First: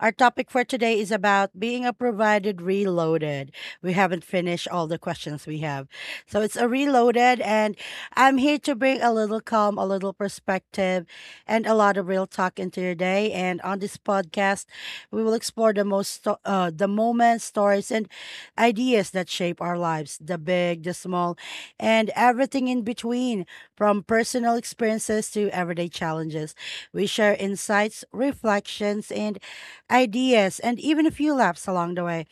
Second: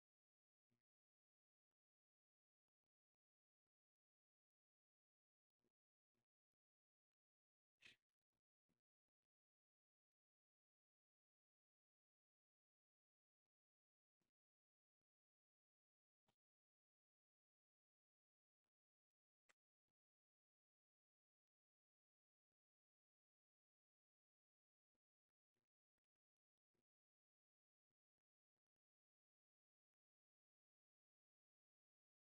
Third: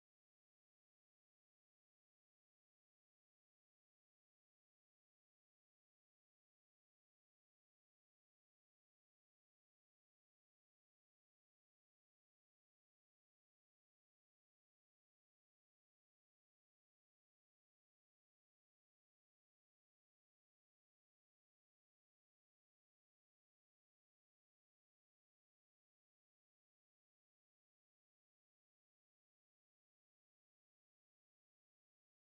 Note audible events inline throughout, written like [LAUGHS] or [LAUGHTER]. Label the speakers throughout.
Speaker 1: Our topic for today is about being a provided reloaded. We haven't finished all the questions we have. So it's a reloaded, and I'm here to bring a little calm, a little perspective, and a lot of real talk into your day. And on this podcast, we will explore the most, the moments, stories, and ideas that shape our lives, the big, the small, and everything in between. From personal experiences to everyday challenges, we share insights, reflections, and ideas, and even a few laughs along the way.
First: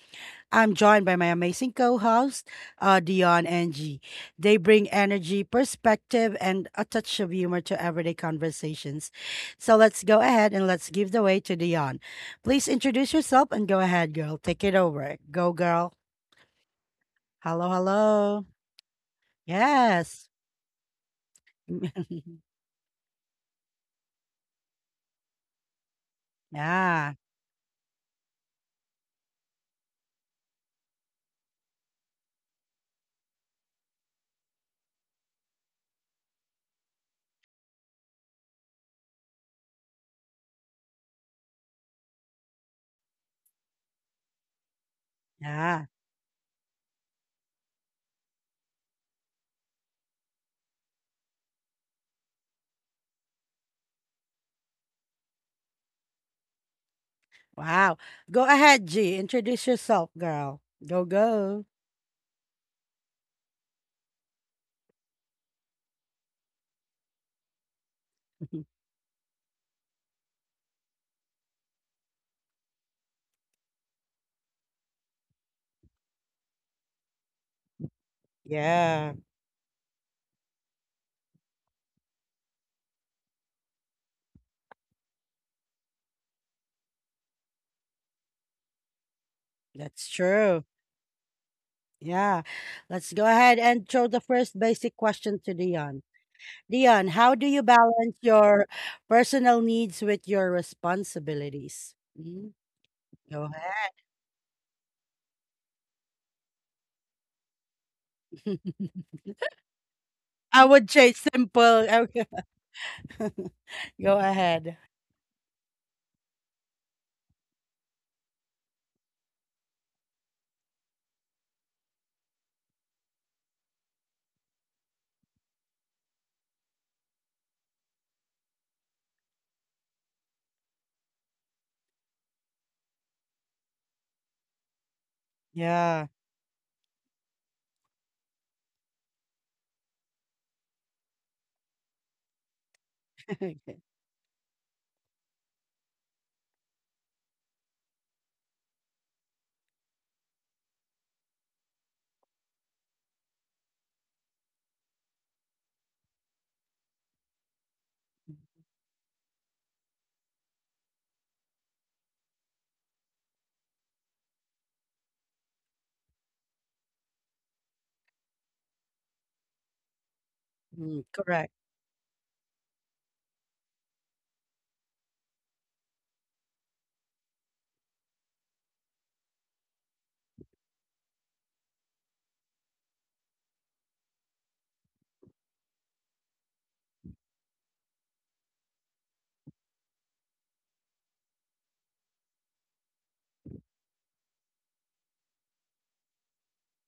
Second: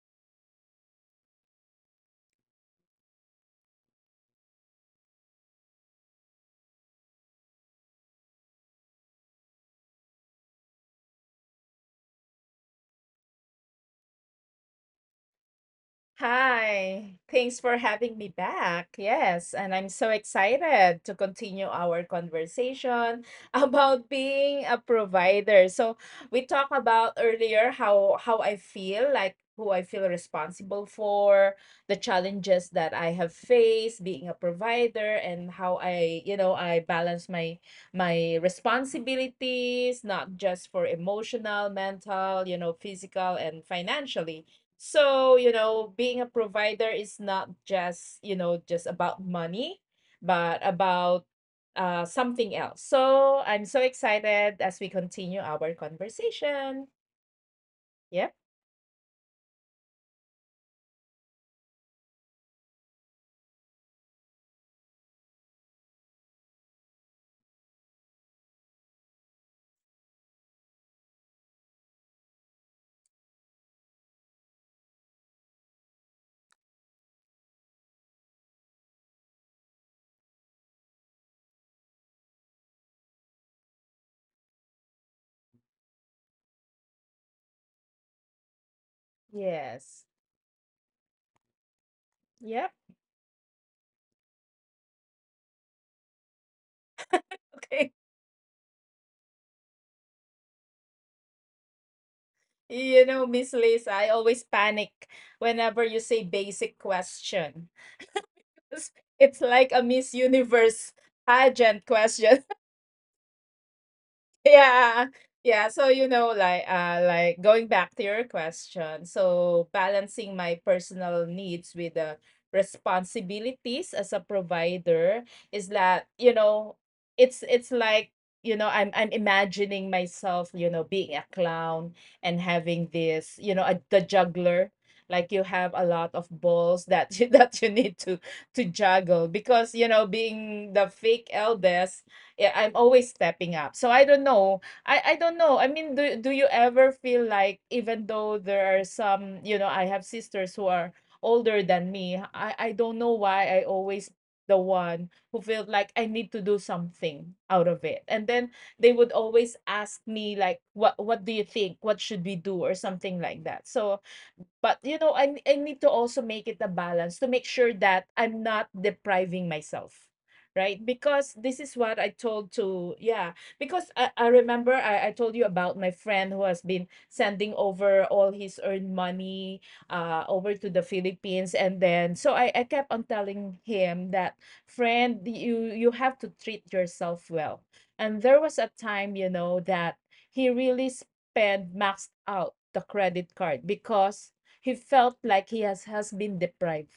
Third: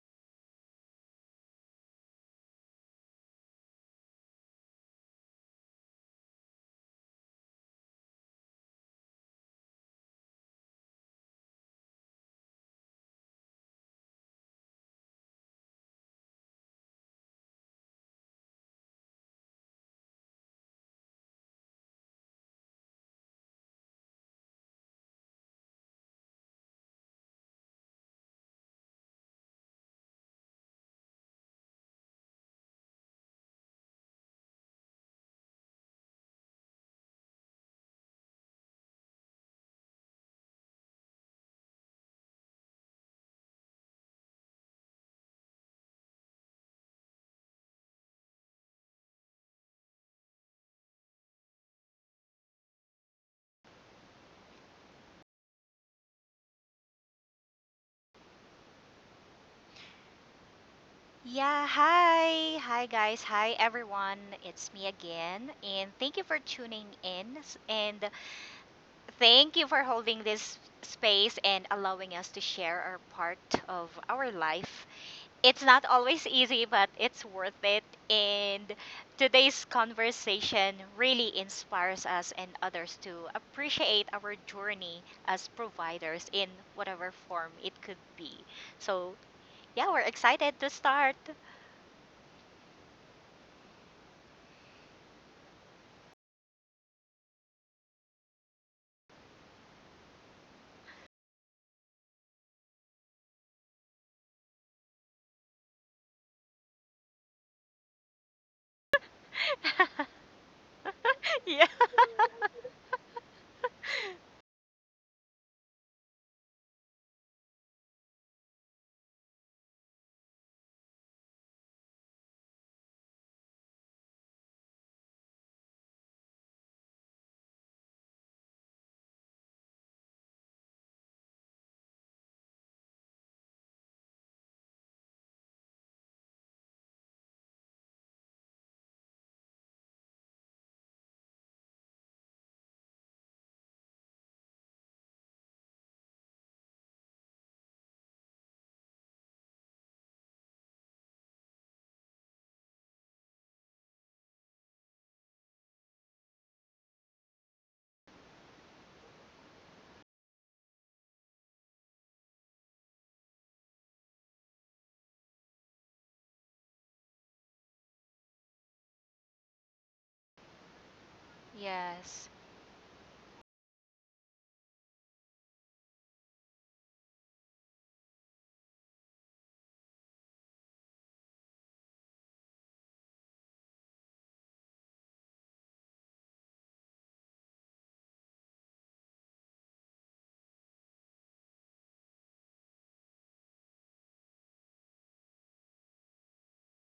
Speaker 1: I'm joined by my amazing co host, Dion and G. They bring energy, perspective, and a touch of humor to everyday conversations. So let's go ahead and let's give the way to Dion. Please introduce yourself and go ahead, girl. Take it over. Go, girl.
Speaker 2: Hi, thanks
Speaker 1: Hello,
Speaker 2: for having me
Speaker 1: hello.
Speaker 2: back. Yes, and I'm so
Speaker 1: Yes.
Speaker 2: excited to continue our
Speaker 1: [LAUGHS]
Speaker 2: conversation [LAUGHS] about being a provider. So we talked about
Speaker 1: Yeah.
Speaker 2: earlier how I feel, like who I feel responsible for, the challenges that I have faced being a provider, and how I, I balance my responsibilities, not just for emotional, mental, physical and financially. So,
Speaker 1: Yeah.
Speaker 2: being a provider is not just, just about money, but about something else. So I'm so excited as we continue our conversation.
Speaker 1: Wow.
Speaker 2: Yep.
Speaker 1: Go ahead, G. Introduce yourself, girl. Go, go.
Speaker 3: Yeah, hi. Hi, guys. Hi, everyone. It's me again. And thank you for tuning in. And
Speaker 1: [LAUGHS]
Speaker 3: thank you for holding this space and allowing us to share our part of our life. It's not always easy, but it's worth it. And
Speaker 1: Yeah,
Speaker 3: today's conversation really inspires us and others to appreciate our journey as providers in whatever form it could be. So, yeah, we're
Speaker 1: that's
Speaker 2: Yes.
Speaker 3: excited
Speaker 1: true.
Speaker 3: to start.
Speaker 1: Yeah.
Speaker 2: Yep. [LAUGHS]
Speaker 1: Let's go ahead and throw the first basic question to Dion. Dion, how do you
Speaker 2: Okay.
Speaker 1: balance your personal needs with your responsibilities? Mm.
Speaker 2: You know,
Speaker 1: Go
Speaker 2: Miss
Speaker 1: ahead.
Speaker 2: Liz, I always panic whenever you say basic question. [LAUGHS] It's like a Miss
Speaker 1: [LAUGHS] I would
Speaker 2: Universe
Speaker 1: say
Speaker 3: [LAUGHS]
Speaker 1: simple.
Speaker 2: pageant
Speaker 1: Okay.
Speaker 2: question.
Speaker 1: [LAUGHS] Go ahead.
Speaker 2: Yeah, yeah. So like going back to your question, so balancing my personal needs with the responsibilities as a provider is that, it's like, I'm imagining myself, being a clown and having this, the juggler. Like you have a
Speaker 1: Yeah.
Speaker 2: lot of balls that [LAUGHS] that you need to juggle because, being the fake eldest, yeah, I'm always stepping up. So
Speaker 1: [LAUGHS]
Speaker 2: I don't know. I don't know. I mean, do you ever feel like even though there are some, I have sisters who are older than me. I don't know why I always the one who felt like I need to do something out of it. And then they would always ask me like what do you think? What should we do or something like that. So but, I need to also make it a balance to make sure that I'm not depriving myself, right?
Speaker 1: Mm,
Speaker 2: Because
Speaker 1: correct.
Speaker 2: this is what I
Speaker 3: Yes.
Speaker 2: told to, yeah, because I remember I told you about my friend who has been sending over all his earned money over to the Philippines. And then, so I kept on telling him that, friend, you have to treat yourself well. And there was a time, that he really spent maxed out the credit card because he felt like he has been deprived.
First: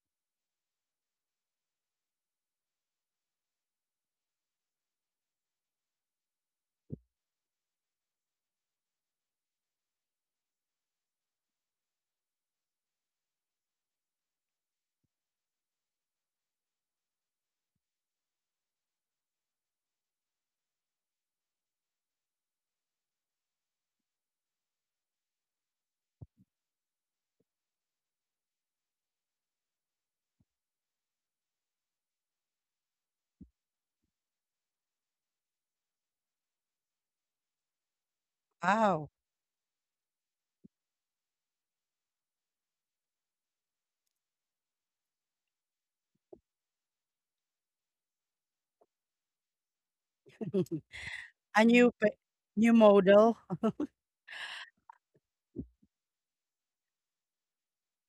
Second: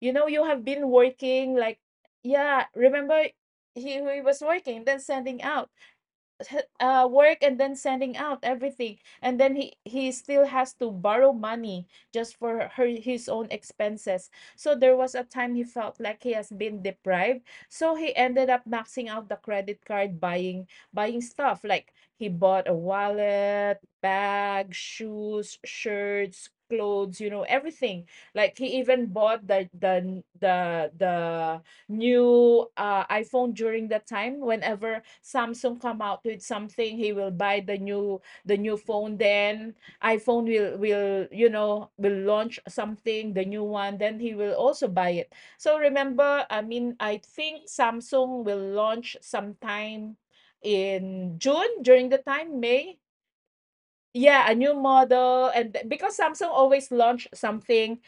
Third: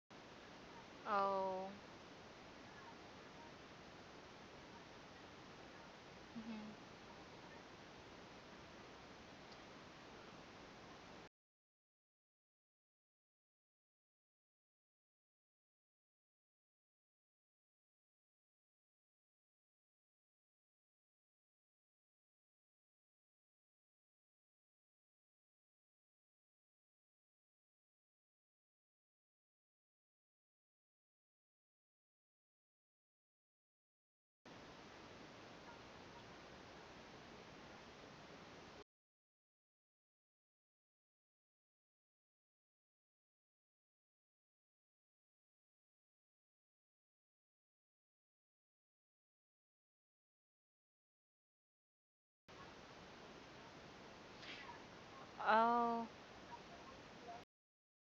Speaker 2: You know, you have been working
Speaker 3: Oh.
Speaker 2: like, yeah, remember he was working, then sending out
Speaker 3: Hmm.
Speaker 2: work and then sending out everything, and then he still has to borrow money just for her his own expenses. So there was a time he felt like he has been deprived, so he ended up maxing out the credit card, buying stuff. Like he bought a wallet, bag, shoes, shirts, clothes, you know, everything. Like he even bought the new iPhone during that time. Whenever Samsung come out with something, he will buy the new
Speaker 1: Wow.
Speaker 2: phone. Then iPhone will you know will launch something the new one. Then he will also buy it. So remember, I mean, I think Samsung will launch sometime in
Speaker 1: A
Speaker 2: June,
Speaker 1: new
Speaker 2: during the time
Speaker 1: new
Speaker 2: May.
Speaker 1: model.
Speaker 2: Yeah, a new model, and
Speaker 3: Oh.
Speaker 2: because Samsung always launch something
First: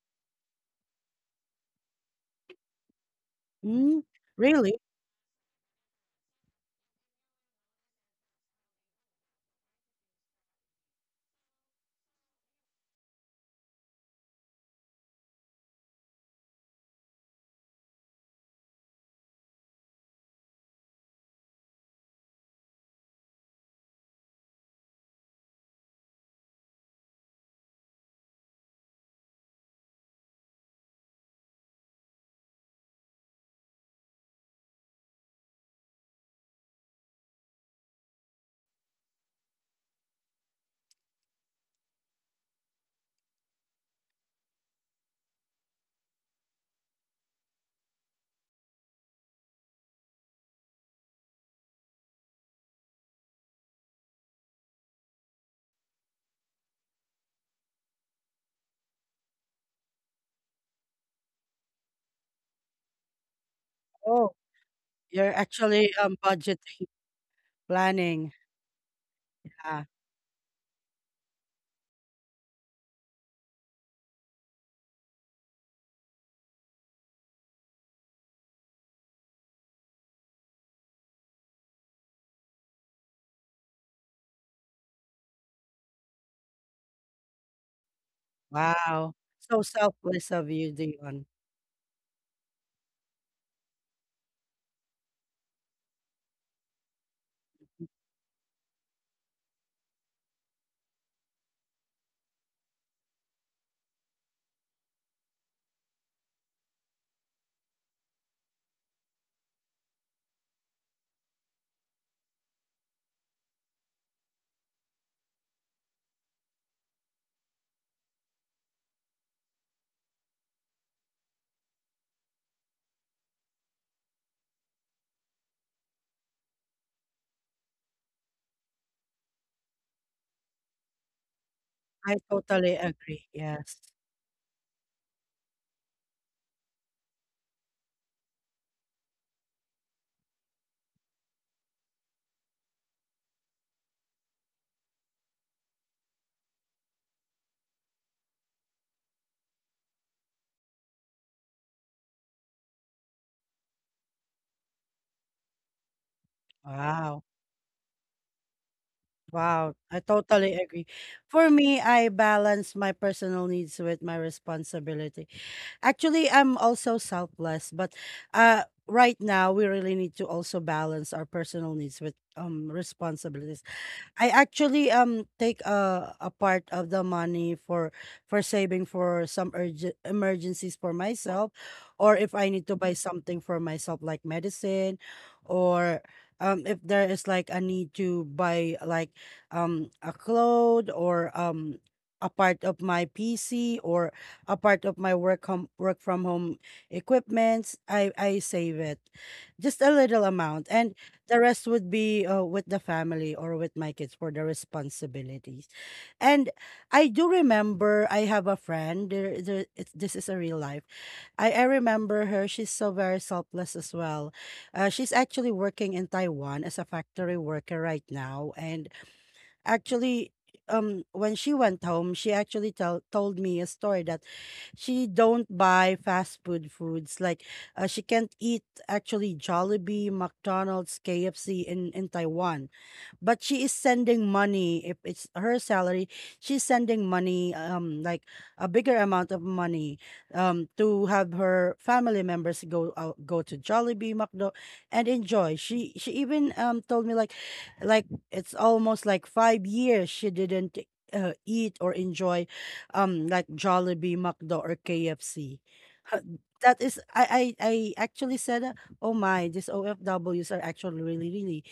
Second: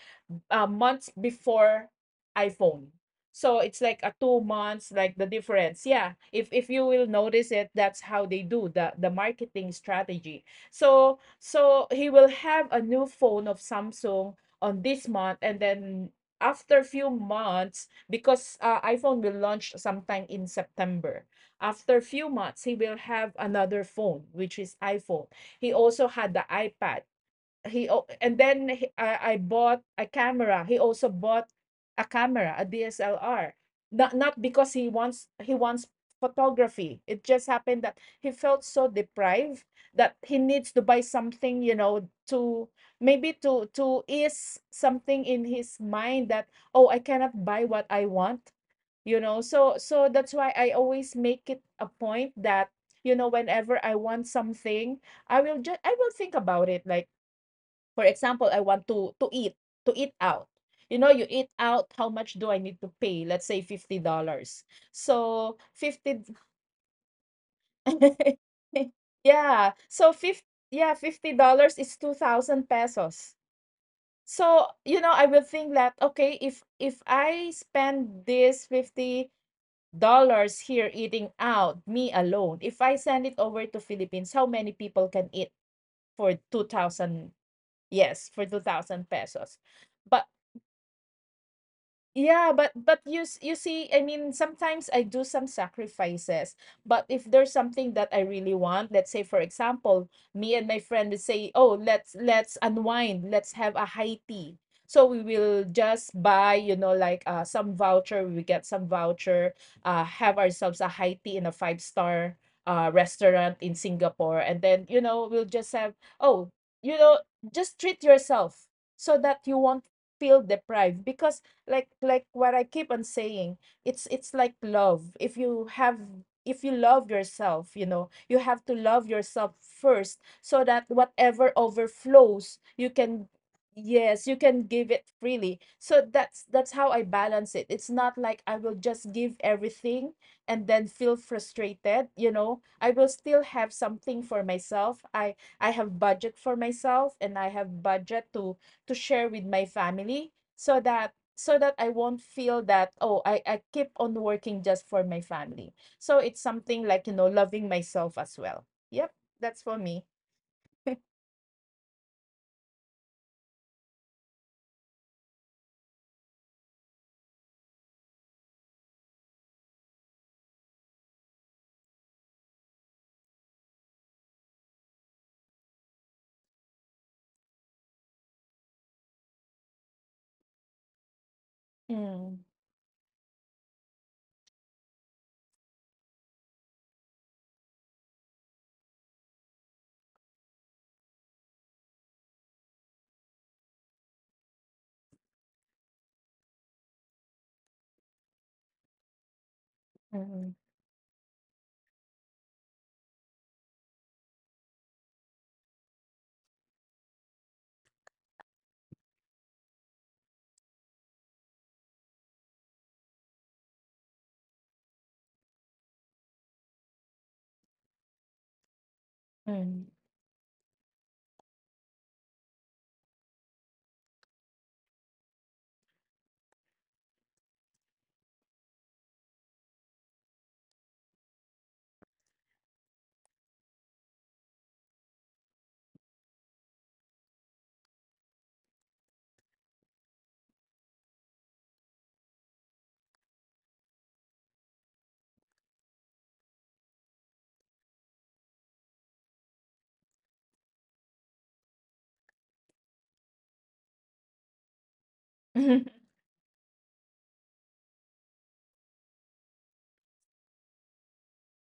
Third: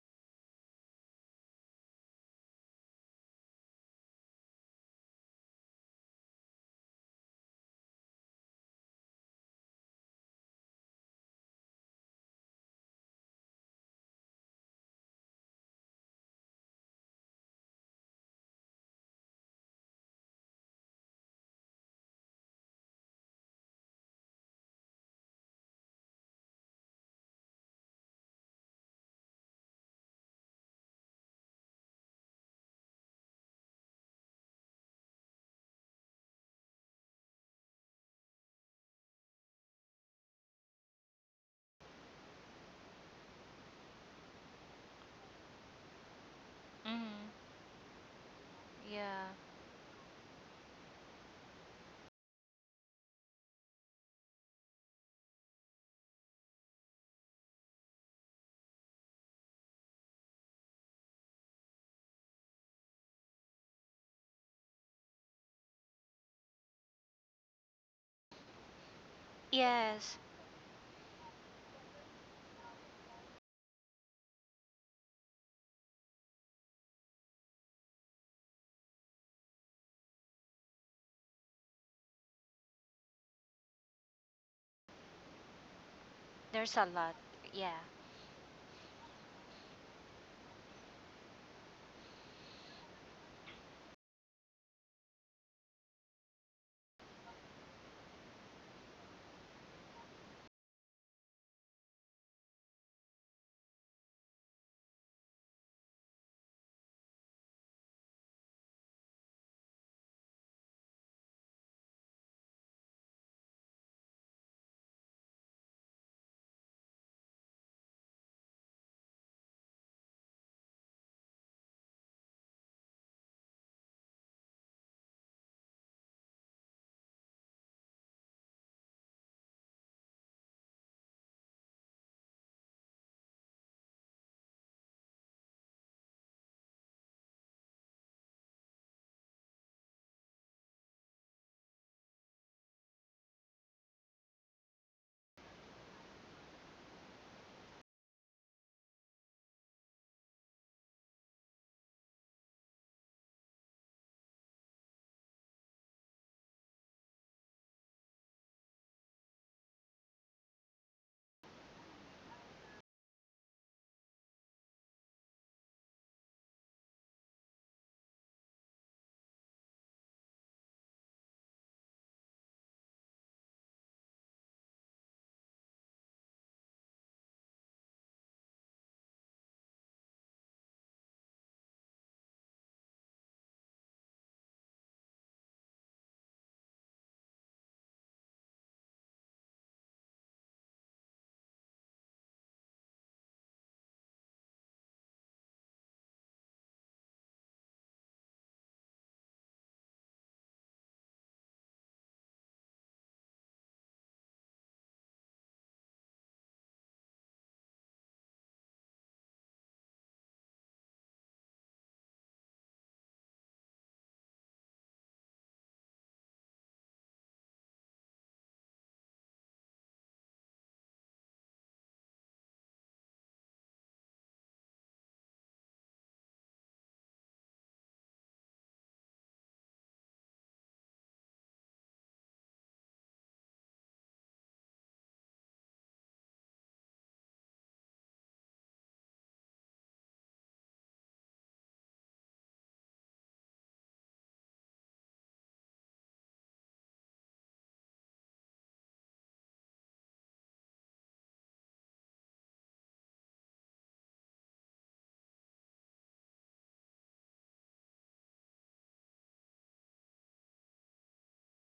Speaker 2: months before iPhone. So it's like
Speaker 1: Mm,
Speaker 2: a two
Speaker 1: really?
Speaker 2: months, like the difference. Yeah, if you will notice it, that's how they do the marketing strategy. So so he will have a new phone of Samsung on this month, and then after a few months, because iPhone will launch sometime in September. After a few months, he will have another phone, which is iPhone. He also had the iPad. He o- and then he- I bought a camera. He also bought a camera, a DSLR. Not because he wants photography. It just happened that he felt so deprived that he needs to buy something, you know, to maybe to ease something in his mind that, oh, I
Speaker 3: Hmm.
Speaker 2: cannot buy what I want, you
Speaker 3: Yeah.
Speaker 2: know. So so that's why I always make it a point that, you know, whenever I want something, I will think about it. Like for example, I want to eat, to eat out. You know, you eat out, how much do I need to pay? Let's say
Speaker 1: Oh.
Speaker 2: $50.
Speaker 1: You're
Speaker 2: So
Speaker 1: actually,
Speaker 2: 50,
Speaker 1: budgeting, planning.
Speaker 2: [LAUGHS] yeah,
Speaker 1: Ah!
Speaker 2: so
Speaker 3: Yes.
Speaker 2: 50, yeah, $50 is 2,000 pesos. So, you know, I will think that, okay, if I spend this $50 here eating out, me alone, if I send it over to Philippines, how many people can eat for
Speaker 3: There's a lot.
Speaker 2: 2,000?
Speaker 3: Yeah.
Speaker 2: Yes, for 2,000
Speaker 1: Wow.
Speaker 2: pesos.
Speaker 1: So
Speaker 2: But,
Speaker 1: selfless of you, Dion.
Speaker 2: yeah, but you you see, I mean, sometimes I do some sacrifices. But if there's something that I really want, let's say, for example, me and my friend would say, "Oh, let's unwind. Let's have a high tea." So we will just buy, you know, like some voucher. We get some voucher. Have ourselves a high tea in a five star restaurant in Singapore, and then, you know, we'll just have, oh, you know, just treat yourself so that you won't feel deprived because like what I keep on saying, it's like love. If you have, if you love yourself, you know, you have to love yourself first so that whatever
Speaker 1: I
Speaker 2: overflows,
Speaker 1: totally
Speaker 2: you can,
Speaker 1: agree. Yes.
Speaker 2: yes, you can give it freely. So that's how I balance it. It's not like I will just give everything and then feel frustrated, you know. I will still have something for myself. I have budget for myself, and I have budget to share with my family, so that I won't feel that, oh, I keep on working just for my family. So it's something like, you
Speaker 1: Wow.
Speaker 2: know, loving myself as well. Yep, that's
Speaker 1: Wow.
Speaker 2: for
Speaker 1: I
Speaker 2: me.
Speaker 1: totally agree.
Speaker 2: [LAUGHS]
Speaker 1: For me, I balance my personal needs with my responsibility. Actually, I'm also selfless, but right now we really need to also balance our personal needs with responsibility. I actually take a part of the money for saving for some urgent emergencies for myself, or if
Speaker 2: Mm,
Speaker 1: I need to buy something for myself like medicine, or if there is like a need to buy like a cloth or a part of my PC or a part of my work from home equipments. I save it, just a little
Speaker 2: mm,
Speaker 1: amount, and the rest would be with the family or with my kids for the responsibilities. And I do remember I have a friend. It's, this is a real life. I remember her. She's so very selfless as well. She's actually working in Taiwan as a factory worker right now, and
Speaker 2: mm.
Speaker 1: actually when she went home she actually told me a story that she don't buy fast food foods like, she can't eat actually Jollibee, McDonald's, KFC in Taiwan, but she is sending money. If it's her salary, she's sending money, like a bigger amount of money, to have her family members go out, go to Jollibee, McDo, and enjoy. She even told me like, like it's almost like 5 years she didn't eat or enjoy like Jollibee, McDo, or KFC.
Speaker 2: [LAUGHS]
Speaker 1: Uh, that is I actually said, oh my, these O F Ws are actually really really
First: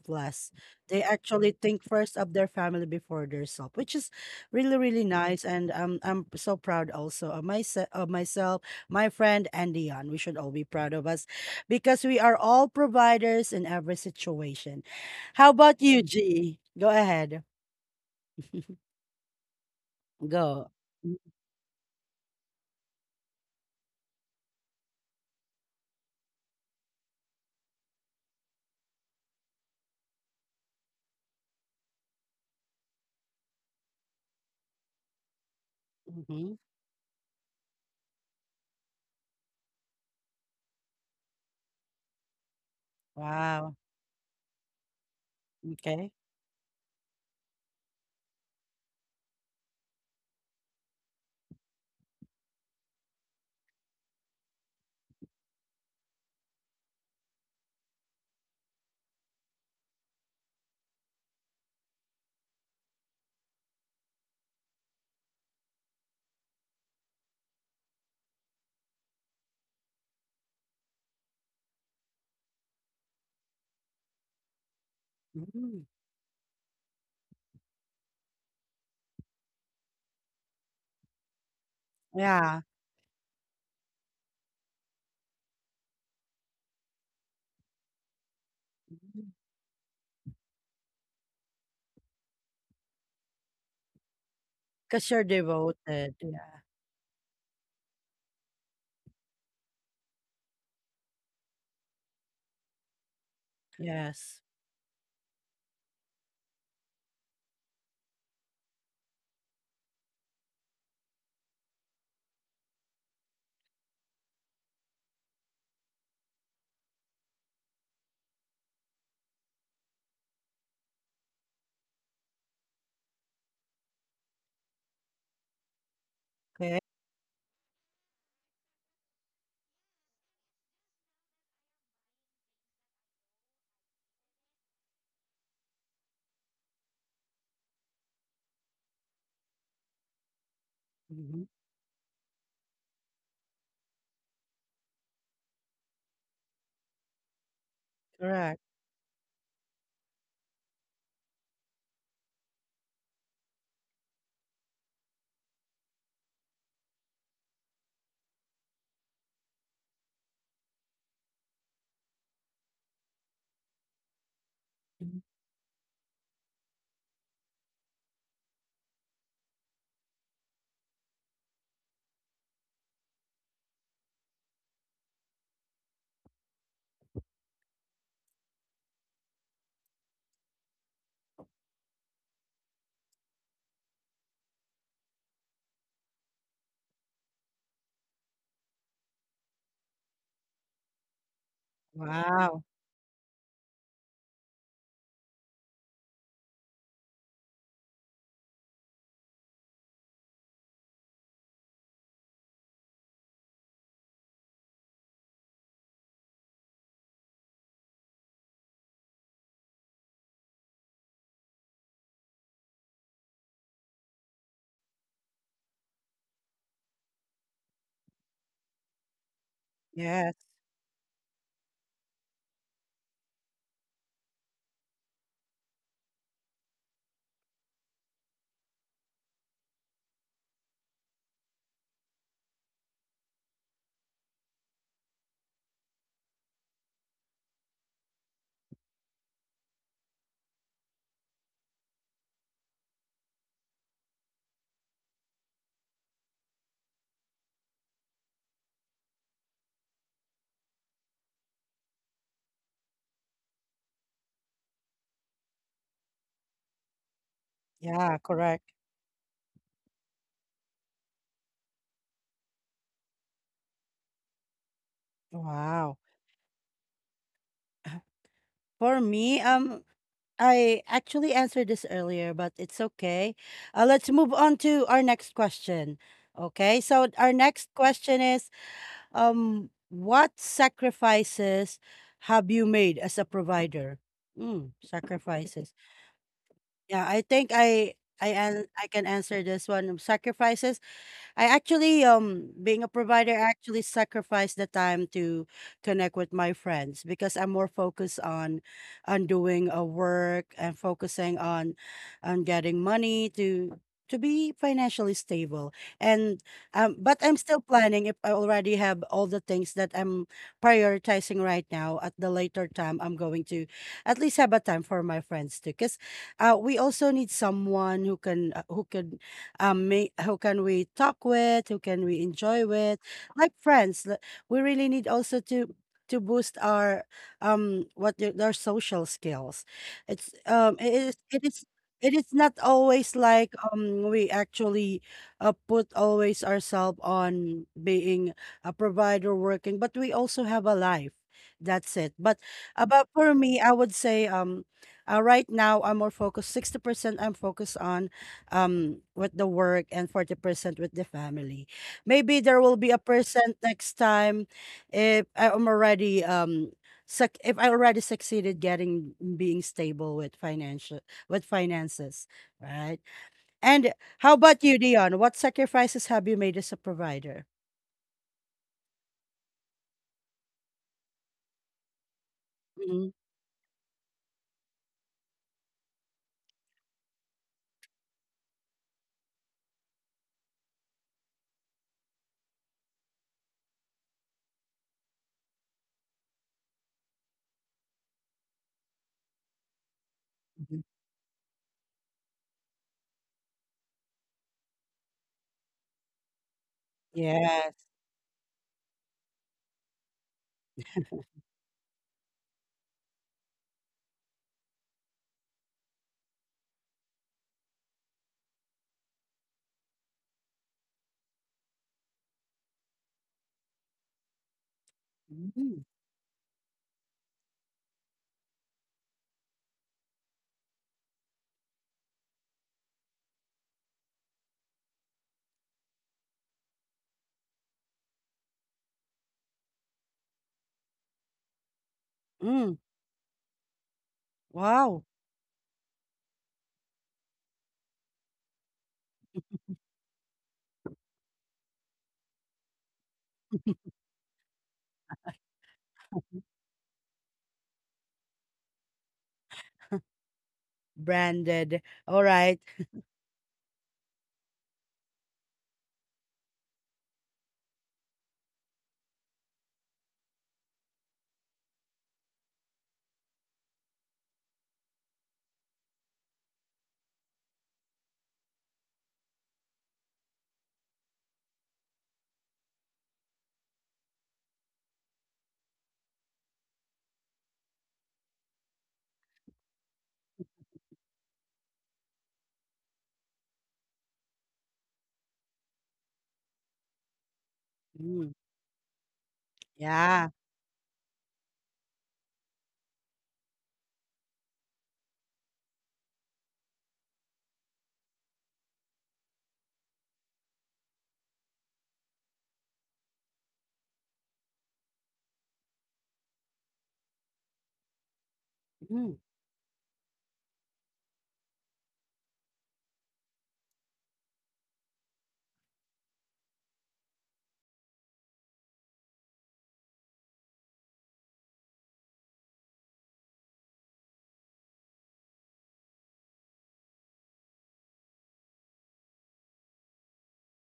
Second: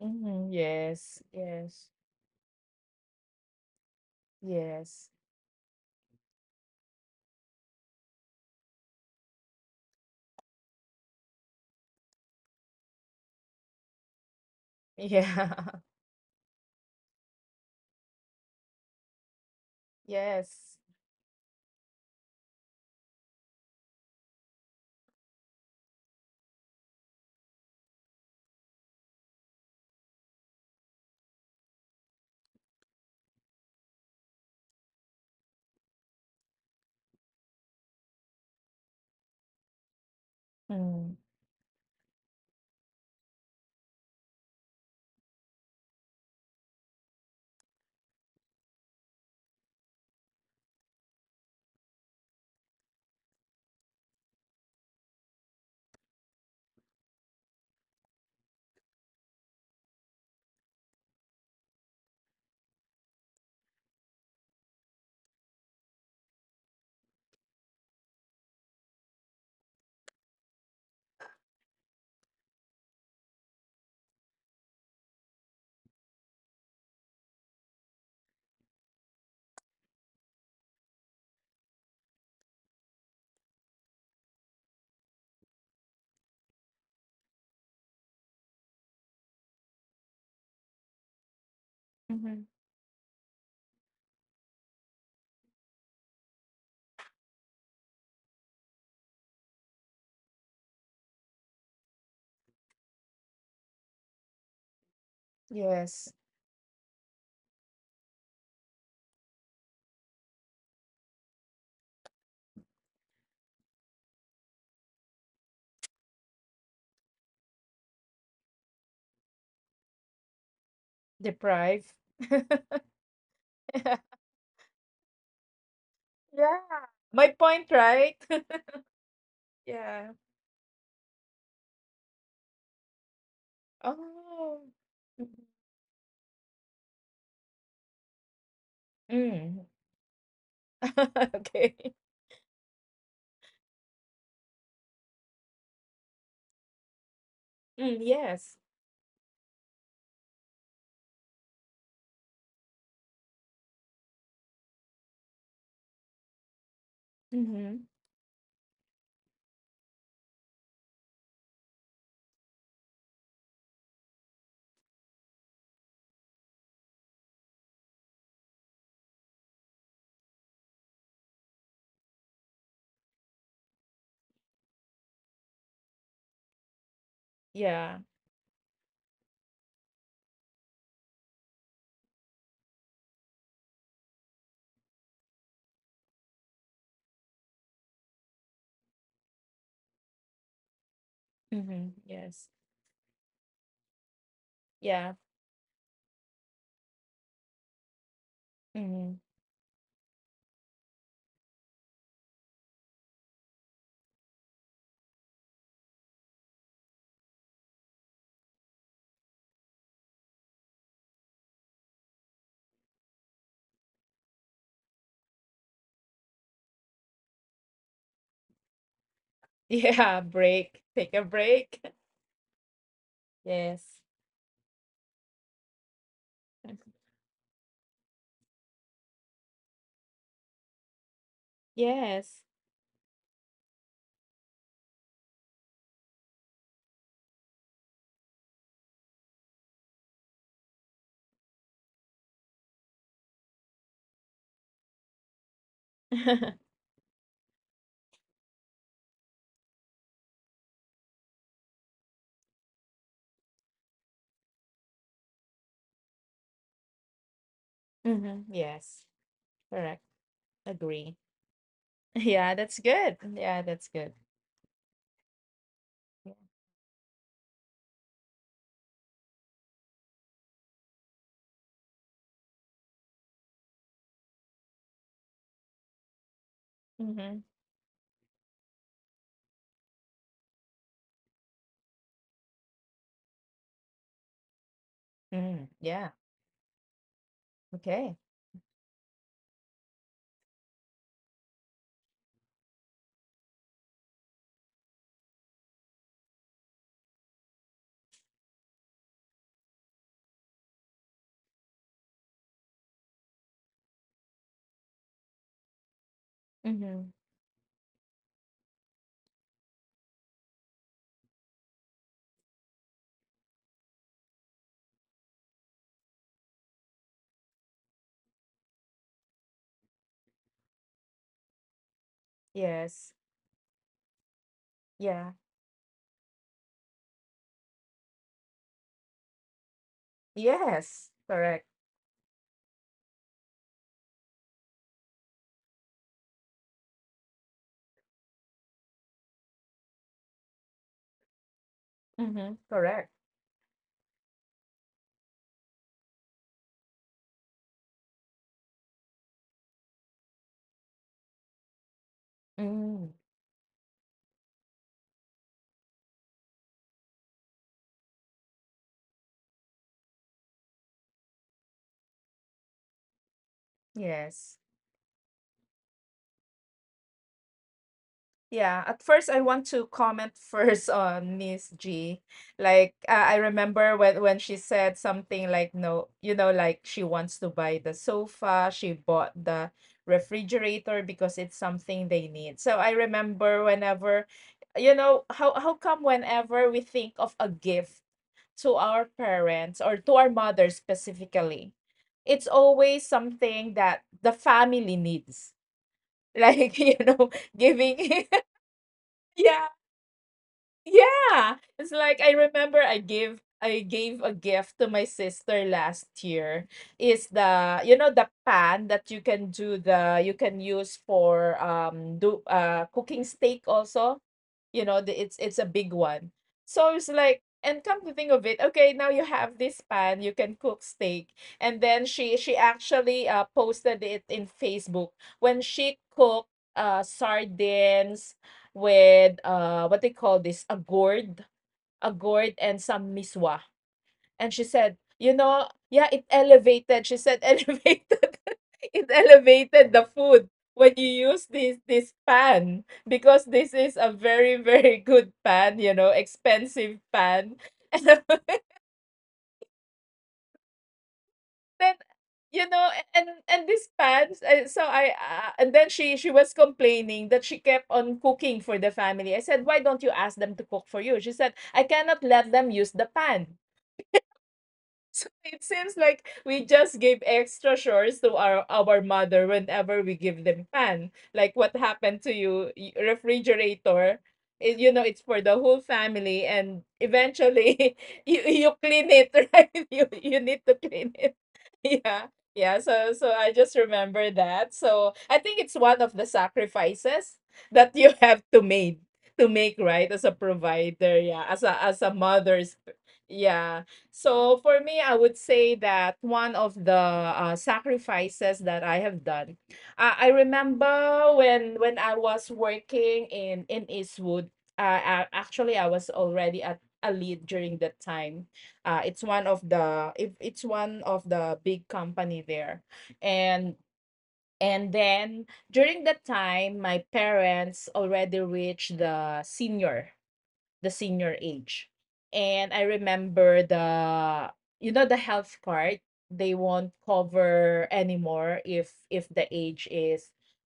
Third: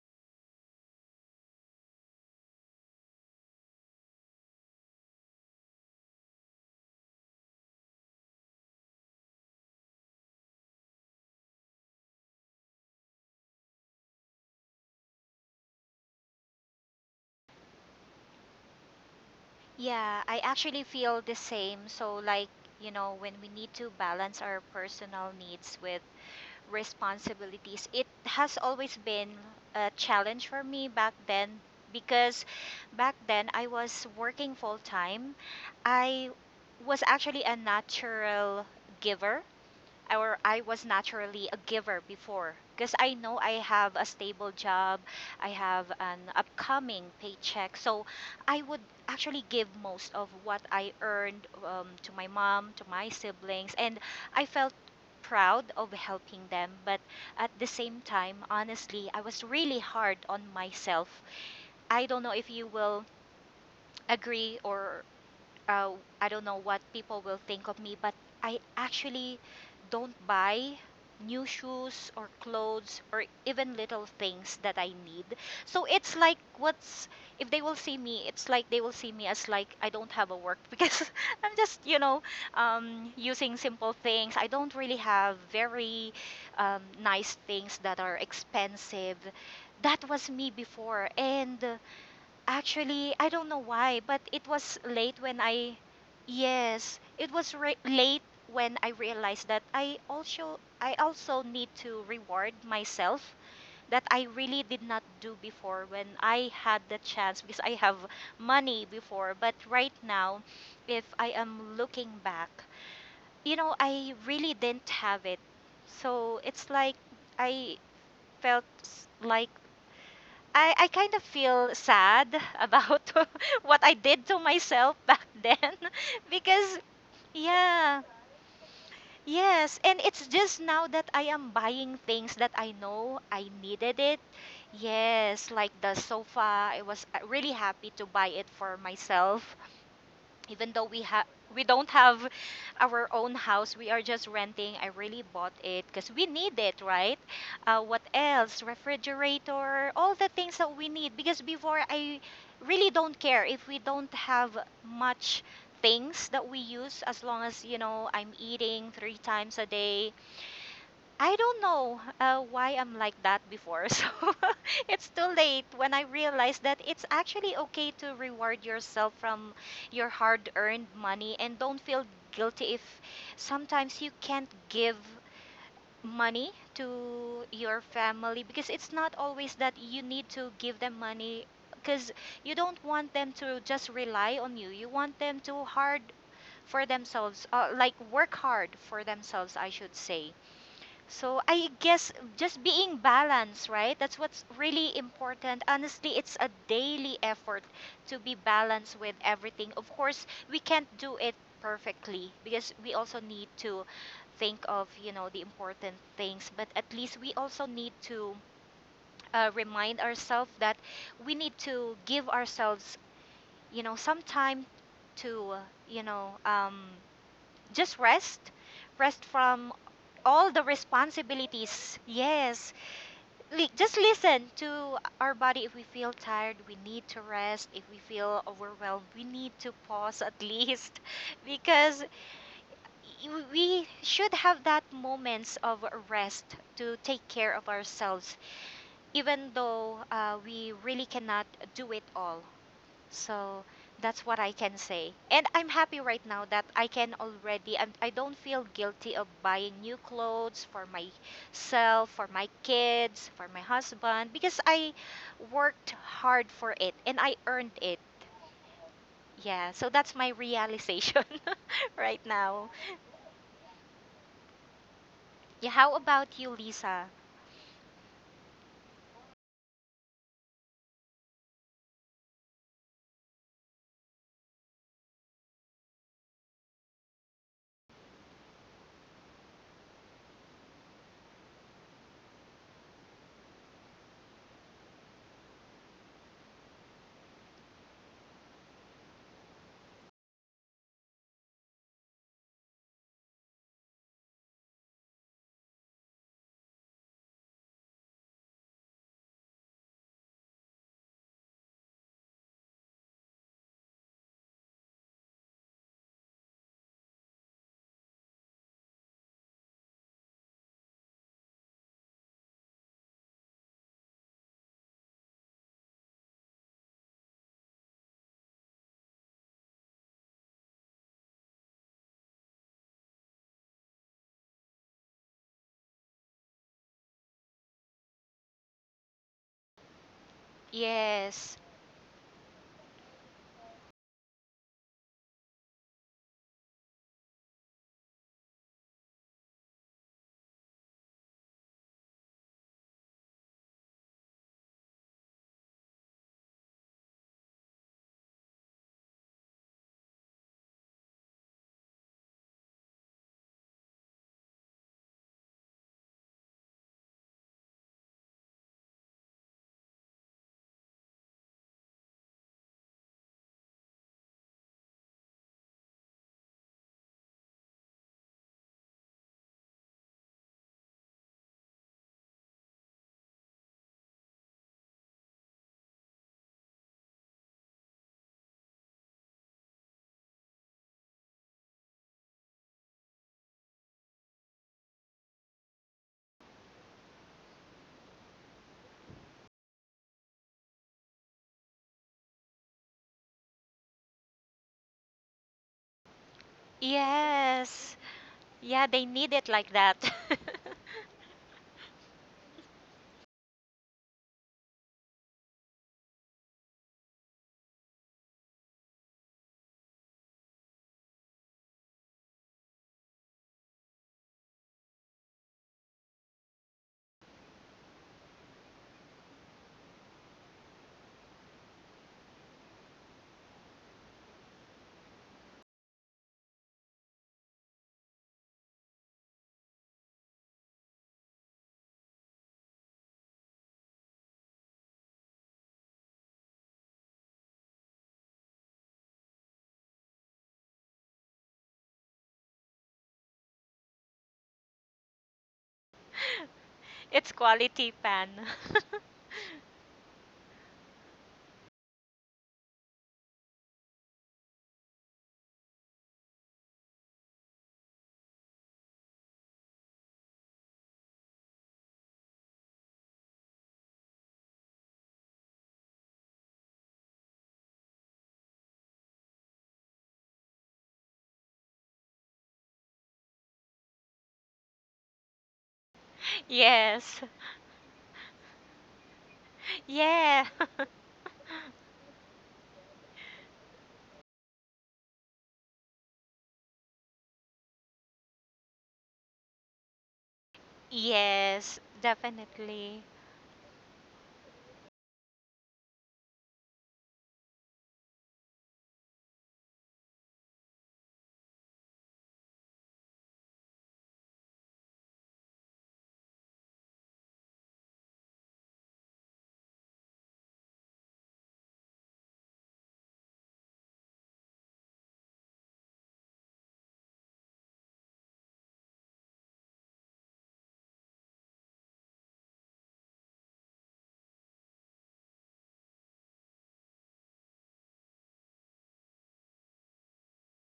Speaker 2: Mhm.
Speaker 1: They
Speaker 2: Yes,
Speaker 1: actually think
Speaker 2: yes,
Speaker 1: first of their family before their self, which is really really
Speaker 2: yes,
Speaker 1: nice. And I'm so proud also of myself, my friend, and Dion. We should all be proud of us, because we are all providers in every situation. How
Speaker 2: yeah,
Speaker 1: about you, G? Go ahead. [LAUGHS]
Speaker 2: [LAUGHS]
Speaker 3: Yeah. I
Speaker 1: Go.
Speaker 2: yes,
Speaker 3: actually
Speaker 1: Mhm.
Speaker 3: feel the same. So, like, you know, when we need to balance our personal needs with responsibilities, it has always been a challenge for me back then because back then I was working full time. I
Speaker 1: Mhm.
Speaker 3: was actually a natural giver, or I was
Speaker 2: mm,
Speaker 3: naturally a giver before, because I know I
Speaker 1: Wow.
Speaker 3: have a stable job, I have
Speaker 1: Okay.
Speaker 3: an upcoming paycheck. So I would actually give most of what I earned to my mom, to my siblings, and I felt proud of helping them, but at the same time, honestly, I was really hard on myself. I don't know if you will agree or uh, I don't know what people will think of me, but I actually don't buy new shoes or clothes or even little things that I need.
Speaker 1: Hmm.
Speaker 3: So it's like what's, if they will see me, it's like they will see me as like I don't have a work, [LAUGHS] because I'm just, you know,
Speaker 1: Yeah.
Speaker 3: using simple things. I don't really have very nice things that are expensive. That was me before, and
Speaker 2: mhm,
Speaker 3: actually, I don't know why, but it was
Speaker 1: Because
Speaker 3: late
Speaker 1: you're
Speaker 3: when I,
Speaker 1: devoted. Yeah.
Speaker 3: yes, it was late when I realized that I also, I also need to reward myself, that I
Speaker 1: Yes.
Speaker 3: really did not do before when
Speaker 2: yes,
Speaker 3: I had the chance, because I have money before, but right now, if I am looking back, you know, I really didn't have it. So it's like I felt like I kind of feel
Speaker 2: deprive.
Speaker 3: sad about [LAUGHS] what I
Speaker 2: [LAUGHS]
Speaker 3: did to myself back then, [LAUGHS]
Speaker 2: Yeah,
Speaker 1: Okay.
Speaker 3: because
Speaker 2: my point,
Speaker 3: yeah,
Speaker 2: right? [LAUGHS]
Speaker 3: yes, and
Speaker 2: Yeah.
Speaker 3: it's just now that I am buying things that I know I needed it.
Speaker 2: Oh.
Speaker 3: Yes, like the sofa, I was really happy to buy it for myself,
Speaker 2: Mm.
Speaker 3: even though we have,
Speaker 2: [LAUGHS]
Speaker 1: Hmm.
Speaker 3: we
Speaker 2: Okay.
Speaker 3: don't have our own house, we are just renting. I really bought it because we need it, right?
Speaker 2: Mm,
Speaker 3: What
Speaker 2: yes.
Speaker 1: Correct.
Speaker 3: else, refrigerator, all the things that we need, because before I really don't care if we don't have much things that we use, as long as,
Speaker 2: Mm-hmm.
Speaker 3: you know, I'm eating three times a day. I don't know why I'm like that before. [LAUGHS] So [LAUGHS] it's
Speaker 1: Mhm.
Speaker 3: too late when I realized that it's actually okay to reward yourself from your hard earned money and don't feel guilty if sometimes you can't give money to your
Speaker 2: Yeah.
Speaker 3: family, because it's not always that you need to give them money, because you don't want them to just rely on you. You want them to hard for themselves, like work hard for themselves, I should say. So I
Speaker 2: Mm-hmm.
Speaker 3: guess
Speaker 2: Yes.
Speaker 1: Wow.
Speaker 3: just being balanced, right? That's what's really
Speaker 2: Yeah.
Speaker 3: important. Honestly, it's a daily effort to be balanced
Speaker 2: Mm-hmm.
Speaker 3: with everything. Of course, we can't do it perfectly because we also need to think of, you know, the important things, but at least we also need to remind ourselves that we need to give ourselves, you know, some time to, you know, just rest, rest from
Speaker 2: Yeah. [LAUGHS]
Speaker 1: Yes.
Speaker 3: all the
Speaker 2: Break. Take a break. [LAUGHS]
Speaker 3: responsibilities. Yes,
Speaker 2: Yes.
Speaker 3: just listen to our body. If we feel tired, we
Speaker 2: Mm-hmm.
Speaker 3: need to rest. If we feel overwhelmed, we need to pause at least, [LAUGHS] because
Speaker 2: Yes.
Speaker 3: we should have that moments of rest to take care of ourselves, even though we really cannot do it all. So that's what I can say. And I'm happy right now
Speaker 2: [LAUGHS]
Speaker 3: that I can already, I do not feel guilty of buying new clothes for myself, for my kids, for my husband, because I worked hard for it and I earned it.
Speaker 1: Yeah.
Speaker 2: Mm-hmm.
Speaker 1: Correct.
Speaker 2: Yes.
Speaker 3: Yeah, so
Speaker 2: Correct.
Speaker 3: that's my
Speaker 2: Agree.
Speaker 3: realization [LAUGHS]
Speaker 2: [LAUGHS]
Speaker 3: right
Speaker 2: Yeah, that's
Speaker 3: now.
Speaker 2: good. Yeah, that's good.
Speaker 3: Yeah,
Speaker 1: Wow.
Speaker 3: how
Speaker 2: Yeah.
Speaker 3: about you, Lisa?
Speaker 1: [LAUGHS] For me, I actually answered this earlier, but it's okay. Let's move on to our next question. Okay, so our
Speaker 2: Mm-hmm.
Speaker 1: next question is, what sacrifices have you made as a provider? Mm,
Speaker 2: Mm,
Speaker 1: sacrifices.
Speaker 2: yeah.
Speaker 1: Yeah, I think
Speaker 2: Okay.
Speaker 1: I an I can answer this one. Sacrifices. I actually being a provider I actually sacrifice the time to connect with my friends because I'm more focused on doing a work and focusing on getting money to be financially stable, and
Speaker 2: Mm-hmm.
Speaker 1: but I'm still planning. If I already have all the things that I'm prioritizing right now, at the later time I'm going to at least have a time for my friends too, because we also need someone who can, who can we talk with, who can we enjoy with
Speaker 2: Yes.
Speaker 1: like friends. We really need
Speaker 2: Yeah.
Speaker 1: also to boost our their social skills.
Speaker 2: Yes.
Speaker 1: It
Speaker 2: Correct.
Speaker 3: Yes,
Speaker 1: is It is not always like, we actually put always ourselves on being a provider working, but we also have a life. That's it. But
Speaker 2: Mm-hmm. Correct.
Speaker 1: about for me, I would say right now I'm more focused, 60% I'm focused on with the work, and 40% with the family. Maybe there will be a
Speaker 2: Mm,
Speaker 1: percent next time if I am already if I already succeeded getting being stable with financial, with finances, right? And how
Speaker 2: yes.
Speaker 1: about you, Dion? What sacrifices have you made as a provider?
Speaker 2: Yeah, at first I want to comment [LAUGHS] first on Miss G. Like
Speaker 1: Mhm.
Speaker 2: I remember when she said something like no, you know, like she wants to buy the sofa, she bought the refrigerator because it's something they need. So I remember whenever, you know, how come whenever we think of a gift to our parents or to our mother
Speaker 1: Mhm.
Speaker 2: specifically, it's always something that the family needs, like [LAUGHS] you know,
Speaker 1: Yes.
Speaker 3: yes.
Speaker 2: giving
Speaker 3: Yeah, they need it
Speaker 2: [LAUGHS] yeah,
Speaker 3: like that.
Speaker 2: yeah, it's like I remember I gave a gift to my sister last year. Is the you know the pan that you can use for do cooking steak also. You know, the, it's a big
Speaker 1: Mm.
Speaker 2: one. So it's like, and come to think of it, okay, now you have this pan, you can cook steak. And then she actually posted it in Facebook when she cooked sardines with what they call this a gourd and
Speaker 1: Mm.
Speaker 2: some miswa. And she said,
Speaker 1: Wow.
Speaker 2: you know, yeah, it elevated. She said [LAUGHS] elevated. It elevated the food when you use this pan because this is
Speaker 1: [LAUGHS]
Speaker 2: a very good pan, you know, expensive
Speaker 3: [LAUGHS] it's
Speaker 2: pan. [LAUGHS]
Speaker 3: quality
Speaker 2: And
Speaker 3: pan.
Speaker 1: Branded.
Speaker 2: then,
Speaker 1: All right.
Speaker 2: you know, and this pants, I so I, ah and then she was complaining that she kept on cooking for the family. I said, "Why don't you ask them to cook for you?" She said, "I cannot let them use the pan." So it seems like we just give extra chores to our mother whenever we give them pan. Like what happened to you, refrigerator. It, you know, it's for the whole family,
Speaker 3: [LAUGHS]
Speaker 2: and
Speaker 3: yes.
Speaker 2: eventually [LAUGHS] you clean it, [LAUGHS] right? You
Speaker 3: Yeah.
Speaker 2: need to
Speaker 3: [LAUGHS]
Speaker 2: clean it. [LAUGHS] Yeah. Yeah, so so I just remember that. So I think it's one of the sacrifices that you [LAUGHS]
Speaker 1: Mm.
Speaker 2: have to make, right? As a
Speaker 1: Yeah.
Speaker 2: provider, yeah,
Speaker 3: yes,
Speaker 2: as a mother's,
Speaker 3: definitely.
Speaker 2: yeah. So for me, I would say that one of the sacrifices that I have done, I remember when I was working in Eastwood. Actually, I was already at a lead during that time.
Speaker 1: Mm.
Speaker 2: It's one of the if it's one of the big company there, and then during that time, my parents already reached the senior, the senior age. And I remember the, you know, the health card, they won't cover anymore if the age is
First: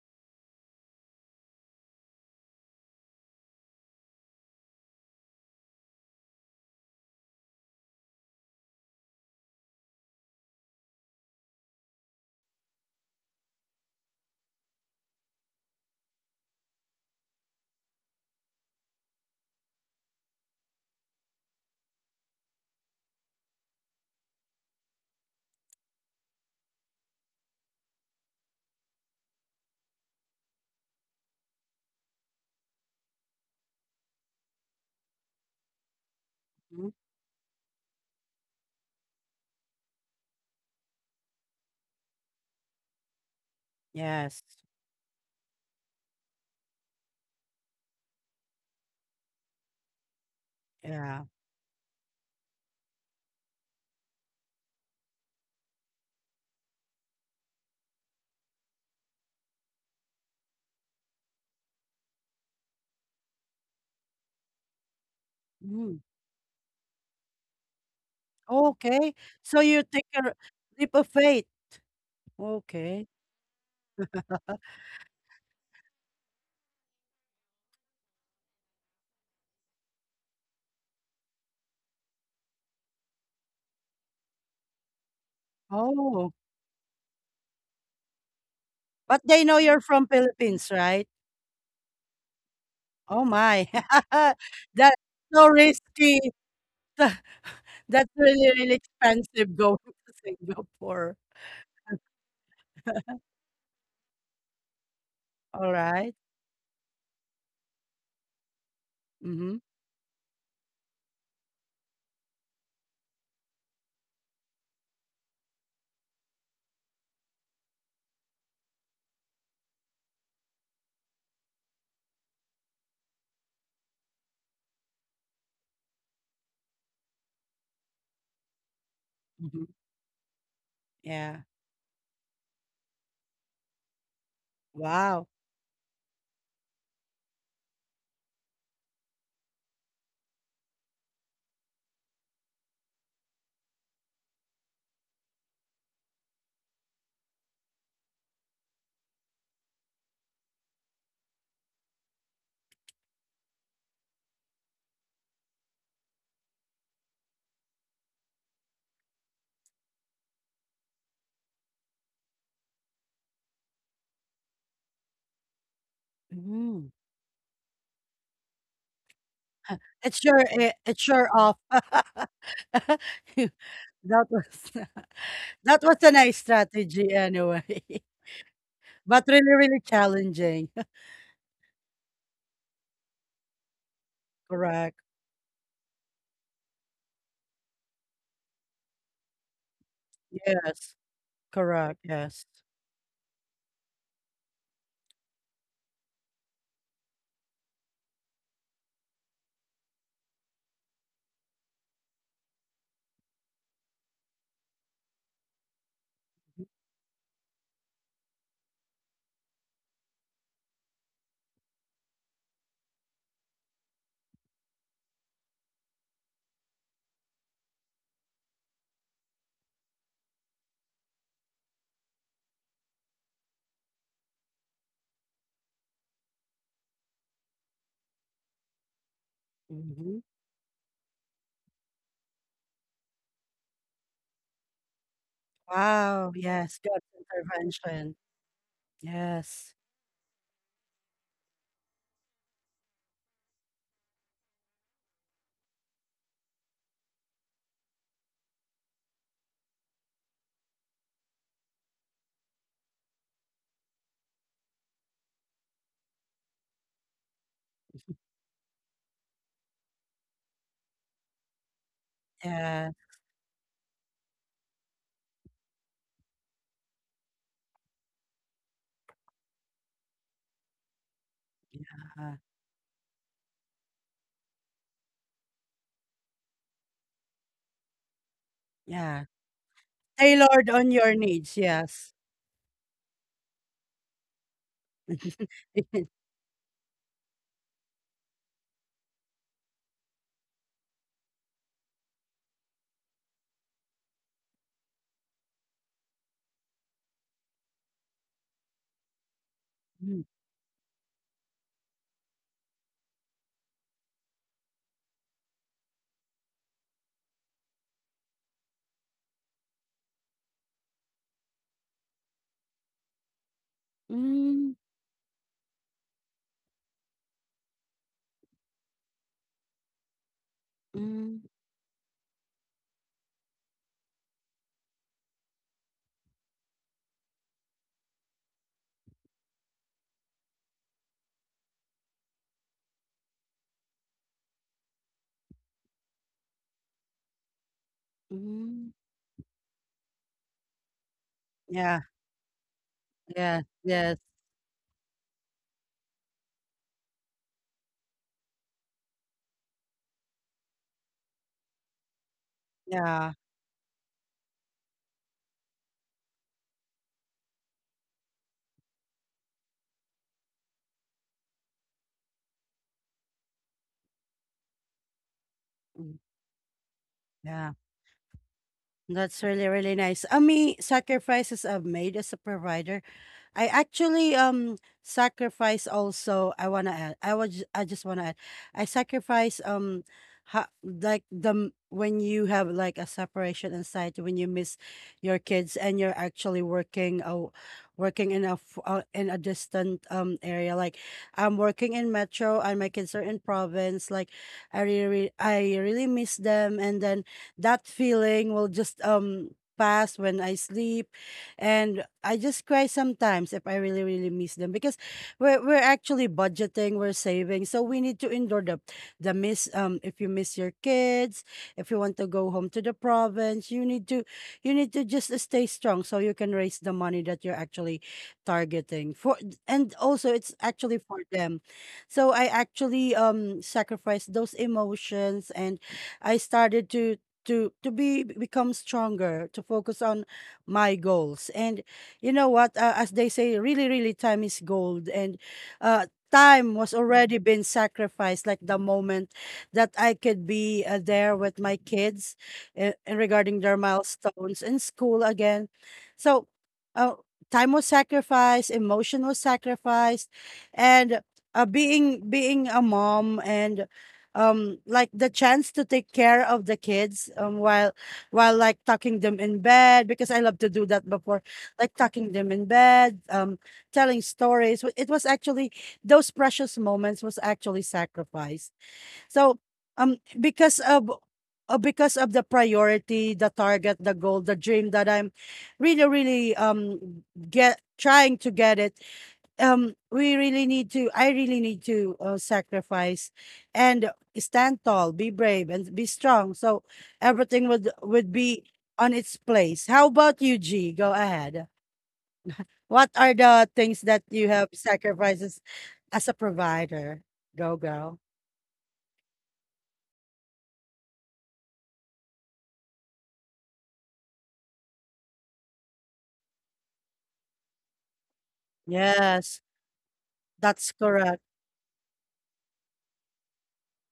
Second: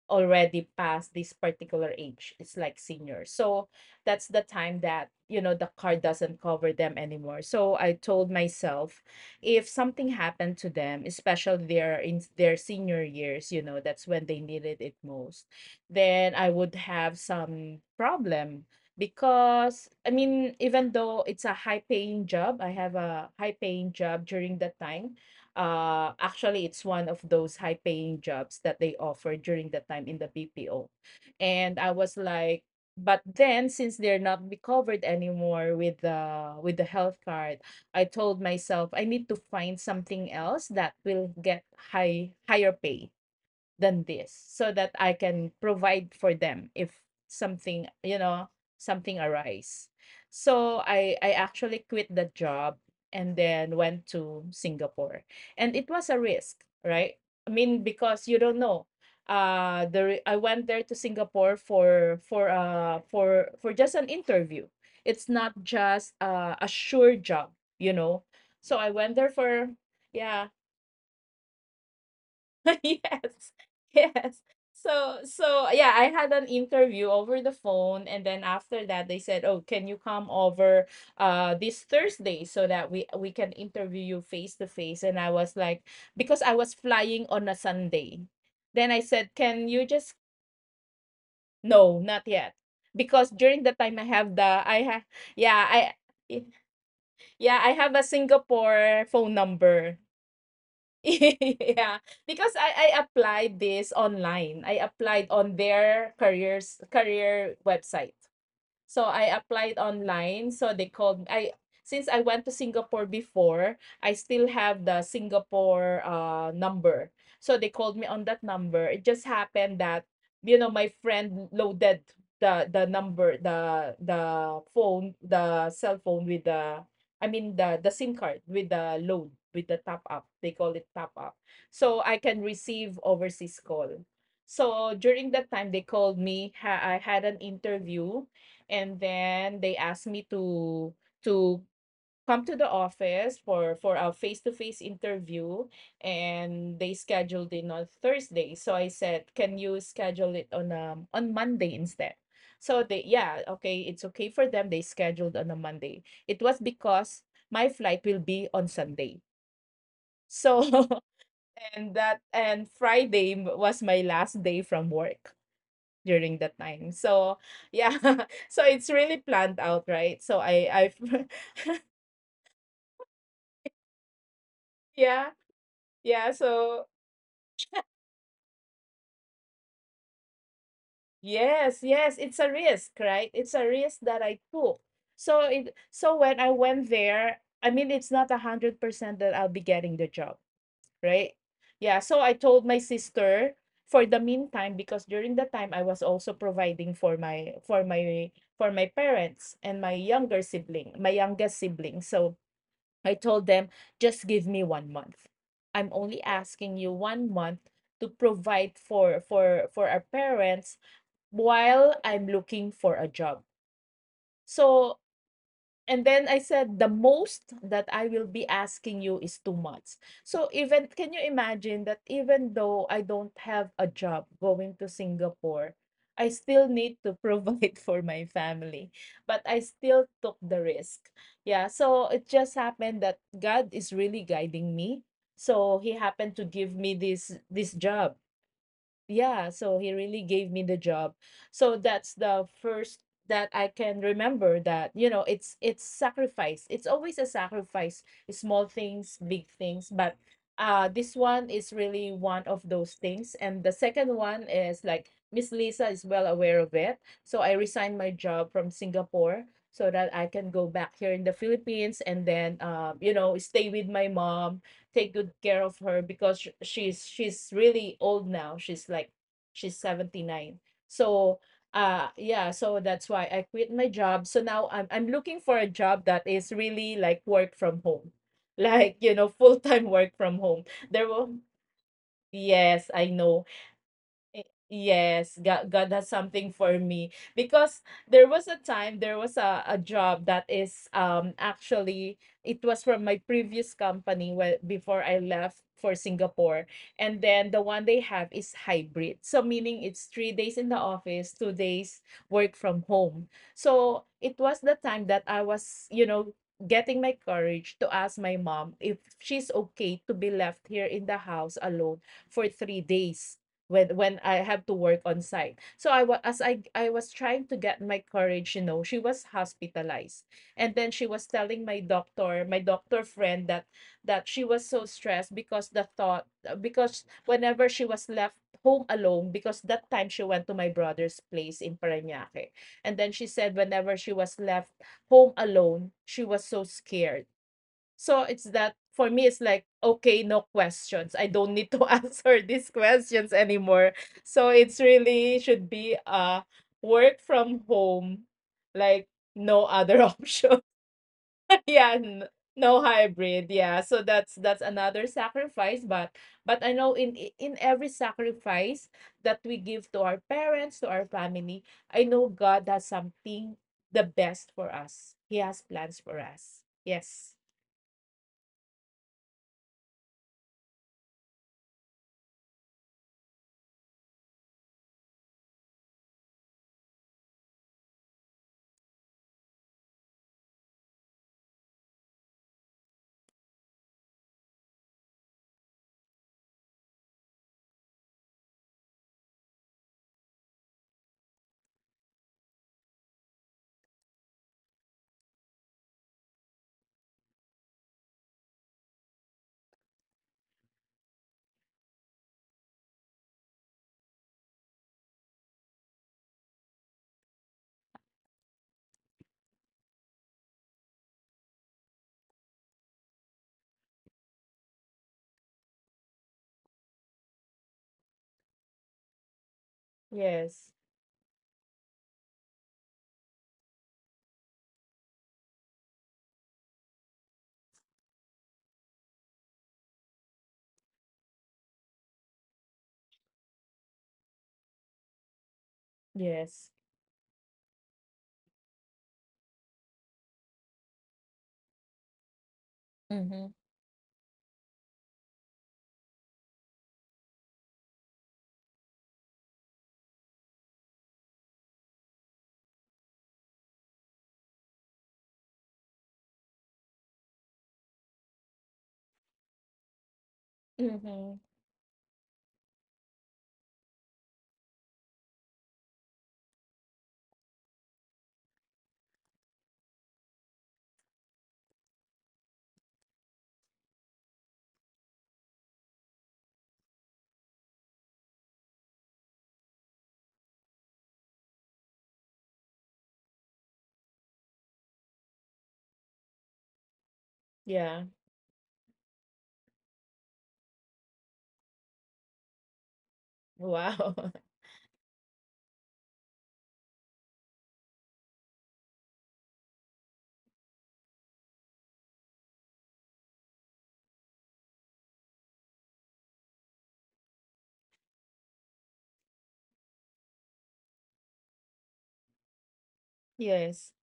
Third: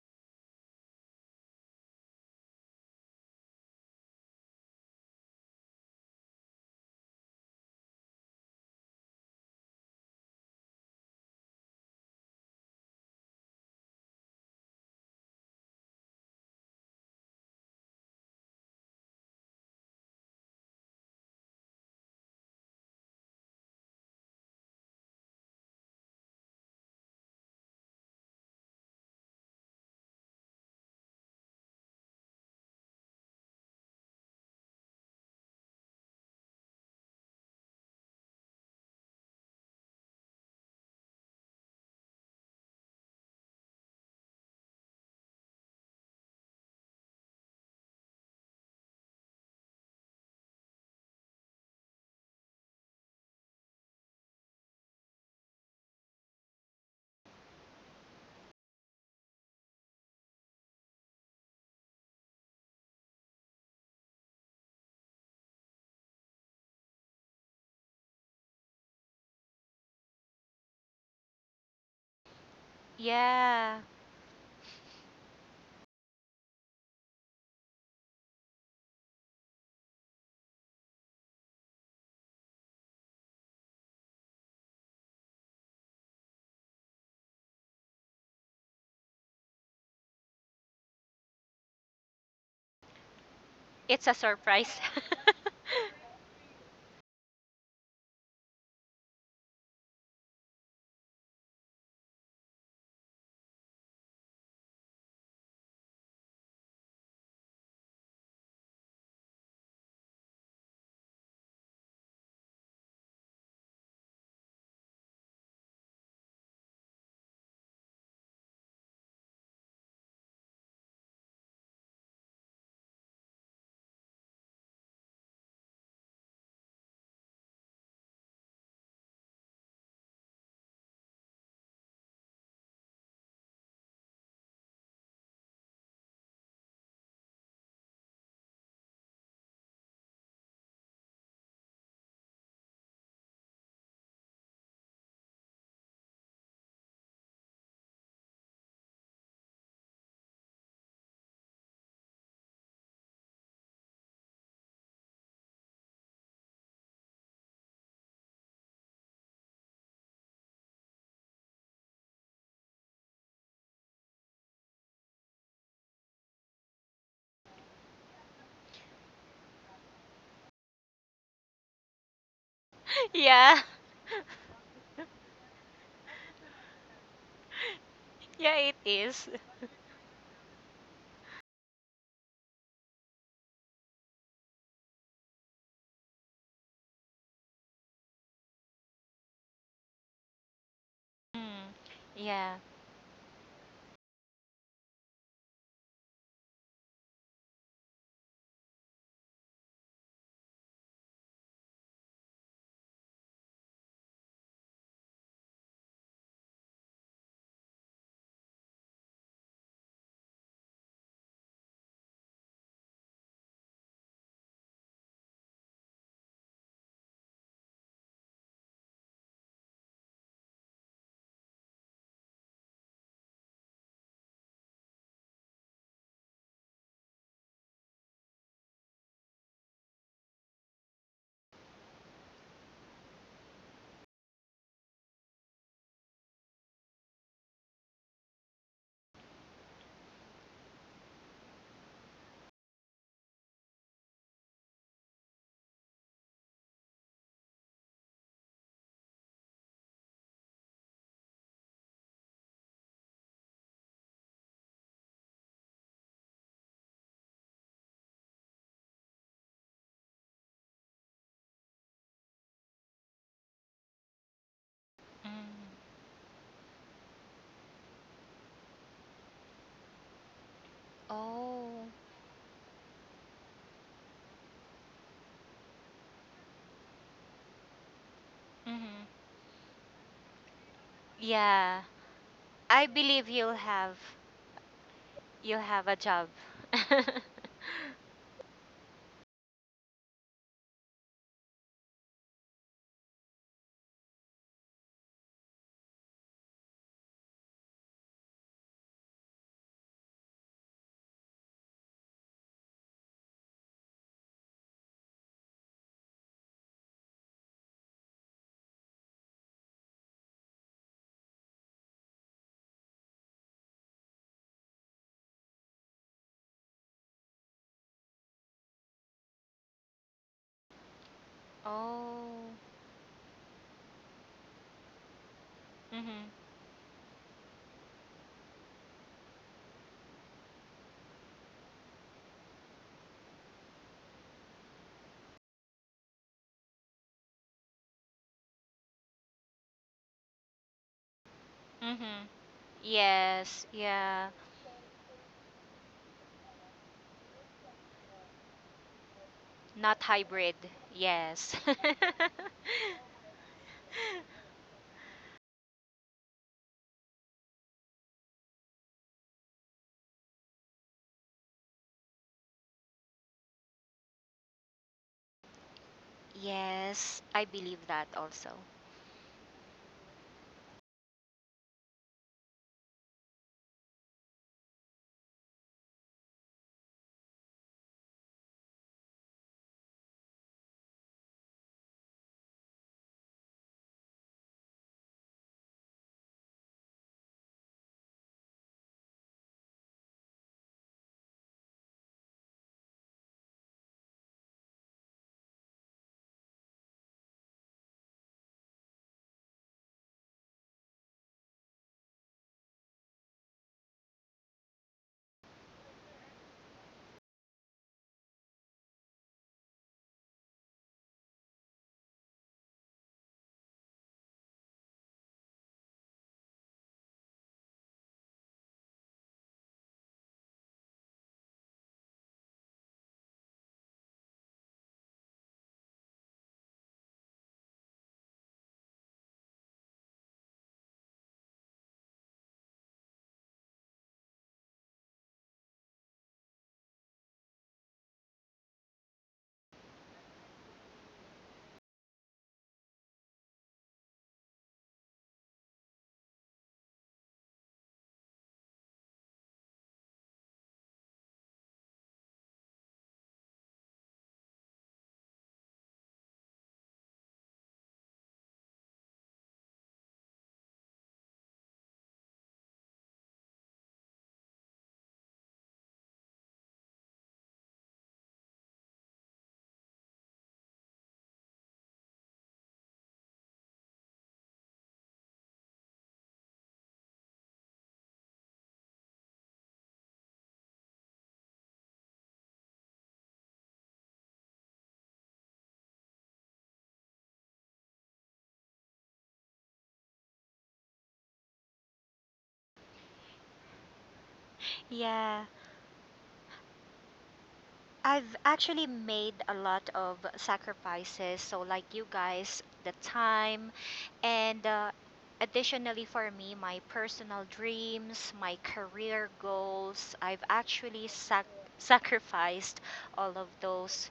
Speaker 2: already past this particular age. It's like senior. So that's the time that, you know, the card doesn't cover them anymore. So I told myself if something happened to them, especially their in their senior years, you know, that's when they needed it most. Then I would have some problem because I mean, even though it's a high paying job, I have a high paying job during that time. Actually, it's one of those high paying jobs that they offer during that time in the BPO. And I was like, but then since they're not be covered anymore with the
Speaker 1: Mm.
Speaker 2: health card, I told myself I need to find something else that will get higher pay than this
Speaker 1: Yes.
Speaker 2: so that I can provide for them if something, you know, something arise. So I
Speaker 1: Yeah.
Speaker 2: I actually quit the job and then went to Singapore. And it was a risk, right? I mean because you don't know. I went there to Singapore for just an interview. It's not
Speaker 1: Mm-hmm.
Speaker 2: just a sure job, you know. So I went
Speaker 1: Okay,
Speaker 2: there
Speaker 1: so
Speaker 2: for,
Speaker 1: you take a
Speaker 2: yeah.
Speaker 1: leap of faith.
Speaker 2: [LAUGHS]
Speaker 1: Okay.
Speaker 2: Yes,
Speaker 3: Yeah.
Speaker 2: yes. So yeah, I had an interview over the phone, and then after that, they said, "Oh, can you come over this Thursday so that we can interview you face to face?" And I was like,
Speaker 1: Oh,
Speaker 2: because I was flying on a Sunday. Then I
Speaker 1: but
Speaker 2: said,
Speaker 1: they know
Speaker 2: "Can
Speaker 1: you're
Speaker 2: you
Speaker 1: from
Speaker 2: just
Speaker 1: Philippines, right?
Speaker 2: no, not yet."
Speaker 1: Oh
Speaker 2: Because during
Speaker 1: my.
Speaker 2: the time I
Speaker 3: It's a
Speaker 1: [LAUGHS]
Speaker 2: have the
Speaker 3: surprise.
Speaker 2: I
Speaker 1: That's
Speaker 2: have
Speaker 1: so
Speaker 2: yeah, I
Speaker 1: risky. [LAUGHS]
Speaker 2: yeah, I have a
Speaker 1: That's really, really
Speaker 2: Singapore phone
Speaker 1: expensive going
Speaker 2: number.
Speaker 1: [LAUGHS] to Singapore.
Speaker 2: [LAUGHS] Yeah, because I
Speaker 1: [LAUGHS]
Speaker 2: applied this online. I applied on
Speaker 1: All right.
Speaker 2: their career website. So I
Speaker 1: Mm-hmm.
Speaker 2: applied online. So they called, I since I went to Singapore before, I still have the Singapore number. So they called me on that number. It just happened that you know my friend loaded the number the phone, the cell phone with the, I mean the SIM card with the load
Speaker 1: Mm-hmm.
Speaker 2: with the top up. They call it top up.
Speaker 1: Yeah.
Speaker 2: So I can receive overseas call. So
Speaker 1: Wow.
Speaker 2: during that time they called me. I had an interview and then they asked me to come to the office for a face-to-face interview, and they scheduled it on Thursday, so I said, can you schedule it on Monday instead? So they, yeah, okay, it's okay for them, they scheduled on a Monday. It was because my flight will be on Sunday. So [LAUGHS] and that, and Friday was my last day from work during that
Speaker 1: Mm.
Speaker 2: time. So yeah, [LAUGHS] so it's really planned out,
Speaker 1: It's
Speaker 2: right?
Speaker 1: your
Speaker 2: So I, I've
Speaker 1: it's your
Speaker 2: [LAUGHS]
Speaker 1: off. [LAUGHS]
Speaker 3: [LAUGHS]
Speaker 1: You-
Speaker 3: yeah.
Speaker 1: that was
Speaker 2: yeah,
Speaker 1: [LAUGHS] that was a
Speaker 2: yeah,
Speaker 1: nice
Speaker 2: so
Speaker 1: strategy anyway,
Speaker 3: Yeah, it
Speaker 1: [LAUGHS] but
Speaker 3: is.
Speaker 1: really really challenging.
Speaker 2: yes, yes, it's a risk, right? It's a risk that I took.
Speaker 1: Correct.
Speaker 2: So it, so when I went there, I mean it's not 100% that I'll be getting the job,
Speaker 1: Yes.
Speaker 2: right?
Speaker 3: Mm.
Speaker 1: Correct.
Speaker 2: Yeah, so I
Speaker 1: Yes.
Speaker 3: Yeah.
Speaker 2: told my sister for the meantime, because during the time I was also providing for my parents and my younger sibling, my youngest sibling. So I told them, just give me 1 month. I'm only asking you 1 month to provide for our parents while I'm looking for a job. So and then I said, the most that I will be asking you is 2 months. So even, can you imagine that even though I don't have a job going to Singapore, I still need to provide [LAUGHS] for my family. But I still
Speaker 1: Mhm.
Speaker 2: took the risk. Yeah. So it just happened that God is really guiding me. So he
Speaker 1: Wow.
Speaker 2: happened to give
Speaker 1: Yes.
Speaker 2: me
Speaker 1: God's
Speaker 2: this job.
Speaker 1: intervention.
Speaker 2: Yeah,
Speaker 1: Yes.
Speaker 2: so he really gave me the job. So that's the first that I can remember that, you know, it's sacrifice. It's always a sacrifice, small things, big things, but this one is really one of those things. And the second one is like Miss Lisa is well aware of it. So I resigned my job from Singapore so that I can go back here in the Philippines and then
Speaker 1: Yeah.
Speaker 2: you know, stay with my mom, take good
Speaker 3: Mm.
Speaker 2: care of her because she's really old now. She's like she's 79. So
Speaker 3: Oh.
Speaker 1: Yeah.
Speaker 2: yeah, so that's why I quit my job. So now I'm looking for a job that is really like work from home. [LAUGHS] Like,
Speaker 3: Hmm.
Speaker 2: you
Speaker 1: Yeah.
Speaker 2: know, full-time work from home.
Speaker 1: Tailored on
Speaker 2: There
Speaker 1: your
Speaker 2: will,
Speaker 1: needs.
Speaker 3: Yeah.
Speaker 1: Yes.
Speaker 2: yes,
Speaker 3: I
Speaker 2: I
Speaker 3: believe
Speaker 2: know.
Speaker 3: you'll have
Speaker 2: Eh, Yes,
Speaker 3: You'll have
Speaker 2: God
Speaker 3: a
Speaker 1: [LAUGHS]
Speaker 2: has
Speaker 3: job.
Speaker 2: something for me
Speaker 3: [LAUGHS]
Speaker 2: because there was a time, there was a job that is actually it was from my previous company when before I left for Singapore, and then the one they have is hybrid, so meaning it's
Speaker 1: Mm.
Speaker 2: 3 days in the office, 2 days work from home. So it was the time that I was, you know, getting my courage to ask my mom if she's okay to be left here in the house alone for 3 days when I have
Speaker 1: Mm.
Speaker 2: to work on site. So I was, as I was trying to get my courage, you know, she was hospitalized. And then she was
Speaker 1: Mm.
Speaker 2: telling
Speaker 3: oh.
Speaker 2: my doctor friend that she was so stressed because the thought,
Speaker 3: Mhm.
Speaker 2: because whenever she was left home alone, because that time she went to my brother's place in Parañaque. And then she said whenever she was left home alone, she was so scared. So it's that,
Speaker 1: Mm.
Speaker 2: for me it's like, okay, no questions. I don't need to [LAUGHS]
Speaker 1: Yeah.
Speaker 3: Mhm.
Speaker 2: answer these questions
Speaker 1: Yeah.
Speaker 3: Yes.
Speaker 2: anymore.
Speaker 1: Yes.
Speaker 3: Yeah.
Speaker 2: So it's really should be work from home, like no
Speaker 3: Not
Speaker 2: other [LAUGHS]
Speaker 3: hybrid.
Speaker 2: option.
Speaker 3: Yes.
Speaker 2: yeah, n- no
Speaker 1: Yeah.
Speaker 2: hybrid. Yeah. So
Speaker 3: [LAUGHS]
Speaker 2: that's another sacrifice, but I know in in every sacrifice that we give to our parents, to our family, I know God has something the best for us. He has plans
Speaker 1: Mm.
Speaker 2: for us.
Speaker 3: Yes,
Speaker 2: Yes.
Speaker 3: I
Speaker 1: Yeah.
Speaker 3: believe that also.
Speaker 1: That's really, really nice. How many sacrifices I've made as a provider. I actually sacrifice also I want to add I was I just want to add I sacrifice like when you have like a separation anxiety, when you miss your kids and you're actually working, working in a in a distant area. Like, I'm working in metro and my kids are in province. I really miss them, and then that feeling will just pass when I sleep, and I just cry sometimes if I really really miss them, because we're actually budgeting, we're saving, so we need to endure the miss. If you miss your kids, if you want to go home to the province, you need to, just stay strong so you can raise the money that you're actually targeting for, and also it's
Speaker 2: Yes.
Speaker 1: actually for them. So I actually sacrificed those emotions, and I started to be become stronger to focus on my goals. And you know what? As they say, really, really, time is gold. And time
Speaker 2: Yes.
Speaker 1: was already been sacrificed, like the moment that I could be there with my kids, and
Speaker 2: Mhm.
Speaker 1: regarding their milestones in school again. So, uh, time was sacrificed, emotion was sacrificed, and being a mom, and like the chance to take care of the kids while like tucking them in bed, because I love to do that
Speaker 2: Mhm.
Speaker 1: before, like tucking them in bed, telling stories. It was actually those precious moments was actually sacrificed. So because of, because of the priority, the target, the goal, the dream that I'm really, really get trying to get it, we really need to, I really need to, sacrifice and stand tall, be brave and be strong, so everything
Speaker 2: Yeah.
Speaker 1: would be on its place. How about you, G? Go ahead. What are the things that
Speaker 2: Wow.
Speaker 1: you
Speaker 2: [LAUGHS]
Speaker 1: have
Speaker 3: Yeah,
Speaker 1: sacrifices as a provider? Go, girl.
Speaker 3: I've actually made a lot of sacrifices. So, like you guys, the time, and additionally for me, my personal dreams, my career
Speaker 1: Yes,
Speaker 3: goals, I've
Speaker 1: that's
Speaker 3: actually
Speaker 1: correct.
Speaker 3: sacrificed all of
Speaker 2: Yes.
Speaker 3: those.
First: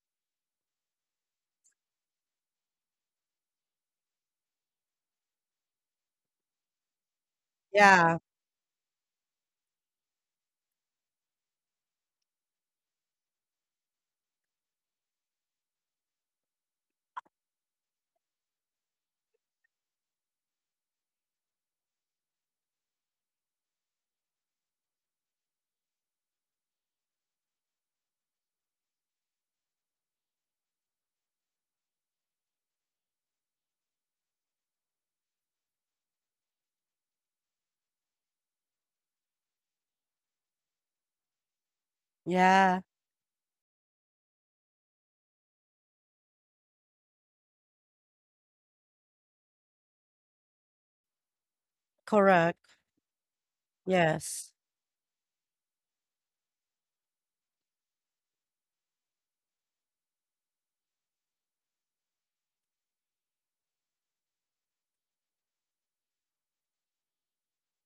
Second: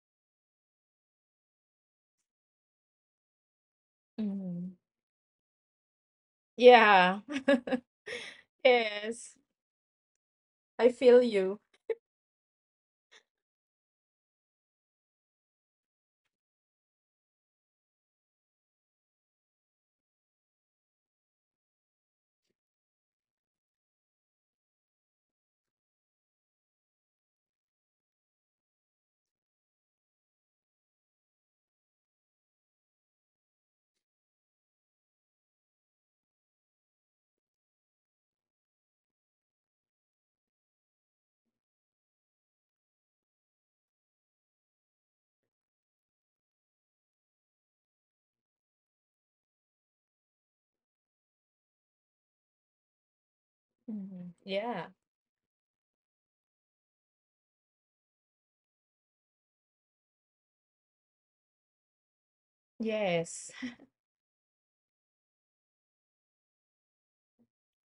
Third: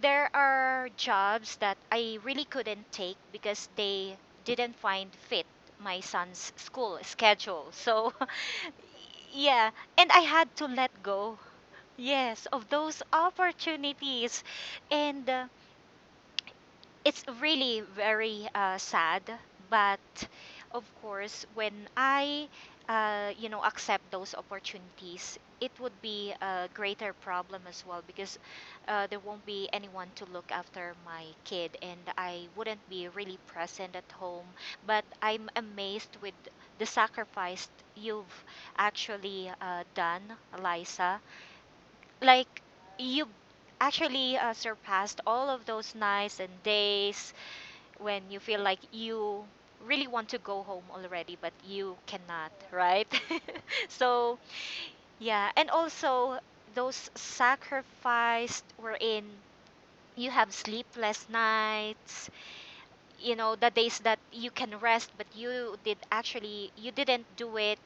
Speaker 3: There are jobs that I really couldn't take because they didn't
Speaker 2: Mhm.
Speaker 3: find fit my son's school
Speaker 2: Yeah. [LAUGHS]
Speaker 3: schedule. [LAUGHS] So,
Speaker 1: Yeah.
Speaker 2: Yes.
Speaker 3: yeah, and I had to
Speaker 2: I
Speaker 3: let
Speaker 2: feel
Speaker 3: go.
Speaker 2: you.
Speaker 3: Yes, of those opportunities. And it's really very sad, but of course when I you know, accept those opportunities, it would be a greater problem as well, because there won't be anyone to look after my kid and I wouldn't be really present at home. But I'm amazed with the sacrifice you've actually done, Eliza. Like,
Speaker 1: Yeah.
Speaker 3: you actually surpassed all of those nights and days when you feel like you really want to go home already but you cannot,
Speaker 1: Correct.
Speaker 3: right? [LAUGHS]
Speaker 2: Mhm.
Speaker 3: so
Speaker 1: Yes.
Speaker 2: Yeah.
Speaker 3: yeah, and also those sacrificed wherein you have sleepless nights, you
Speaker 2: Yes.
Speaker 3: know, the days that you can rest but you did actually, you didn't do it,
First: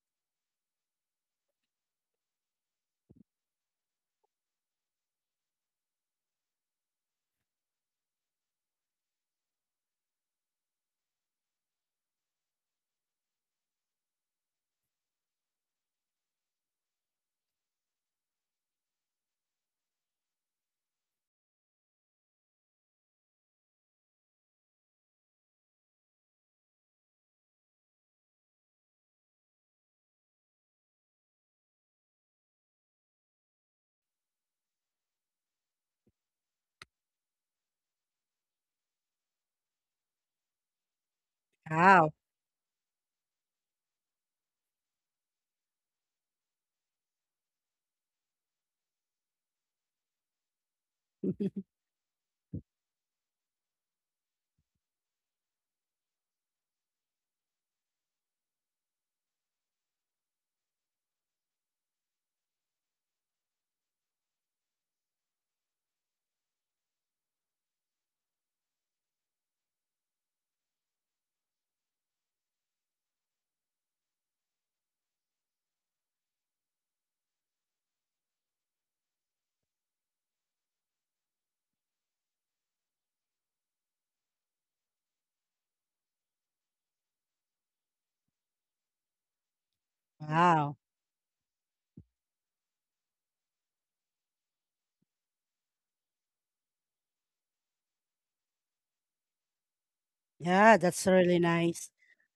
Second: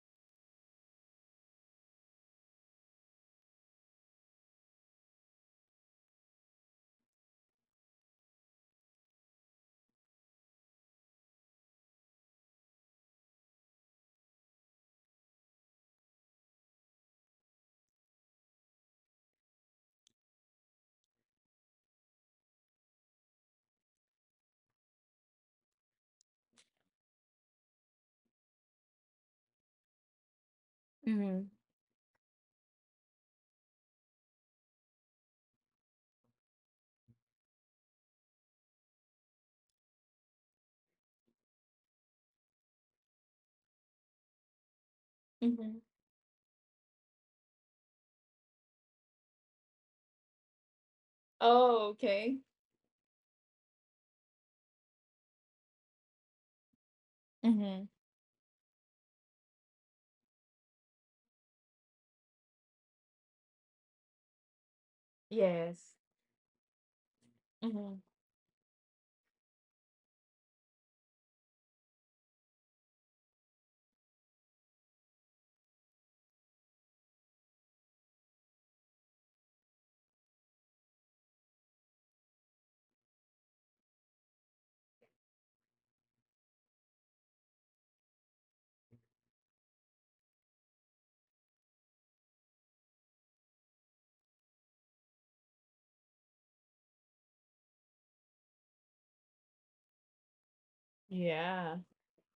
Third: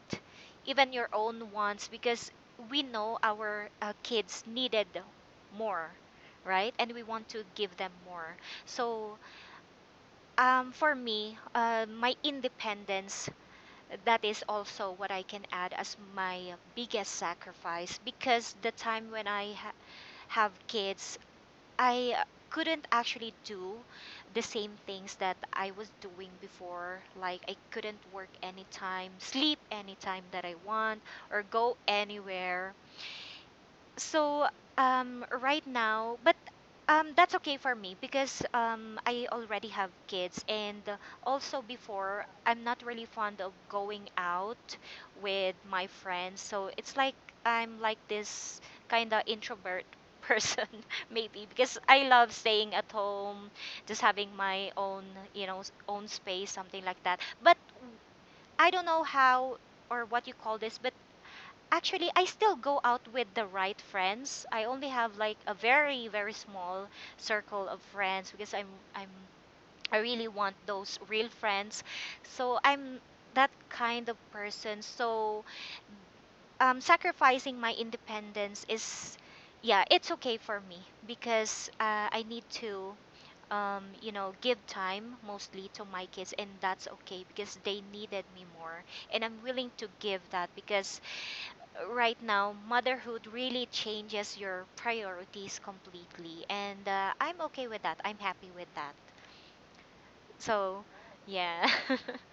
Speaker 3: even your own wants, because we know our kids needed more, right? And we want to give them more. So for me, my independence, that is also what I can add as my biggest sacrifice, because the time when I have kids, I couldn't actually do the same things that I was doing before. Like, I couldn't work anytime, sleep anytime that I want, or
Speaker 2: Mhm.
Speaker 3: go anywhere. So right now, but that's okay for me because I already have kids, and also
Speaker 1: Wow.
Speaker 3: before I'm not really fond of going out with
Speaker 2: Mhm.
Speaker 3: my friends. So it's like I'm like this kind of introvert [LAUGHS] person, maybe
Speaker 1: [LAUGHS]
Speaker 3: because
Speaker 2: Oh,
Speaker 3: I love
Speaker 2: okay.
Speaker 3: staying at home, just having my own, you know, own space, something like that. But
Speaker 2: Mhm.
Speaker 3: I don't know how or what you call this, but actually, I still go out with the right friends. I only have like a
Speaker 2: Yes.
Speaker 3: very, very small circle of
Speaker 2: Mhm.
Speaker 3: friends because I'm I really want those real friends. So I'm that kind of person. So sacrificing my independence is, yeah, it's okay for me because I need to, you know, give time mostly to my kids, and that's okay because they needed me more, and I'm willing to give that
Speaker 1: Wow.
Speaker 3: because right now, motherhood really changes your priorities completely. And I'm okay with that. I'm happy with that.
Speaker 1: Yeah,
Speaker 3: So,
Speaker 1: that's really
Speaker 3: yeah.
Speaker 2: Yeah.
Speaker 1: nice.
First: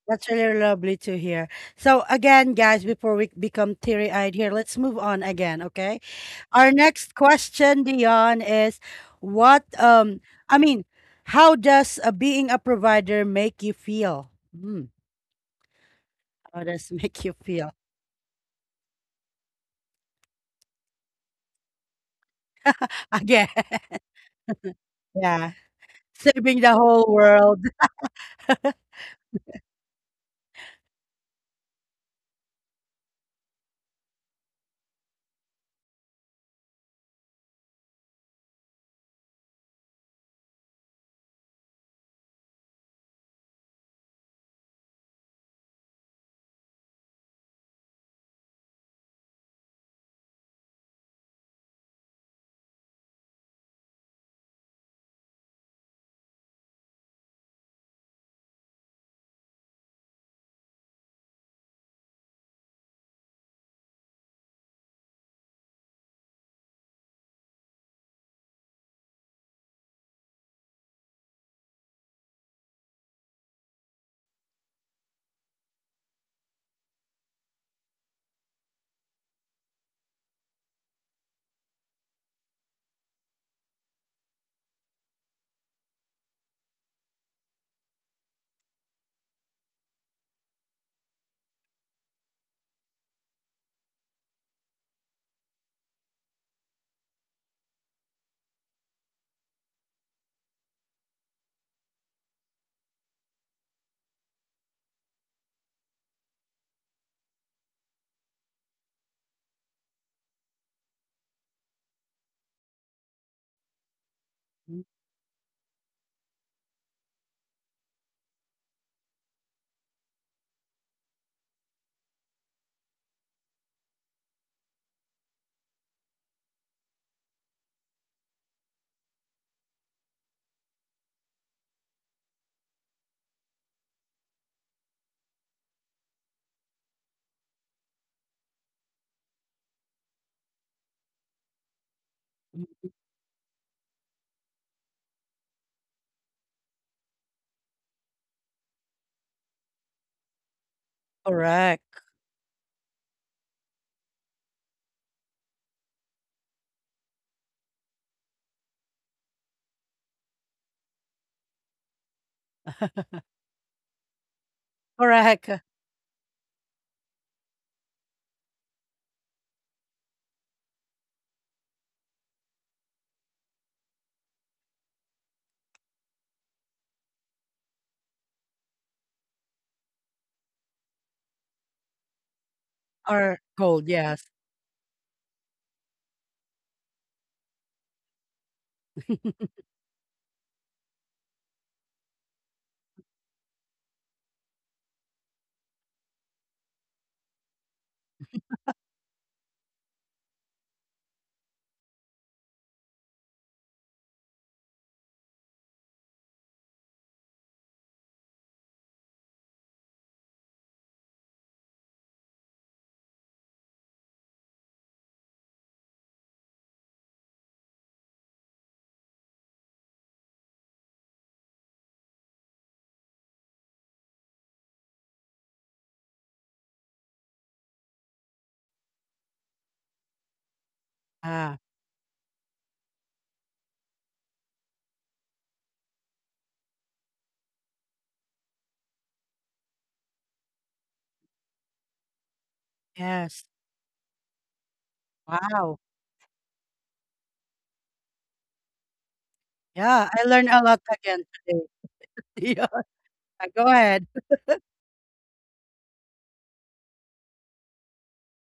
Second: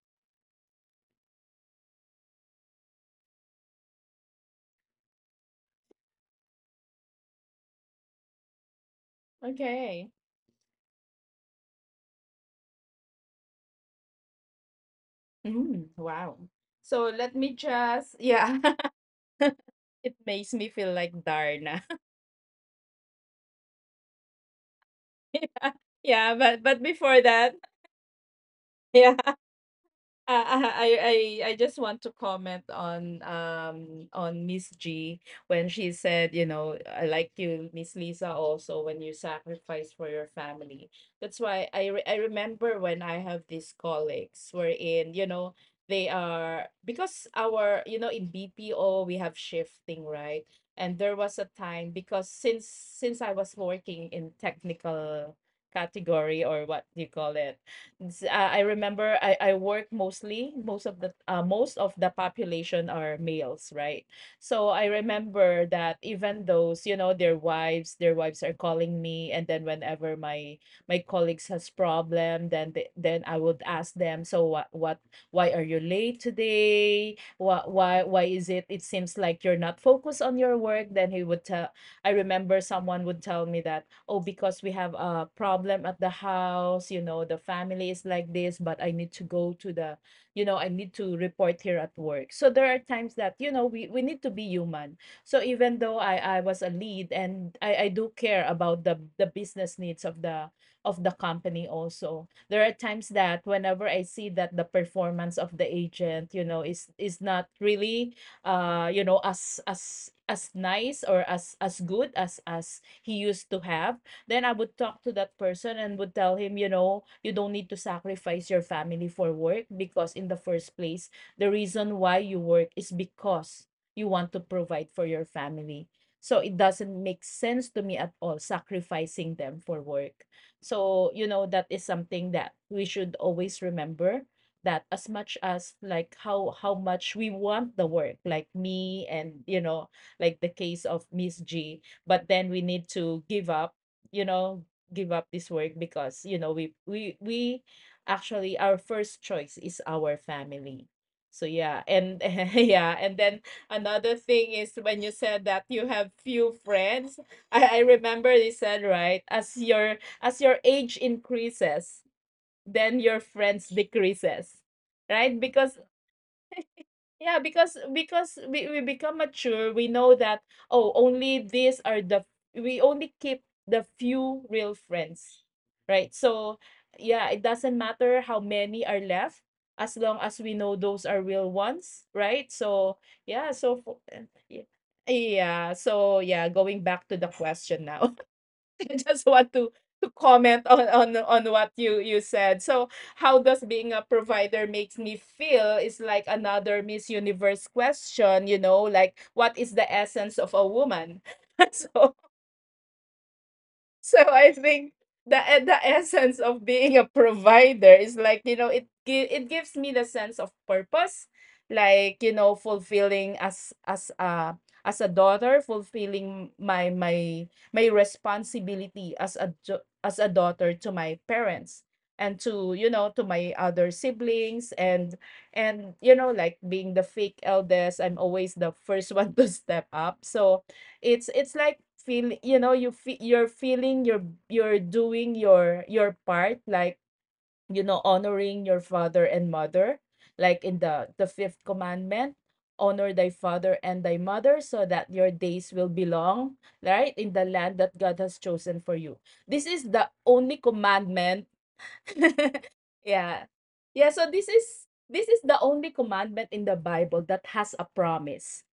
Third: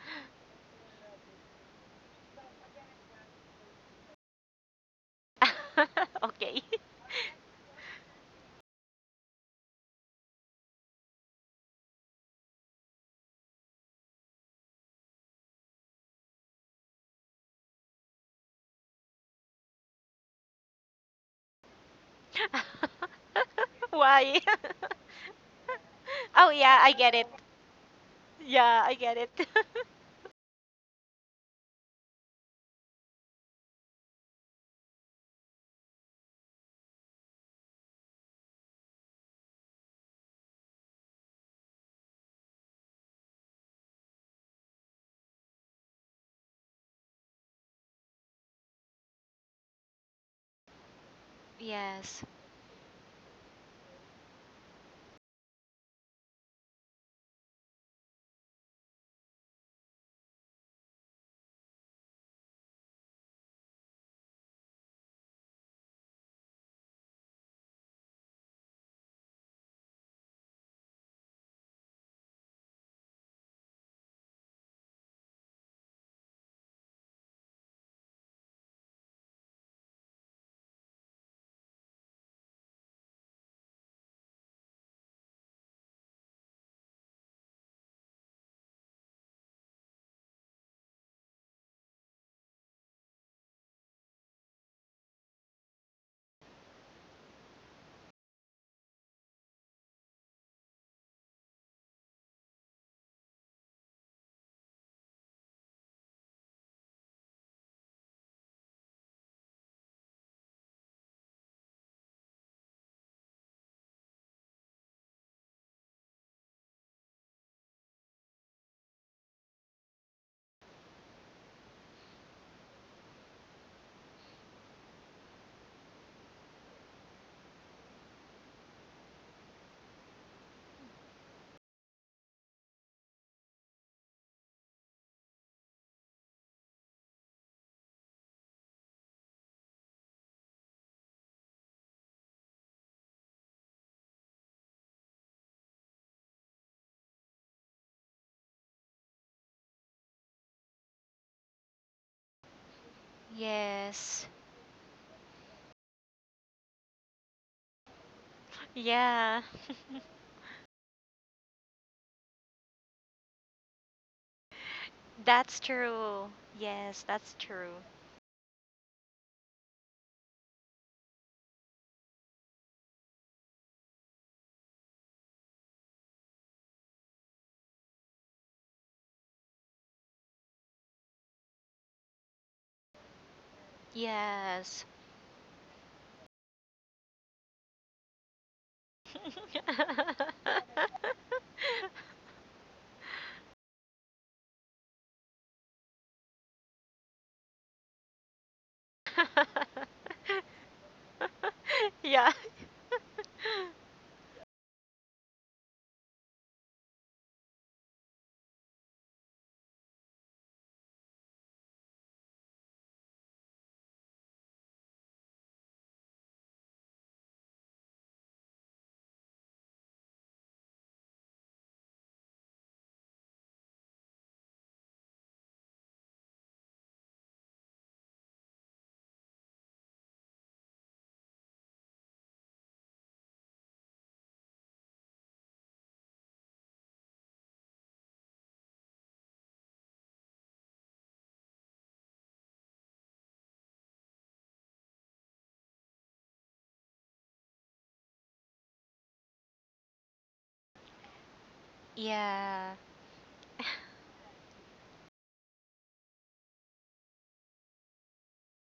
Speaker 1: That's really lovely to hear. So again, guys, before we become teary-eyed here, let's move on again,
Speaker 3: [LAUGHS]
Speaker 1: okay?
Speaker 3: okay.
Speaker 1: Our next question, Dion, is what
Speaker 2: Okay.
Speaker 1: I mean, how does being a provider make you feel? Mm,
Speaker 2: Mm. Wow.
Speaker 1: how does [LAUGHS]
Speaker 2: So
Speaker 1: make you
Speaker 2: let me
Speaker 1: feel?
Speaker 2: just, yeah. [LAUGHS] It makes me feel like Darna. [LAUGHS]
Speaker 1: Again,
Speaker 3: [LAUGHS]
Speaker 1: [LAUGHS]
Speaker 3: Why?
Speaker 1: yeah,
Speaker 2: Yeah,
Speaker 3: [LAUGHS] oh,
Speaker 1: saving the
Speaker 3: yeah,
Speaker 2: but
Speaker 3: I
Speaker 1: whole
Speaker 3: get
Speaker 2: before
Speaker 3: it.
Speaker 2: that,
Speaker 1: world.
Speaker 2: [LAUGHS]
Speaker 1: [LAUGHS]
Speaker 3: Yeah, I get
Speaker 2: yeah.
Speaker 3: it.
Speaker 2: Ah, ah, I I just want to comment on Miss G when she said, you know, I like you, Miss Lisa, also when you sacrifice for your family. That's why I remember when I have these colleagues wherein, you know, they are because our, you know, in BPO we have shifting, right? And there was a
Speaker 3: [LAUGHS]
Speaker 2: time
Speaker 3: yes.
Speaker 2: because since I was working in technical category or what do you call it? Z- I remember I work mostly, most of the population are males, right? So I remember that even those, you know, their wives are calling me, and then whenever my colleagues has problem, then then I would ask them, so what why are you late today? Why is it, it seems like you're not focused on your work? Then he would tell, I remember someone would tell me that, oh, because we have a problem at the house, you know, the family is like this, but I need to go to the, you know, I need to report here at work. So there are times that, you know, we need to be human. So even though I was a lead and I do care about the business needs of the company also, there are times that whenever I see that the performance of the agent, you know, is not really you know, as as nice or as good as he used to have, then I would talk to that person and would tell him, you know, you don't need to sacrifice your family for work because in the first place, the reason why you work is because you want to provide for your family. So it doesn't make sense to me at all sacrificing them for work. So, you know, that is something that we should always remember, that as much as like how much we want the work, like me, and you know, like the case of Miss G, but then we need to give up, you know, give up this work because, you know, we actually, our first choice is our family. So yeah,
Speaker 1: Correct.
Speaker 2: and [LAUGHS] yeah, and then another
Speaker 3: Yes.
Speaker 2: thing is when you said that you have few friends, I remember you said, right,
Speaker 3: Yeah.
Speaker 2: as your age increases, then your
Speaker 1: [LAUGHS]
Speaker 2: friends decreases, right?
Speaker 1: Correct.
Speaker 3: That's
Speaker 2: Because
Speaker 3: true. Yes,
Speaker 2: yeah,
Speaker 3: that's
Speaker 2: because
Speaker 3: true.
Speaker 2: we become mature, we know that, oh, only these are the, we only keep the few real friends, right? So yeah, it doesn't matter how many are left, as long as we know those are real ones, right? So
Speaker 1: Or
Speaker 2: yeah, so
Speaker 1: cold,
Speaker 2: for,
Speaker 1: yes.
Speaker 2: yeah,
Speaker 3: Yes.
Speaker 2: yeah, so yeah, going back to the question now, [LAUGHS] I just want to comment [LAUGHS] on what you
Speaker 3: [LAUGHS]
Speaker 2: said. So, how does being a provider makes me feel is like another Miss Universe question, you know, like what is the essence of
Speaker 3: [LAUGHS]
Speaker 2: a woman? [LAUGHS] so,
Speaker 3: Yeah.
Speaker 2: so I think the essence of being a provider is, like, you know, it gives me the sense of purpose, like, you know, fulfilling as a as a daughter, fulfilling my responsibility as a daughter to my parents and to, you know, to my other siblings and, you know, like being the fake eldest, I'm always the first [LAUGHS] one to step up. So it's
Speaker 1: Ah,
Speaker 2: like feel you know, you're feeling you're doing your part, like, you know, honoring your father and mother, like in the fifth commandment, honor thy
Speaker 1: yes.
Speaker 2: father and thy mother so that your days will
Speaker 1: Wow.
Speaker 2: be long, right? In the land that God has chosen for you. This is the
Speaker 1: Yeah, I
Speaker 2: only
Speaker 1: learned a lot again
Speaker 2: commandment.
Speaker 1: today. [LAUGHS]
Speaker 2: [LAUGHS]
Speaker 1: Yeah,
Speaker 3: Yeah.
Speaker 2: yeah.
Speaker 1: go
Speaker 2: Yeah,
Speaker 1: ahead.
Speaker 2: so this is the only commandment in the Bible that has a promise.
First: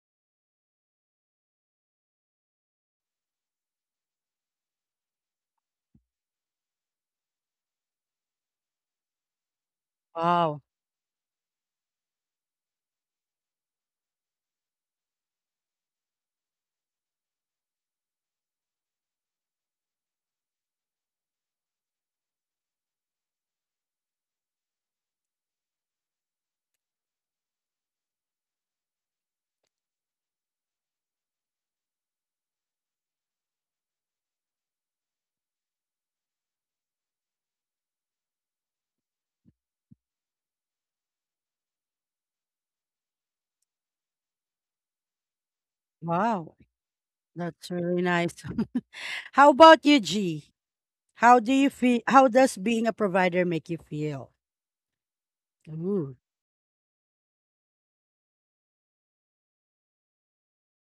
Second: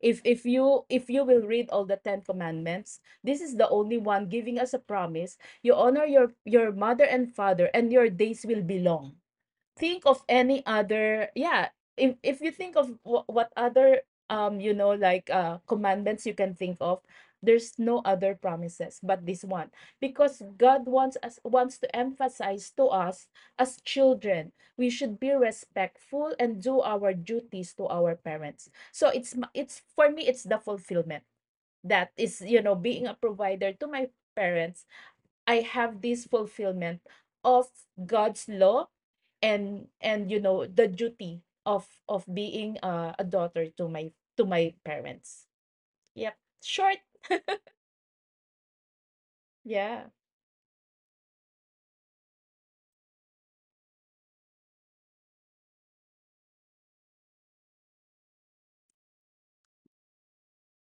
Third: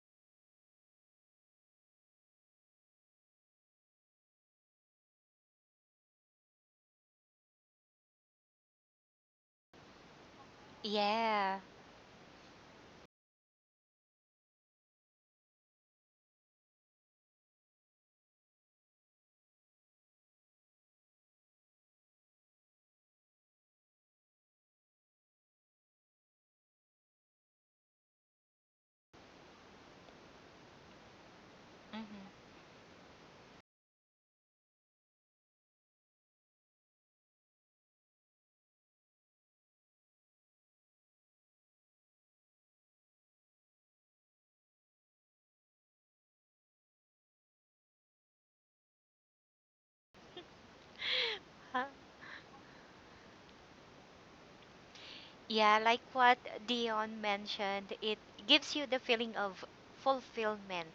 Speaker 2: If you if you will read all the 10 commandments, this is the only one giving us a promise. You honor your mother and father and your days will be long. Think of
Speaker 1: Wow.
Speaker 2: any other,
Speaker 3: Yeah.
Speaker 2: yeah, if you think of what other, you know, like, commandments you can think of, there's no other promises but this one. Because God wants to emphasize to us as children, we should be respectful and do our duties to our parents. So it's ma- it's for me, it's the fulfillment that is,
Speaker 3: Hmm.
Speaker 2: you know, being a provider to my parents. I have this fulfillment of God's law and, you know, the duty of being a daughter to my parents. Yep.
Speaker 1: Wow.
Speaker 2: Short.
Speaker 1: That's really nice. [LAUGHS] How about you,
Speaker 2: Yeah.
Speaker 1: G? How do you
Speaker 3: Huh?
Speaker 1: feel? How does being a provider make you feel?
Speaker 3: Yeah, like
Speaker 1: Ooh,
Speaker 3: what Dion mentioned, it gives you the feeling of fulfillment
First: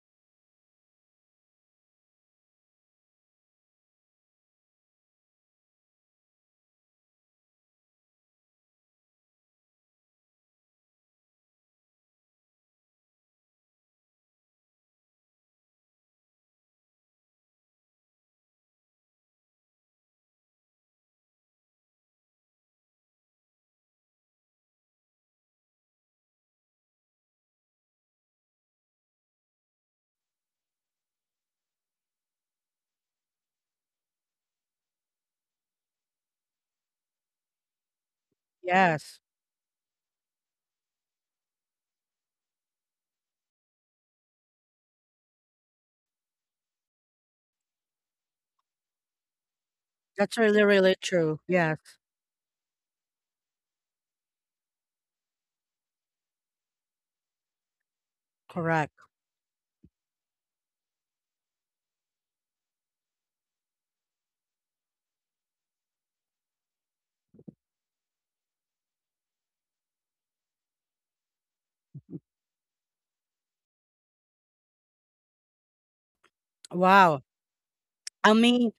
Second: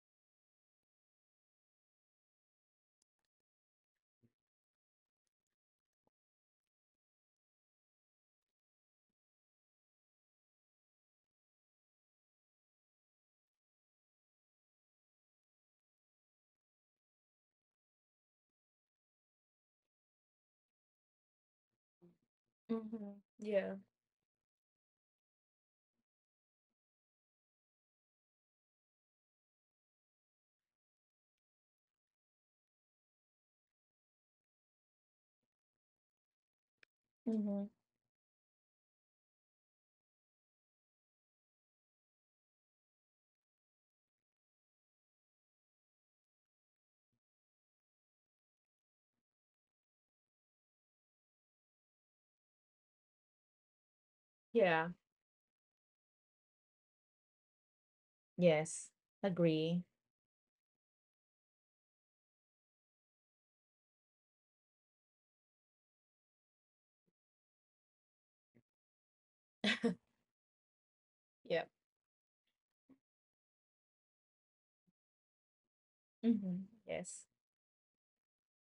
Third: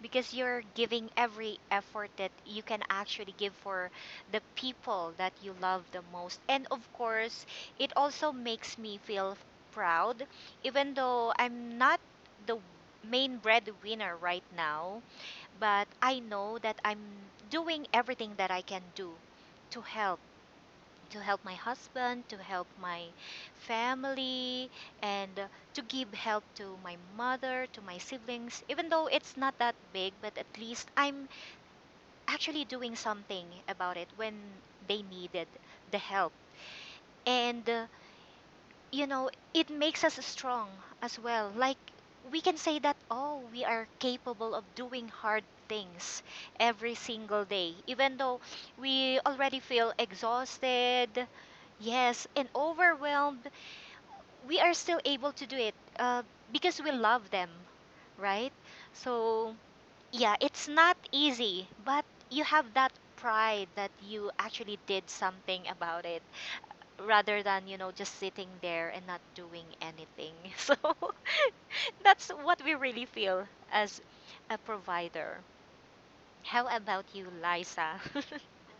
Speaker 3: because you're giving every effort that you can actually give for the people that you love the most. And of course, it also makes me feel proud, even though I'm not the main breadwinner right now. But I know that I'm doing everything that I can do to help, to help my husband, to help my
Speaker 2: Mm-hmm. Yeah.
Speaker 3: family, and to give help to my mother, to my siblings. Even though it's not that big, but at least I'm actually doing something about it when they needed the help. And
Speaker 2: Mm-hmm.
Speaker 3: you
Speaker 1: yes.
Speaker 3: know, it makes us strong as well. Like, we can say that, oh, we are capable of doing hard things every single day, even though we already feel
Speaker 1: That's really, really
Speaker 3: exhausted,
Speaker 1: true. Yes,
Speaker 3: yes, and overwhelmed. We are
Speaker 2: Yeah.
Speaker 3: still able to do it because we love them, right?
Speaker 1: correct.
Speaker 2: Yes.
Speaker 3: So,
Speaker 2: Agree.
Speaker 3: yeah, it's not easy, but you have that pride that you actually did something about it rather than, you know, just sitting there and not doing anything. [LAUGHS] So
Speaker 2: Yep.
Speaker 3: [LAUGHS] that's what we really feel as a provider.
Speaker 2: Mm-hmm.
Speaker 3: How about
Speaker 1: Wow.
Speaker 3: you,
Speaker 2: Yes.
Speaker 3: Liza?
Speaker 1: I mean,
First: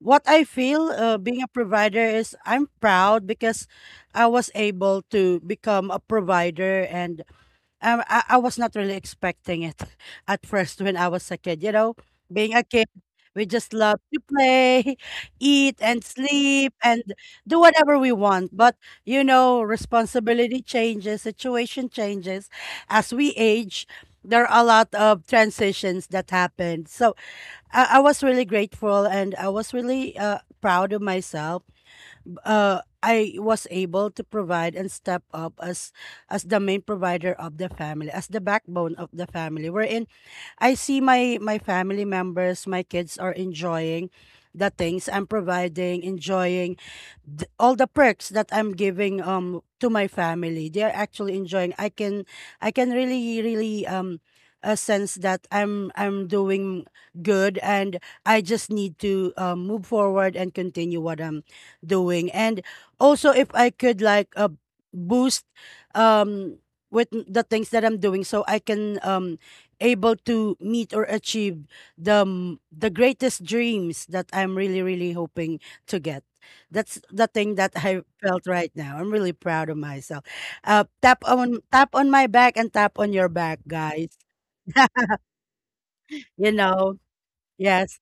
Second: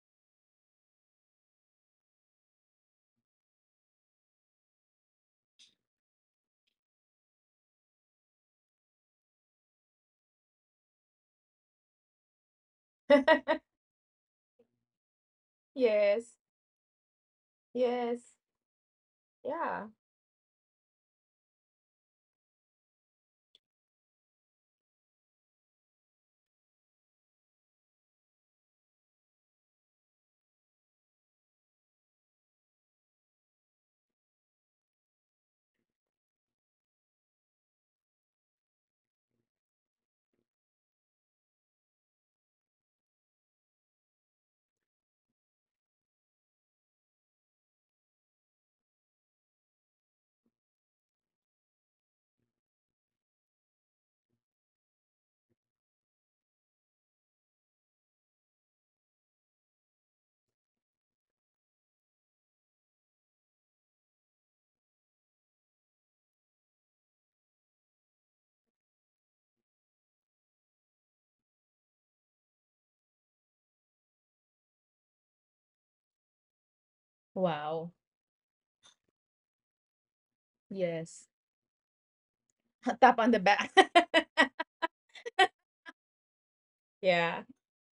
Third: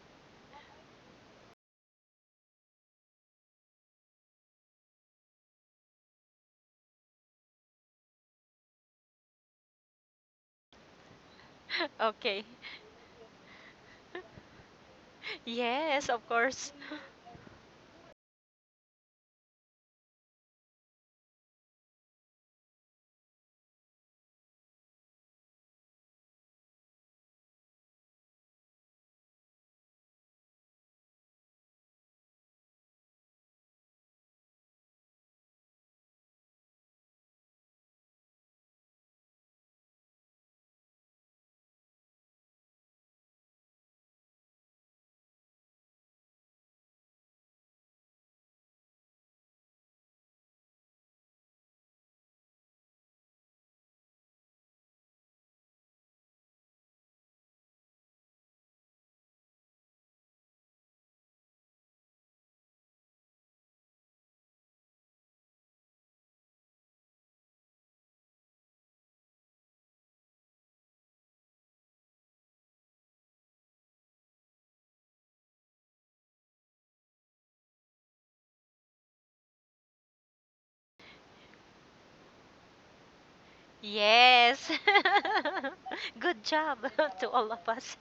Speaker 1: what I feel, being a provider, is I'm proud because I was able to become a provider, and I was not really expecting it [LAUGHS] at first when I was a kid. You know,
Speaker 3: [LAUGHS] okay.
Speaker 1: being a kid, we
Speaker 2: [LAUGHS]
Speaker 1: just love to play, [LAUGHS] eat, and
Speaker 3: Yes, of
Speaker 2: Yes,
Speaker 3: course.
Speaker 1: sleep and do whatever we
Speaker 2: yes,
Speaker 1: want. But, you know,
Speaker 2: yeah.
Speaker 1: responsibility changes, situation changes. As we age, there are a lot of transitions that happen. So, I was really grateful and I was really proud of myself. Uh, I was able to provide and step up as the main provider of the family, as the backbone of the family. Wherein I see my family members, my kids are enjoying the things I'm providing, enjoying all the perks that I'm giving to my family. They are actually enjoying. I can really really a sense that I'm doing good, and I just need to move forward and continue what I'm doing. And also, if I could, like, boost um with the things that I'm doing, so I can able to meet or achieve the greatest dreams that I'm really really hoping to get. That's the thing that
Speaker 2: Wow.
Speaker 1: I felt right now. I'm really proud of myself. Tap
Speaker 2: Yes.
Speaker 1: on tap on my back and tap
Speaker 2: [LAUGHS]
Speaker 1: on
Speaker 2: Tap
Speaker 1: your
Speaker 2: on the
Speaker 1: back,
Speaker 2: back.
Speaker 1: guys.
Speaker 2: [LAUGHS]
Speaker 3: Yes.
Speaker 1: [LAUGHS]
Speaker 3: [LAUGHS] Good
Speaker 1: you
Speaker 3: job
Speaker 1: know,
Speaker 3: [LAUGHS] to
Speaker 2: Yeah,
Speaker 3: all of us.
Speaker 1: yes.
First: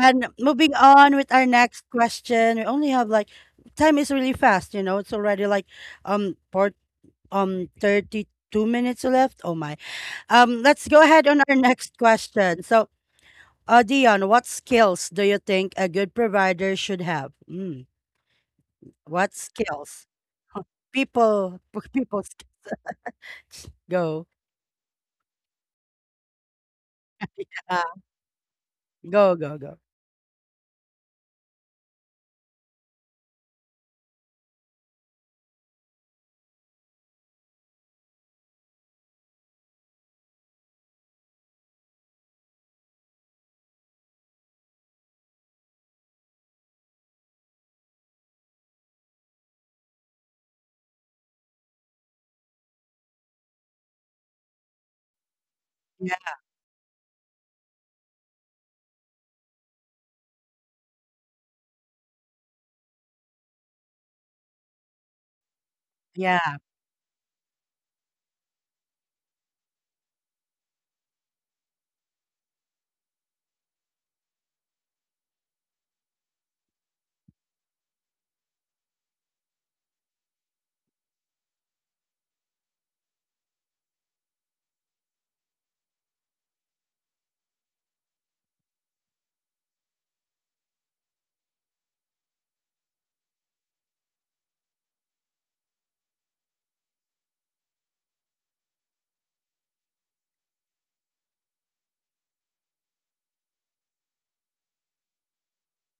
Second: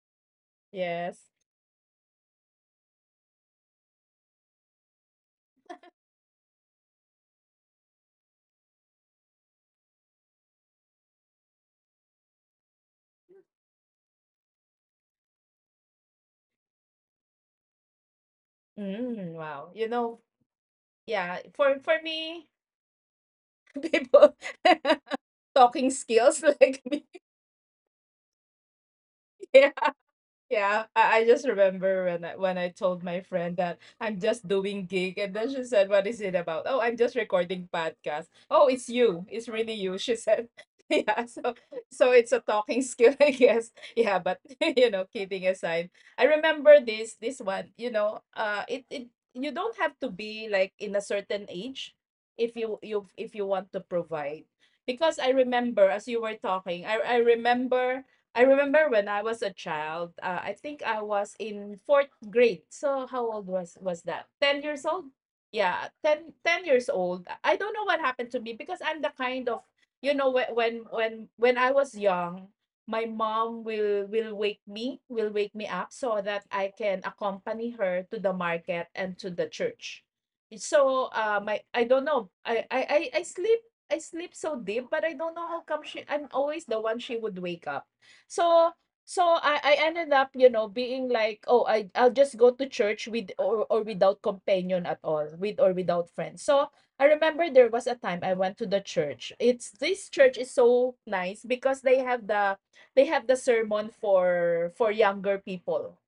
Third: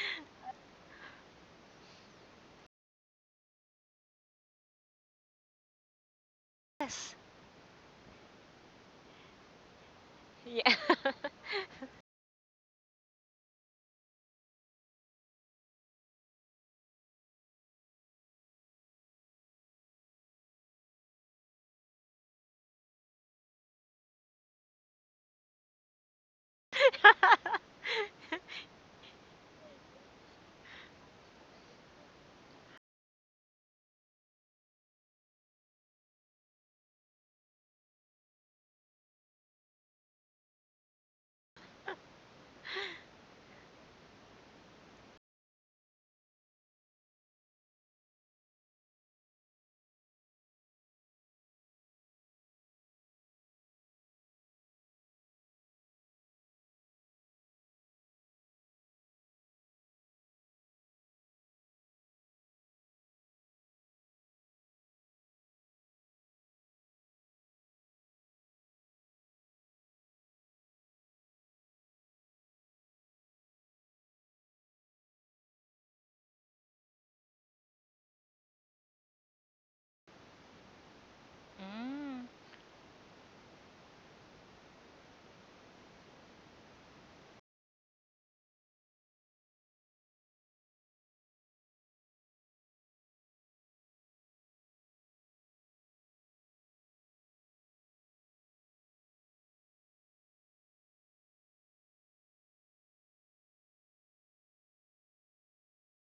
Speaker 1: And moving on
Speaker 2: yes.
Speaker 1: with our next question, we only have like, time is really fast, you know. It's already like port
Speaker 3: yes.
Speaker 1: 32 minutes left. Oh my.
Speaker 3: Yeah.
Speaker 1: Let's go ahead on our next question. So, Dion, what skills do you think a good provider should have? Mm,
Speaker 2: Mm,
Speaker 1: what
Speaker 2: wow. You
Speaker 1: skills?
Speaker 2: know, yeah,
Speaker 1: People, [LAUGHS]
Speaker 2: for
Speaker 1: people sk-
Speaker 2: me, [LAUGHS]
Speaker 1: go.
Speaker 2: people [LAUGHS] talking skills like me.
Speaker 1: Uh,
Speaker 3: [LAUGHS]
Speaker 1: go go go.
Speaker 2: [LAUGHS] Yeah, I just remember when I told my friend that I'm just doing gig, and then she said, "What is it about?" Oh, I'm just recording podcast. Oh, it's you. It's really you, she said. [LAUGHS] Yeah, so so it's a talking skill, [LAUGHS] I guess. Yeah, but [LAUGHS] you know, kidding aside, I remember this one. You know, it it, you don't have to be like in a certain age if you if you want to provide, because I remember as
Speaker 1: Yeah.
Speaker 2: you were talking, I remember I remember when I was a child, I think I was in fourth grade. So how old was that? 10 years old? Yeah, ten
Speaker 1: Yeah.
Speaker 2: ten years old. I don't know what happened to me because I'm the kind of, you know, when when I was young, my mom will wake me up so that I can accompany her to the market and to the church. So my I don't know.
Speaker 3: mm.
Speaker 2: I sleep I sleep so deep, but I don't know how come she I'm always the one she would wake up. So so I ended up, you know, being like, oh, I'll just go to church with or without companion at all, with or without friends. So I remember there was a time I went to the church. It's this church is so nice because they have the sermon for younger people.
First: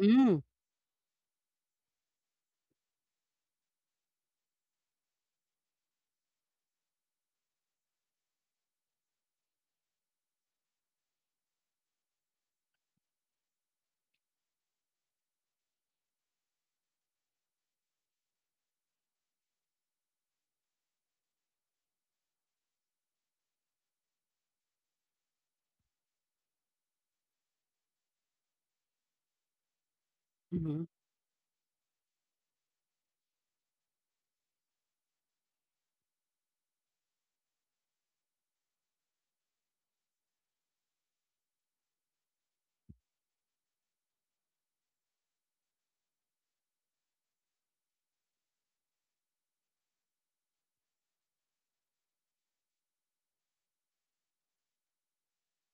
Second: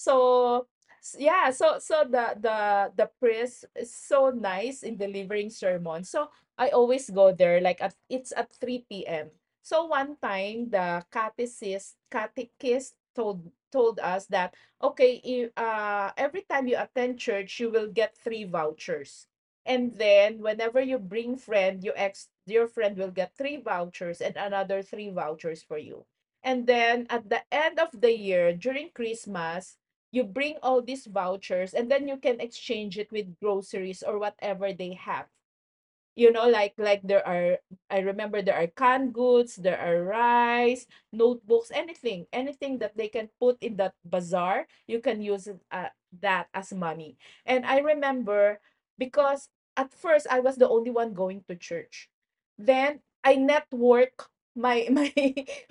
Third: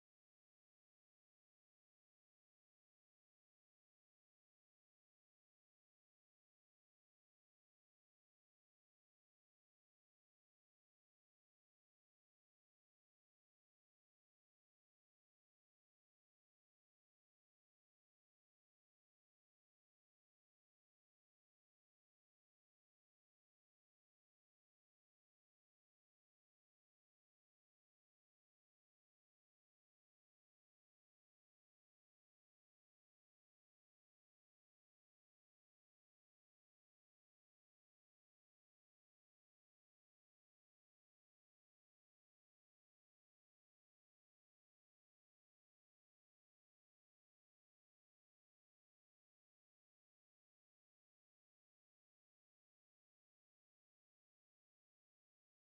Speaker 1: Mm,
Speaker 2: yeah, so so the the priest is so nice in delivering sermon. So I always go there like at it's at 3 p.m. So one time the catechist catechist told told us that, okay, if every time you attend church, you will get three vouchers, and then whenever you bring friend, your friend will get three vouchers and another three vouchers for you. And then at the end of the year during Christmas, you bring all
Speaker 1: mhm.
Speaker 2: these vouchers and then you can exchange it with groceries or whatever they have, you know, like there are, I remember there are canned goods, there are rice, notebooks, anything anything that they can put in that bazaar, you can use it, that as money. And I remember, because at first I was the only one going to church, then I network my [LAUGHS]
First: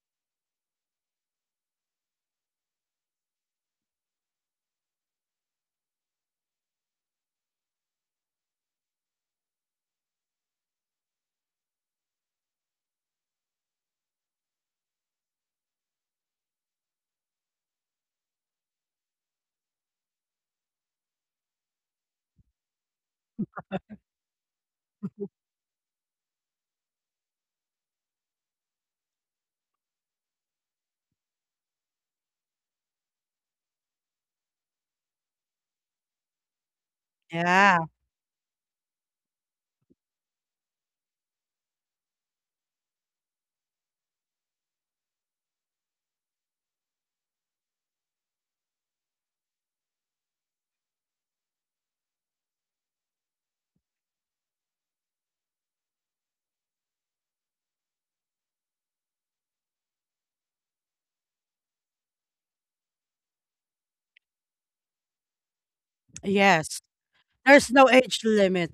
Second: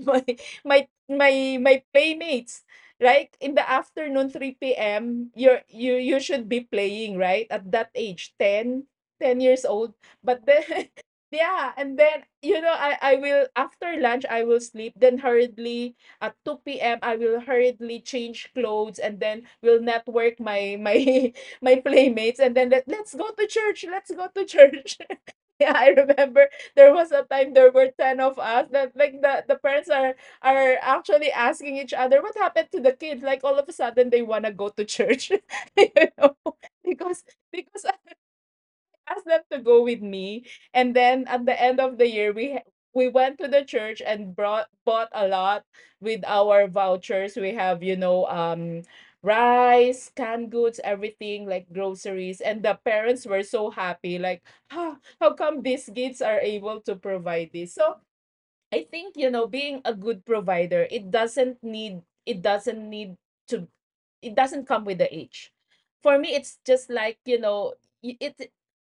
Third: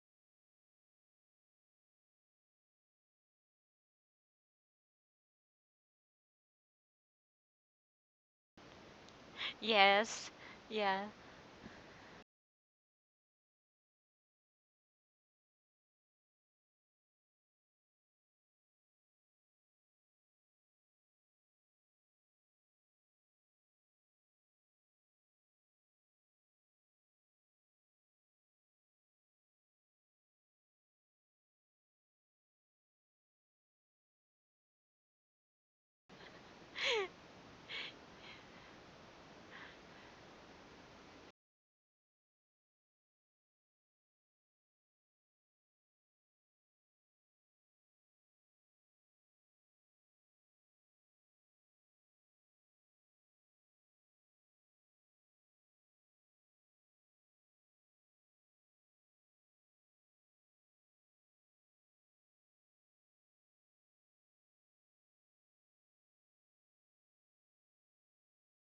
Speaker 2: my my my my playmates, like in the afternoon 3 p.m. you you should be playing, right, at that age, 10 10 years old.
Speaker 3: Yes.
Speaker 2: But then [LAUGHS]
Speaker 3: Yeah.
Speaker 2: yeah, and then, you know, I will after lunch I will sleep, then hurriedly at 2 p.m. I will hurriedly change clothes and then will network my my [LAUGHS] my playmates and then let, let's go to church, let's go to church. [LAUGHS] yeah, I remember there was a time there were 10 of us that, like, the parents are actually asking each other what happened to the kids, like all of a sudden they want to go to church. [LAUGHS] you know? [LAUGHS] Because
Speaker 1: Yeah.
Speaker 2: because asked them to go with me, and then at the end of the year, we went to the church and brought bought a lot with our vouchers. We have, you know, um, rice, canned goods, everything, like groceries, and the parents were so happy. Like, ah, how come these kids are able to provide this? So I think, you know, being a good provider, it doesn't need to it doesn't come with the age. For me, it's just
Speaker 1: Yes.
Speaker 2: like, you know,
Speaker 1: There's no
Speaker 2: y-
Speaker 1: age
Speaker 2: it
Speaker 1: limit.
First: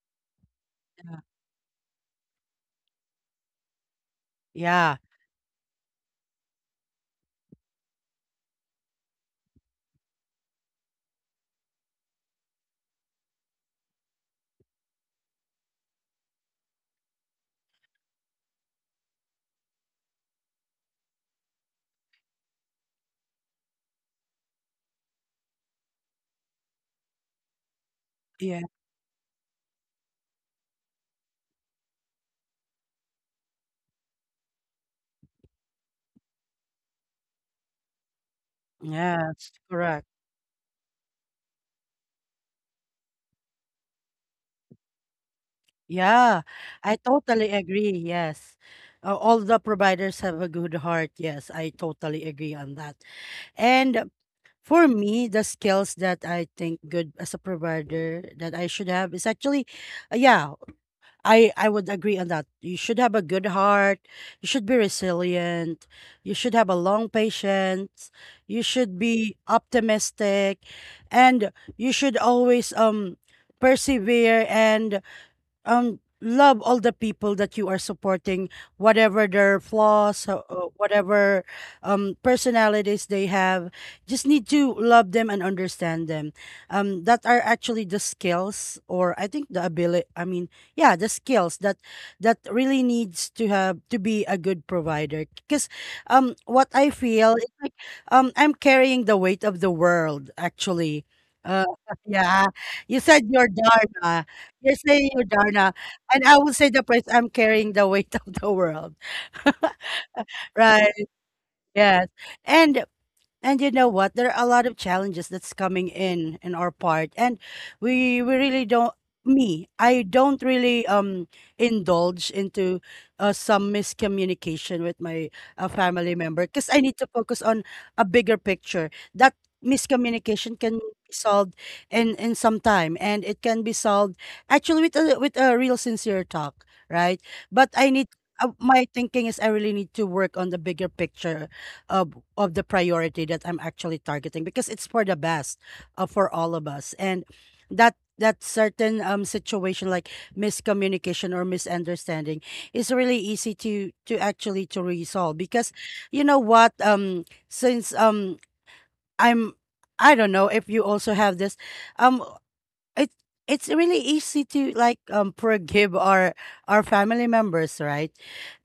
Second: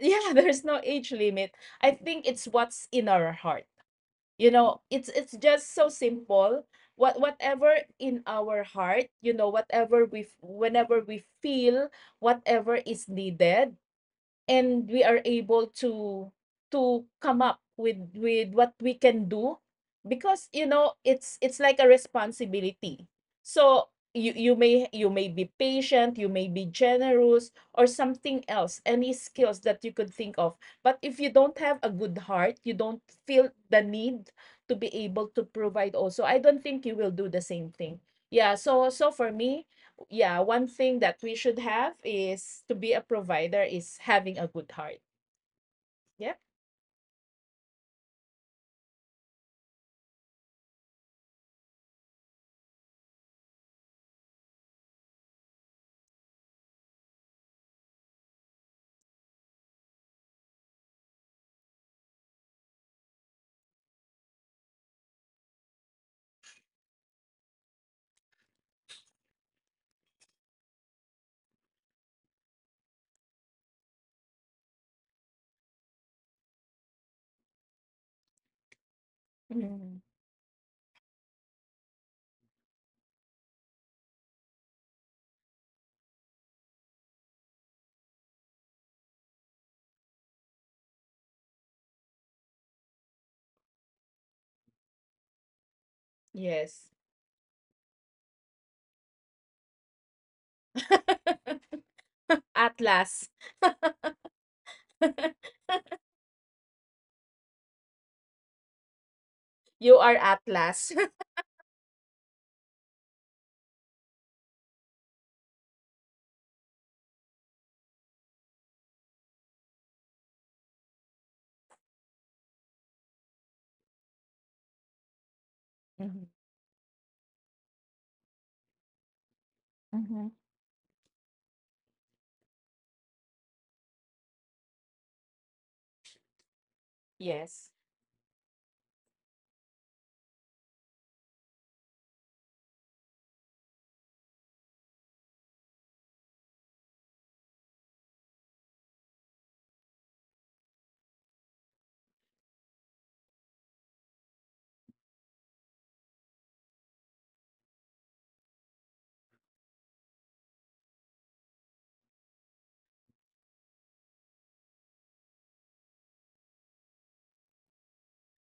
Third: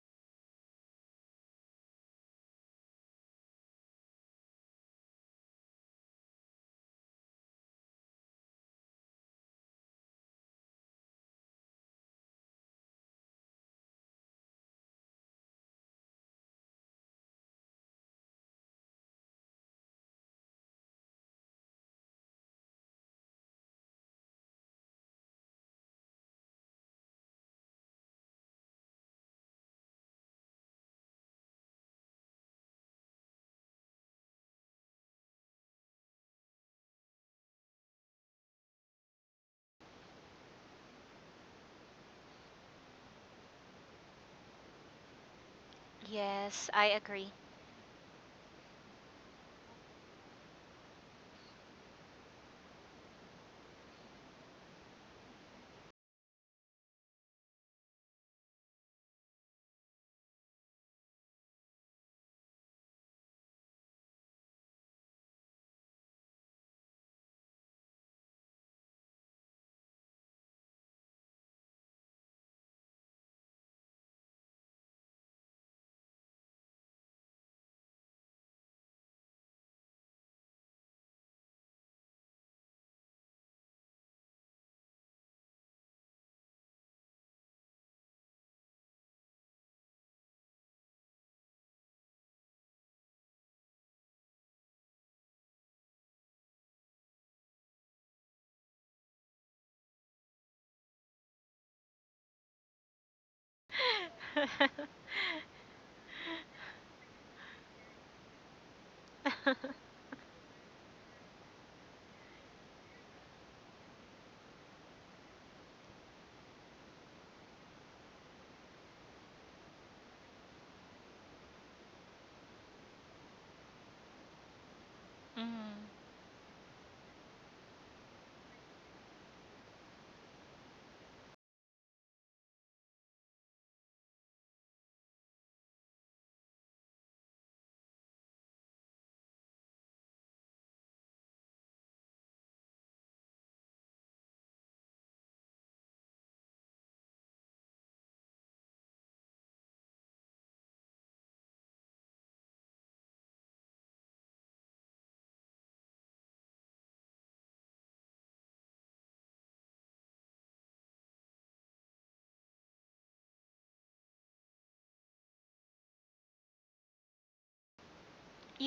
Speaker 2: yeah, [LAUGHS] there's no age
Speaker 1: Uh,
Speaker 2: limit. I think it's what's in our heart. You know,
Speaker 1: Yeah.
Speaker 2: it's just so simple. Whatever in our heart, you know, whenever we feel whatever is needed, and we are able to come up with what we can do, because, you know, it's like a responsibility. So you you may be patient, you may be generous or something
Speaker 1: Yeah.
Speaker 2: else, any skills that you could think of, but if you don't have a good heart, you don't feel the need to be able to provide also, I don't think you will do the same thing. Yeah, so so for
Speaker 1: Yes,
Speaker 2: me,
Speaker 1: correct.
Speaker 2: yeah, one thing that we should have is to be a provider is having a good heart. Yep.
Speaker 1: Yeah,
Speaker 3: Yes, I
Speaker 1: I
Speaker 3: agree.
Speaker 1: totally agree. Yes. All the providers have a good heart. Yes, I totally agree on that. And for me, the skills that I think good as a provider that I should have is actually, yeah, I would agree on that. You should have a good heart. You should be resilient. You should have a long patience. You should be optimistic, and you should always persevere and love all the people that you are supporting, whatever their
Speaker 2: Mhm.
Speaker 1: flaws, whatever personalities they have. Just need to love them and understand them. That are actually the skills, or I think the ability, I mean, yeah, the skills that that really needs to have to be a good provider, because what I
Speaker 2: Yes.
Speaker 1: feel is like, I'm carrying the weight of the world, actually. Uh, [LAUGHS] yeah.
Speaker 2: [LAUGHS] At
Speaker 1: You said
Speaker 2: last,
Speaker 1: your dharma,
Speaker 3: [LAUGHS]
Speaker 1: you're saying you, Darna, and I will say the price, I'm carrying the weight [LAUGHS] of the world,
Speaker 2: You are at
Speaker 1: right?
Speaker 2: Atlas. [LAUGHS]
Speaker 1: Yes. And and you know what? There are a lot of challenges that's coming in our part, and we really don't. Me, I don't really indulge into some miscommunication with my
Speaker 3: Mhm.
Speaker 1: family
Speaker 2: Mhm.
Speaker 1: member because I need to focus on a bigger picture. That
Speaker 2: Mhm.
Speaker 1: miscommunication can be solved in some time, and it can be solved actually with a real sincere talk, right? But
Speaker 2: Yes.
Speaker 1: I need. My thinking is I really need to work on the bigger picture of the priority that I'm actually targeting because it's for the best, for all of us. And that that certain situation like miscommunication or misunderstanding is really easy to actually to resolve, because you know what, since, I'm, I don't know if you also have this, um it, it's really easy to like forgive our family members, right?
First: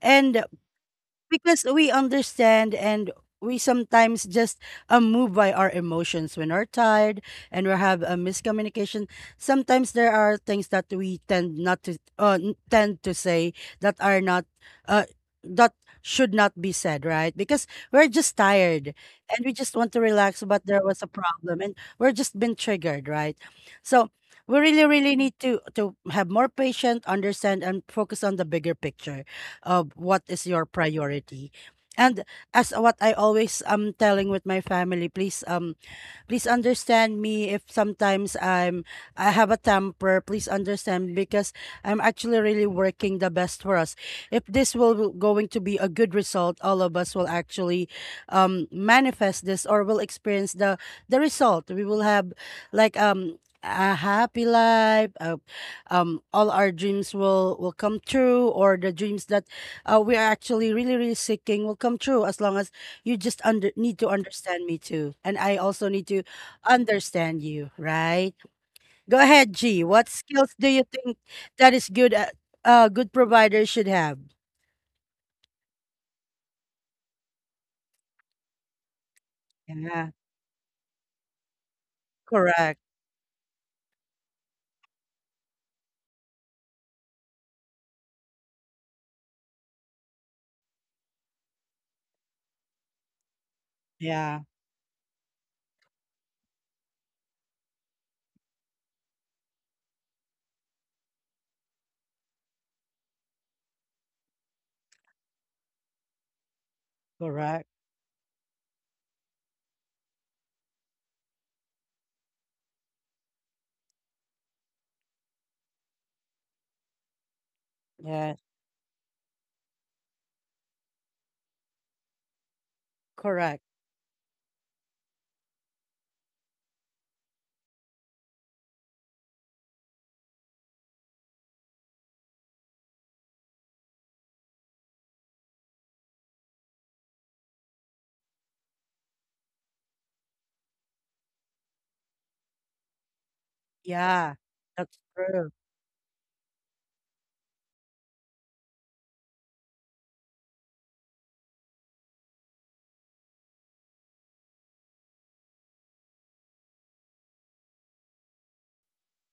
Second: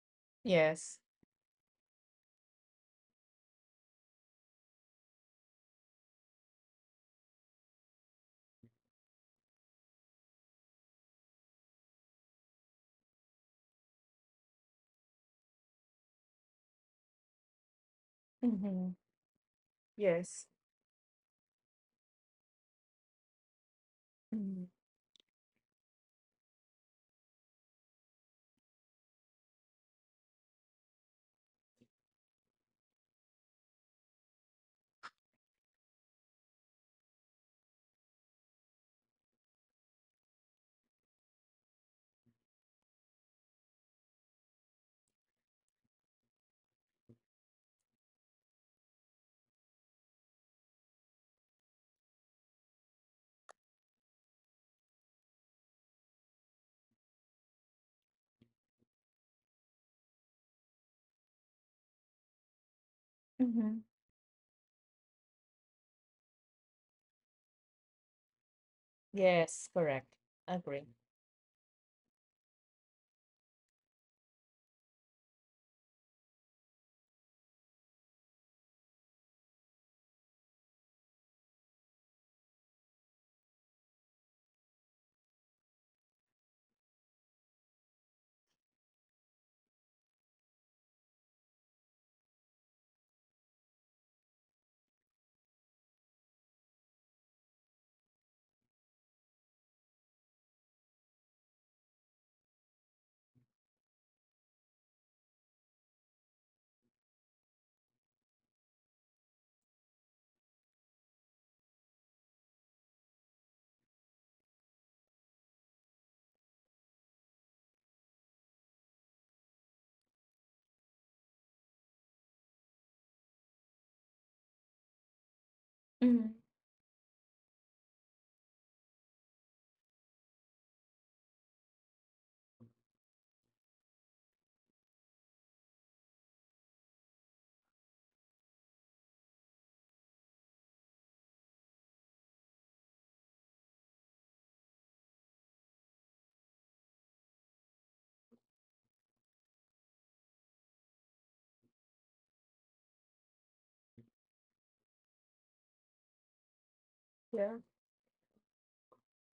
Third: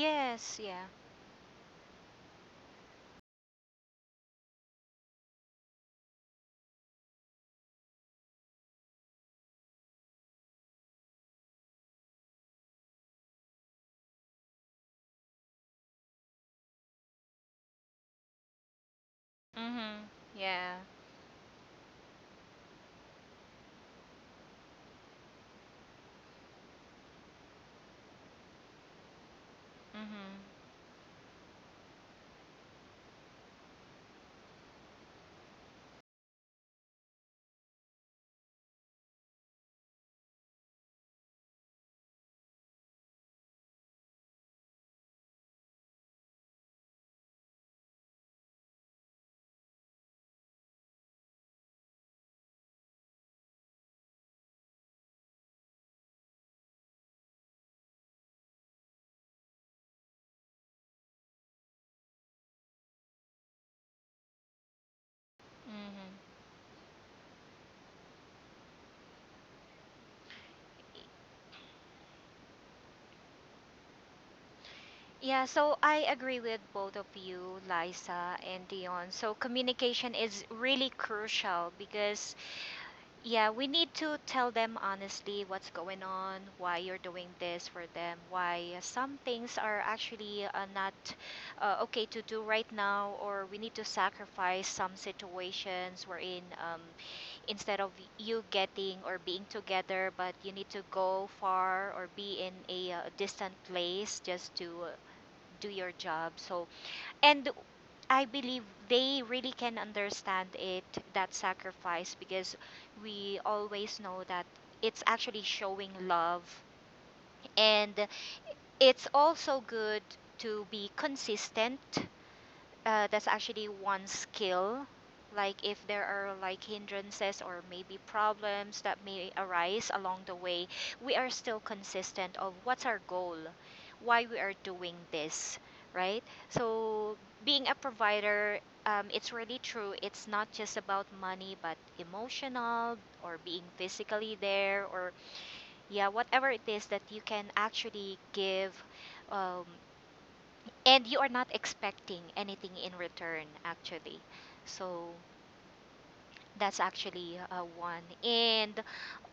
Speaker 1: And
Speaker 3: yeah.
Speaker 2: Yes.
Speaker 1: because we understand, and we sometimes just move by our emotions when we're tired and we have a miscommunication. Sometimes there are things that we tend not to, tend to say, that are not, uh, that should not be said, right? Because we're just tired
Speaker 2: Mhm.
Speaker 1: and we just want to
Speaker 3: Mhm.
Speaker 1: relax,
Speaker 2: Yes.
Speaker 1: but
Speaker 3: Yeah.
Speaker 1: there was a problem and we're just been triggered, right? So we
Speaker 2: Mhm.
Speaker 1: really, really need to have more patience, understand, and focus on the bigger picture, what
Speaker 3: Mhm.
Speaker 1: is your priority. And as what I always am telling with my family, please, please understand me if sometimes I'm, I have a temper. Please understand, because I'm actually really working the best for us. If this will going to be a good result, all of us will actually manifest this or will experience the result. We will have like a happy life, all our dreams will come true, or the dreams that we are actually really really seeking will come true, as long as you just under
Speaker 2: Mhm.
Speaker 1: need to understand me too, and I also need to
Speaker 3: Mhm.
Speaker 1: understand you, right? Go ahead,
Speaker 2: Yes,
Speaker 1: G, what
Speaker 2: correct.
Speaker 1: skills do you
Speaker 2: Agree.
Speaker 1: think that is good at, uh, good providers should have?
Speaker 3: Yeah, so I agree with both of you, Liza and Dion. So
Speaker 1: Yeah,
Speaker 3: communication is really crucial because
Speaker 1: correct.
Speaker 3: yeah, we need to tell them honestly what's going on, why you're doing this for them, why some things are actually not okay to do right now, or we need to
Speaker 1: Yeah,
Speaker 3: sacrifice some situations wherein instead of you getting or being together, but you need to go far or be in a distant place just to do your job. So and
Speaker 1: correct.
Speaker 3: I believe they really can understand it, that sacrifice, because we always know that it's actually showing love. And
Speaker 1: Yeah,
Speaker 3: it's also good to be consistent. That's
Speaker 1: correct.
Speaker 3: actually one skill. Like if there are
Speaker 2: Mhm.
Speaker 3: like hindrances or maybe problems that may arise along the way, we are still consistent of what's our goal, why we are doing this, right? So being a provider, it's really true. It's not just about money, but emotional or being
Speaker 1: Yeah,
Speaker 3: physically there
Speaker 1: that's
Speaker 3: or
Speaker 1: true.
Speaker 3: yeah, whatever it is that you can actually give. um, and you are not expecting anything in return actually. So that's actually
Speaker 2: Yeah.
Speaker 3: one. And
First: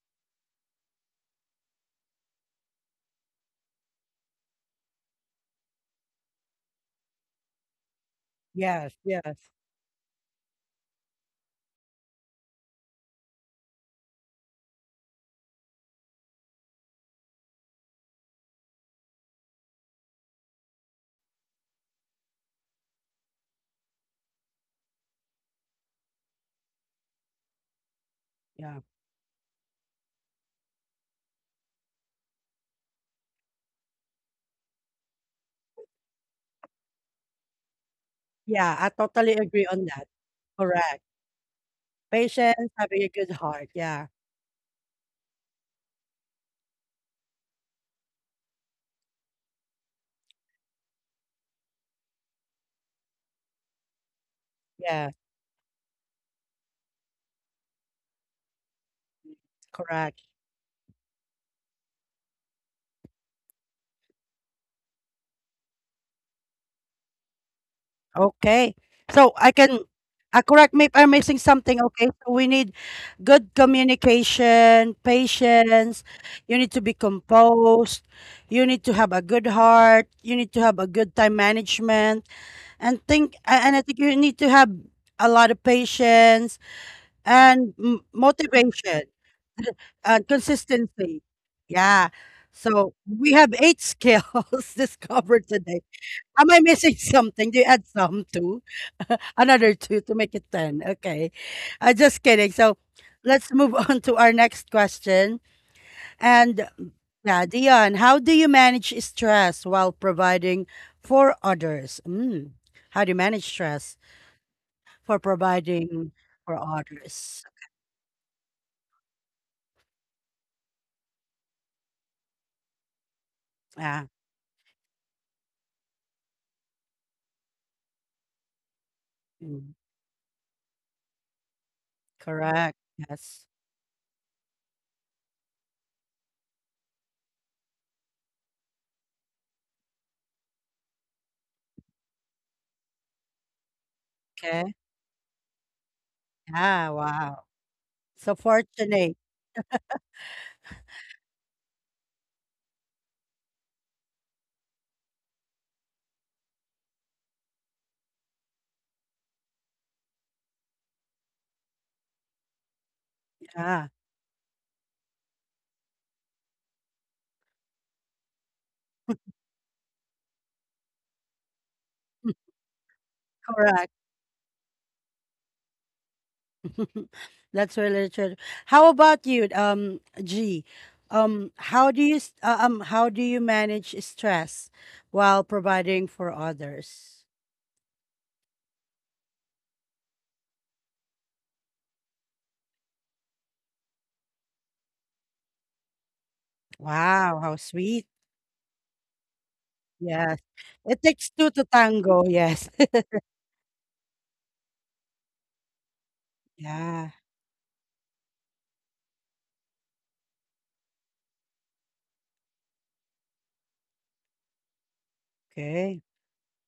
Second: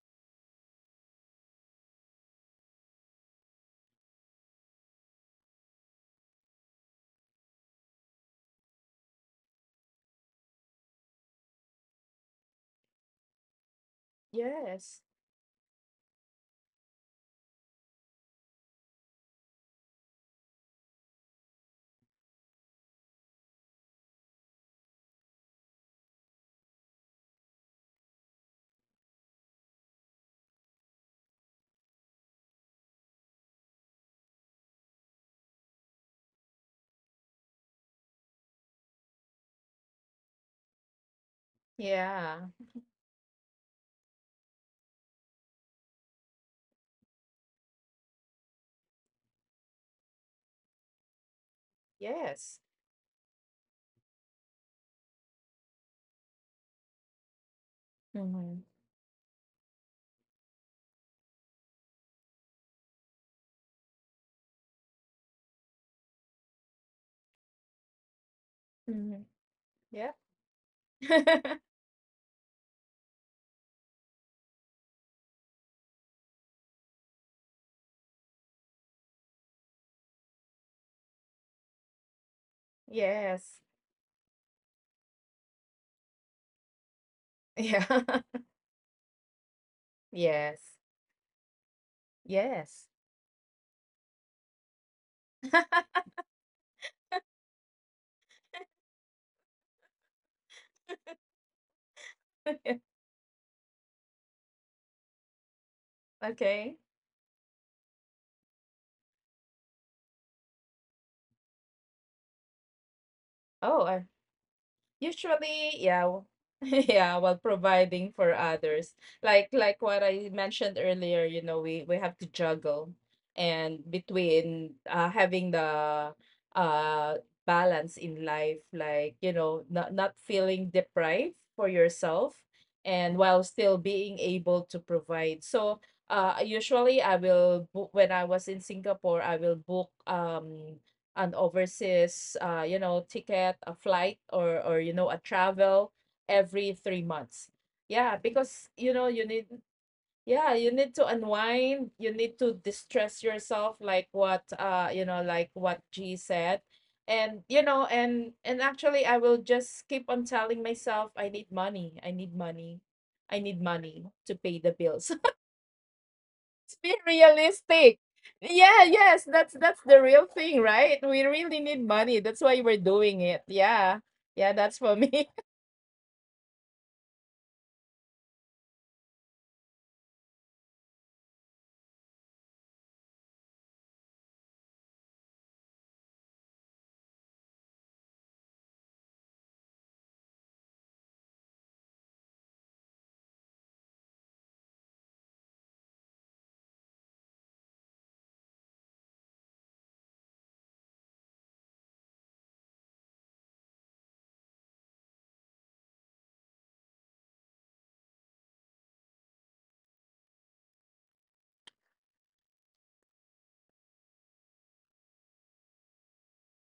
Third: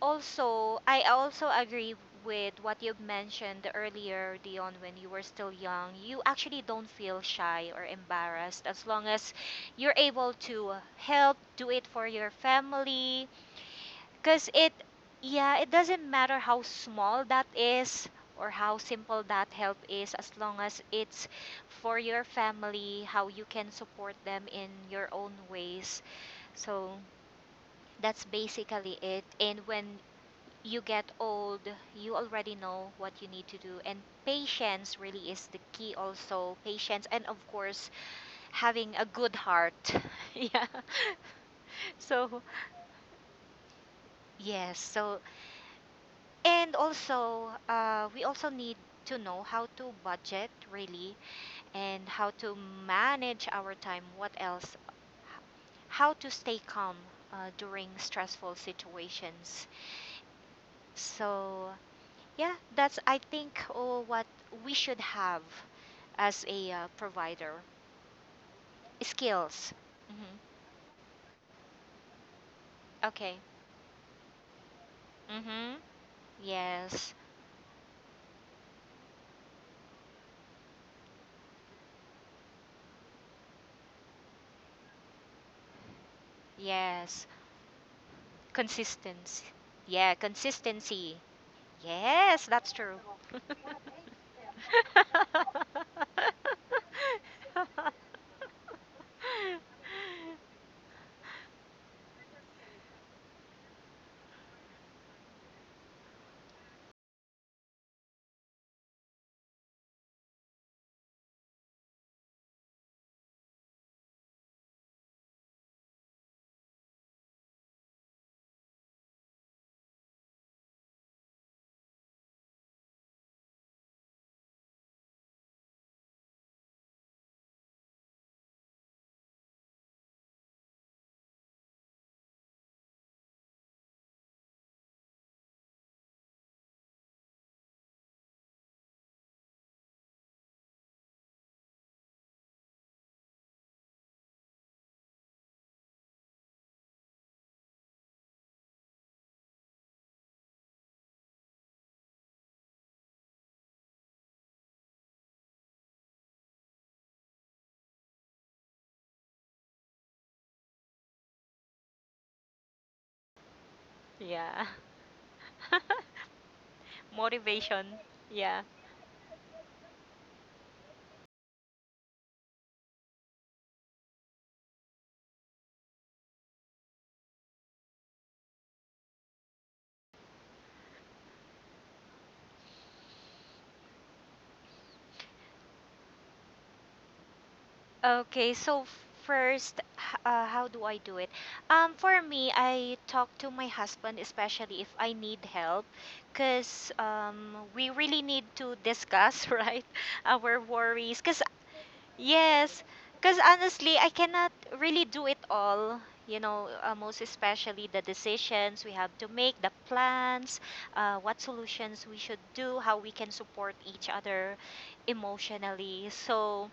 Speaker 3: also, I also agree with what you mentioned earlier, Dion, when you were still young, you actually don't feel shy or embarrassed as
Speaker 1: Yes,
Speaker 3: long as
Speaker 1: yes,
Speaker 3: you're able to help do it for your family, because
Speaker 2: Yes.
Speaker 3: yeah, it doesn't matter how small that is or how simple that help is, as long as it's for your family, how you can support them in your own ways. So that's
Speaker 1: yeah.
Speaker 3: basically it. And when you get old, you already know what you need to do. And patience really is the key, also. Patience, and of course,
Speaker 1: Yeah, I
Speaker 3: having a
Speaker 1: totally
Speaker 3: good
Speaker 1: agree on
Speaker 3: heart.
Speaker 1: that.
Speaker 3: [LAUGHS] Yeah.
Speaker 1: Correct.
Speaker 2: Yeah.
Speaker 3: So,
Speaker 1: Patience, having a good heart. Yeah.
Speaker 3: yes. So and also, we also need to know how to budget really, and how to
Speaker 2: Yes.
Speaker 3: manage our time. What else?
Speaker 1: Yeah.
Speaker 3: How to stay calm during stressful
Speaker 2: Mm-hmm.
Speaker 3: situations.
Speaker 1: Correct.
Speaker 3: So, yeah, that's I think oh, what we should have as a provider
Speaker 1: Okay.
Speaker 2: Mm-hmm.
Speaker 1: So I
Speaker 3: skills.
Speaker 1: can,
Speaker 2: Yep.
Speaker 3: hmm
Speaker 1: correct me if I'm missing
Speaker 2: [LAUGHS]
Speaker 1: something. Okay. So we need
Speaker 3: Okay.
Speaker 1: good communication,
Speaker 3: Mm-hmm.
Speaker 1: patience. You need to be
Speaker 3: Yes.
Speaker 1: composed. You need to have a good heart. You need to have a good time management. And
Speaker 2: yes.
Speaker 1: I think you need to have a lot of patience
Speaker 3: Yes.
Speaker 1: and
Speaker 2: Yeah. [LAUGHS]
Speaker 1: motivation.
Speaker 3: Consistency. Yeah,
Speaker 2: yes.
Speaker 3: consistency.
Speaker 1: Consistency. Yeah.
Speaker 3: Yes, that's
Speaker 2: Yes.
Speaker 1: So
Speaker 3: true.
Speaker 1: we have eight skills [LAUGHS] discovered today.
Speaker 2: [LAUGHS]
Speaker 3: [LAUGHS]
Speaker 1: Am I missing something? Do you add some too? [LAUGHS] Another two to make it 10. Okay. Just kidding. So let's move [LAUGHS] on to our next question. And
Speaker 2: Okay.
Speaker 1: yeah, Dion, how do you manage stress while providing for others? Mm. How do you manage
Speaker 2: Oh,
Speaker 1: stress for
Speaker 2: usually, yeah,
Speaker 1: providing for
Speaker 2: [LAUGHS] yeah, while
Speaker 1: others?
Speaker 2: providing for others. Like what I mentioned earlier, you know, we have to juggle and
Speaker 1: Yeah.
Speaker 2: between having the uh balance in life, like, you know,
Speaker 1: Mm.
Speaker 2: not not feeling deprived for yourself
Speaker 1: Correct.
Speaker 2: and while
Speaker 1: Yes.
Speaker 2: still being able to provide. So, usually I will book, when I was in Singapore, I will book, um, an overseas you know ticket, a flight, or,
Speaker 1: Okay.
Speaker 2: you know, a travel every
Speaker 1: Ah,
Speaker 2: 3 months.
Speaker 1: wow.
Speaker 2: Yeah,
Speaker 1: So
Speaker 2: because you know
Speaker 1: fortunate.
Speaker 2: you need, yeah, you need to unwind, you need to distress yourself like what, you know, like what G said. And, you know, and actually I will just keep on telling myself, I need money, I need money, I need
Speaker 1: Ah,
Speaker 2: money to pay
Speaker 3: yeah.
Speaker 2: the bills. [LAUGHS]
Speaker 3: [LAUGHS]
Speaker 2: Let's be
Speaker 3: Motivation.
Speaker 2: realistic.
Speaker 3: Yeah.
Speaker 2: Yeah, yes, that's the real thing, right? We really need money. That's
Speaker 1: [LAUGHS]
Speaker 2: why we're doing it.
Speaker 1: correct.
Speaker 2: Yeah. Yeah, that's for me.
Speaker 1: [LAUGHS] That's really true. How about you, G? How do you how do you manage stress while providing for others?
Speaker 3: Okay, so first, how do I do it? For me, I talk to my husband, especially if I need help, because
Speaker 1: Wow, how
Speaker 3: we
Speaker 1: sweet.
Speaker 3: really need to discuss, [LAUGHS] right,
Speaker 1: Yes.
Speaker 3: our
Speaker 1: It
Speaker 3: worries.
Speaker 1: takes
Speaker 3: Because
Speaker 1: two to tango, yes.
Speaker 3: yes,
Speaker 1: [LAUGHS]
Speaker 3: because honestly, I cannot really do it all. You know,
Speaker 1: Yeah.
Speaker 3: most especially the decisions we have to make, the plans, what solutions we should do, how we can support each other
Speaker 1: Okay.
Speaker 3: emotionally. So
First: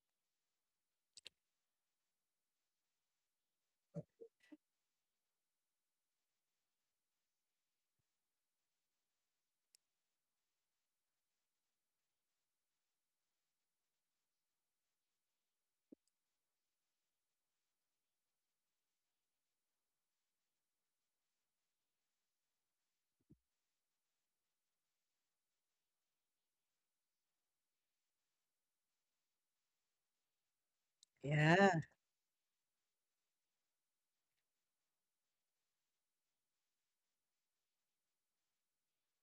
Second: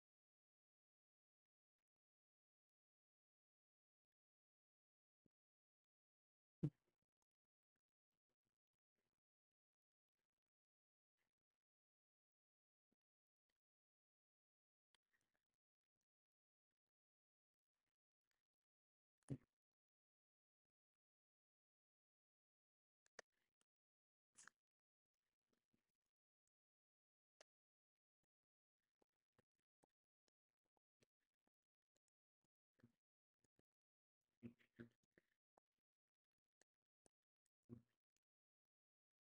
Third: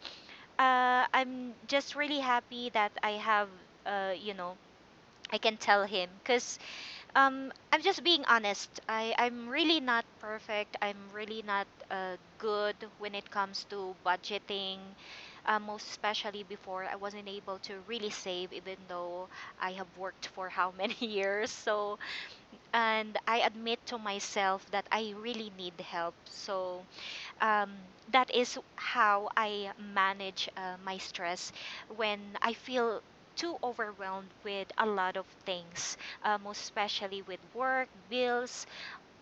Speaker 3: I'm just really happy that I have, you know, I can tell him, because I'm just being honest. I'm really not perfect. I'm really not good when it comes to budgeting. Most especially before, I wasn't able to really save, even though I have worked for how many [LAUGHS] years. So, and I admit to myself that I really need help. So, um, that is how I manage my stress
Speaker 1: Yeah.
Speaker 3: when I feel too overwhelmed with a lot of things, most especially with work, bills,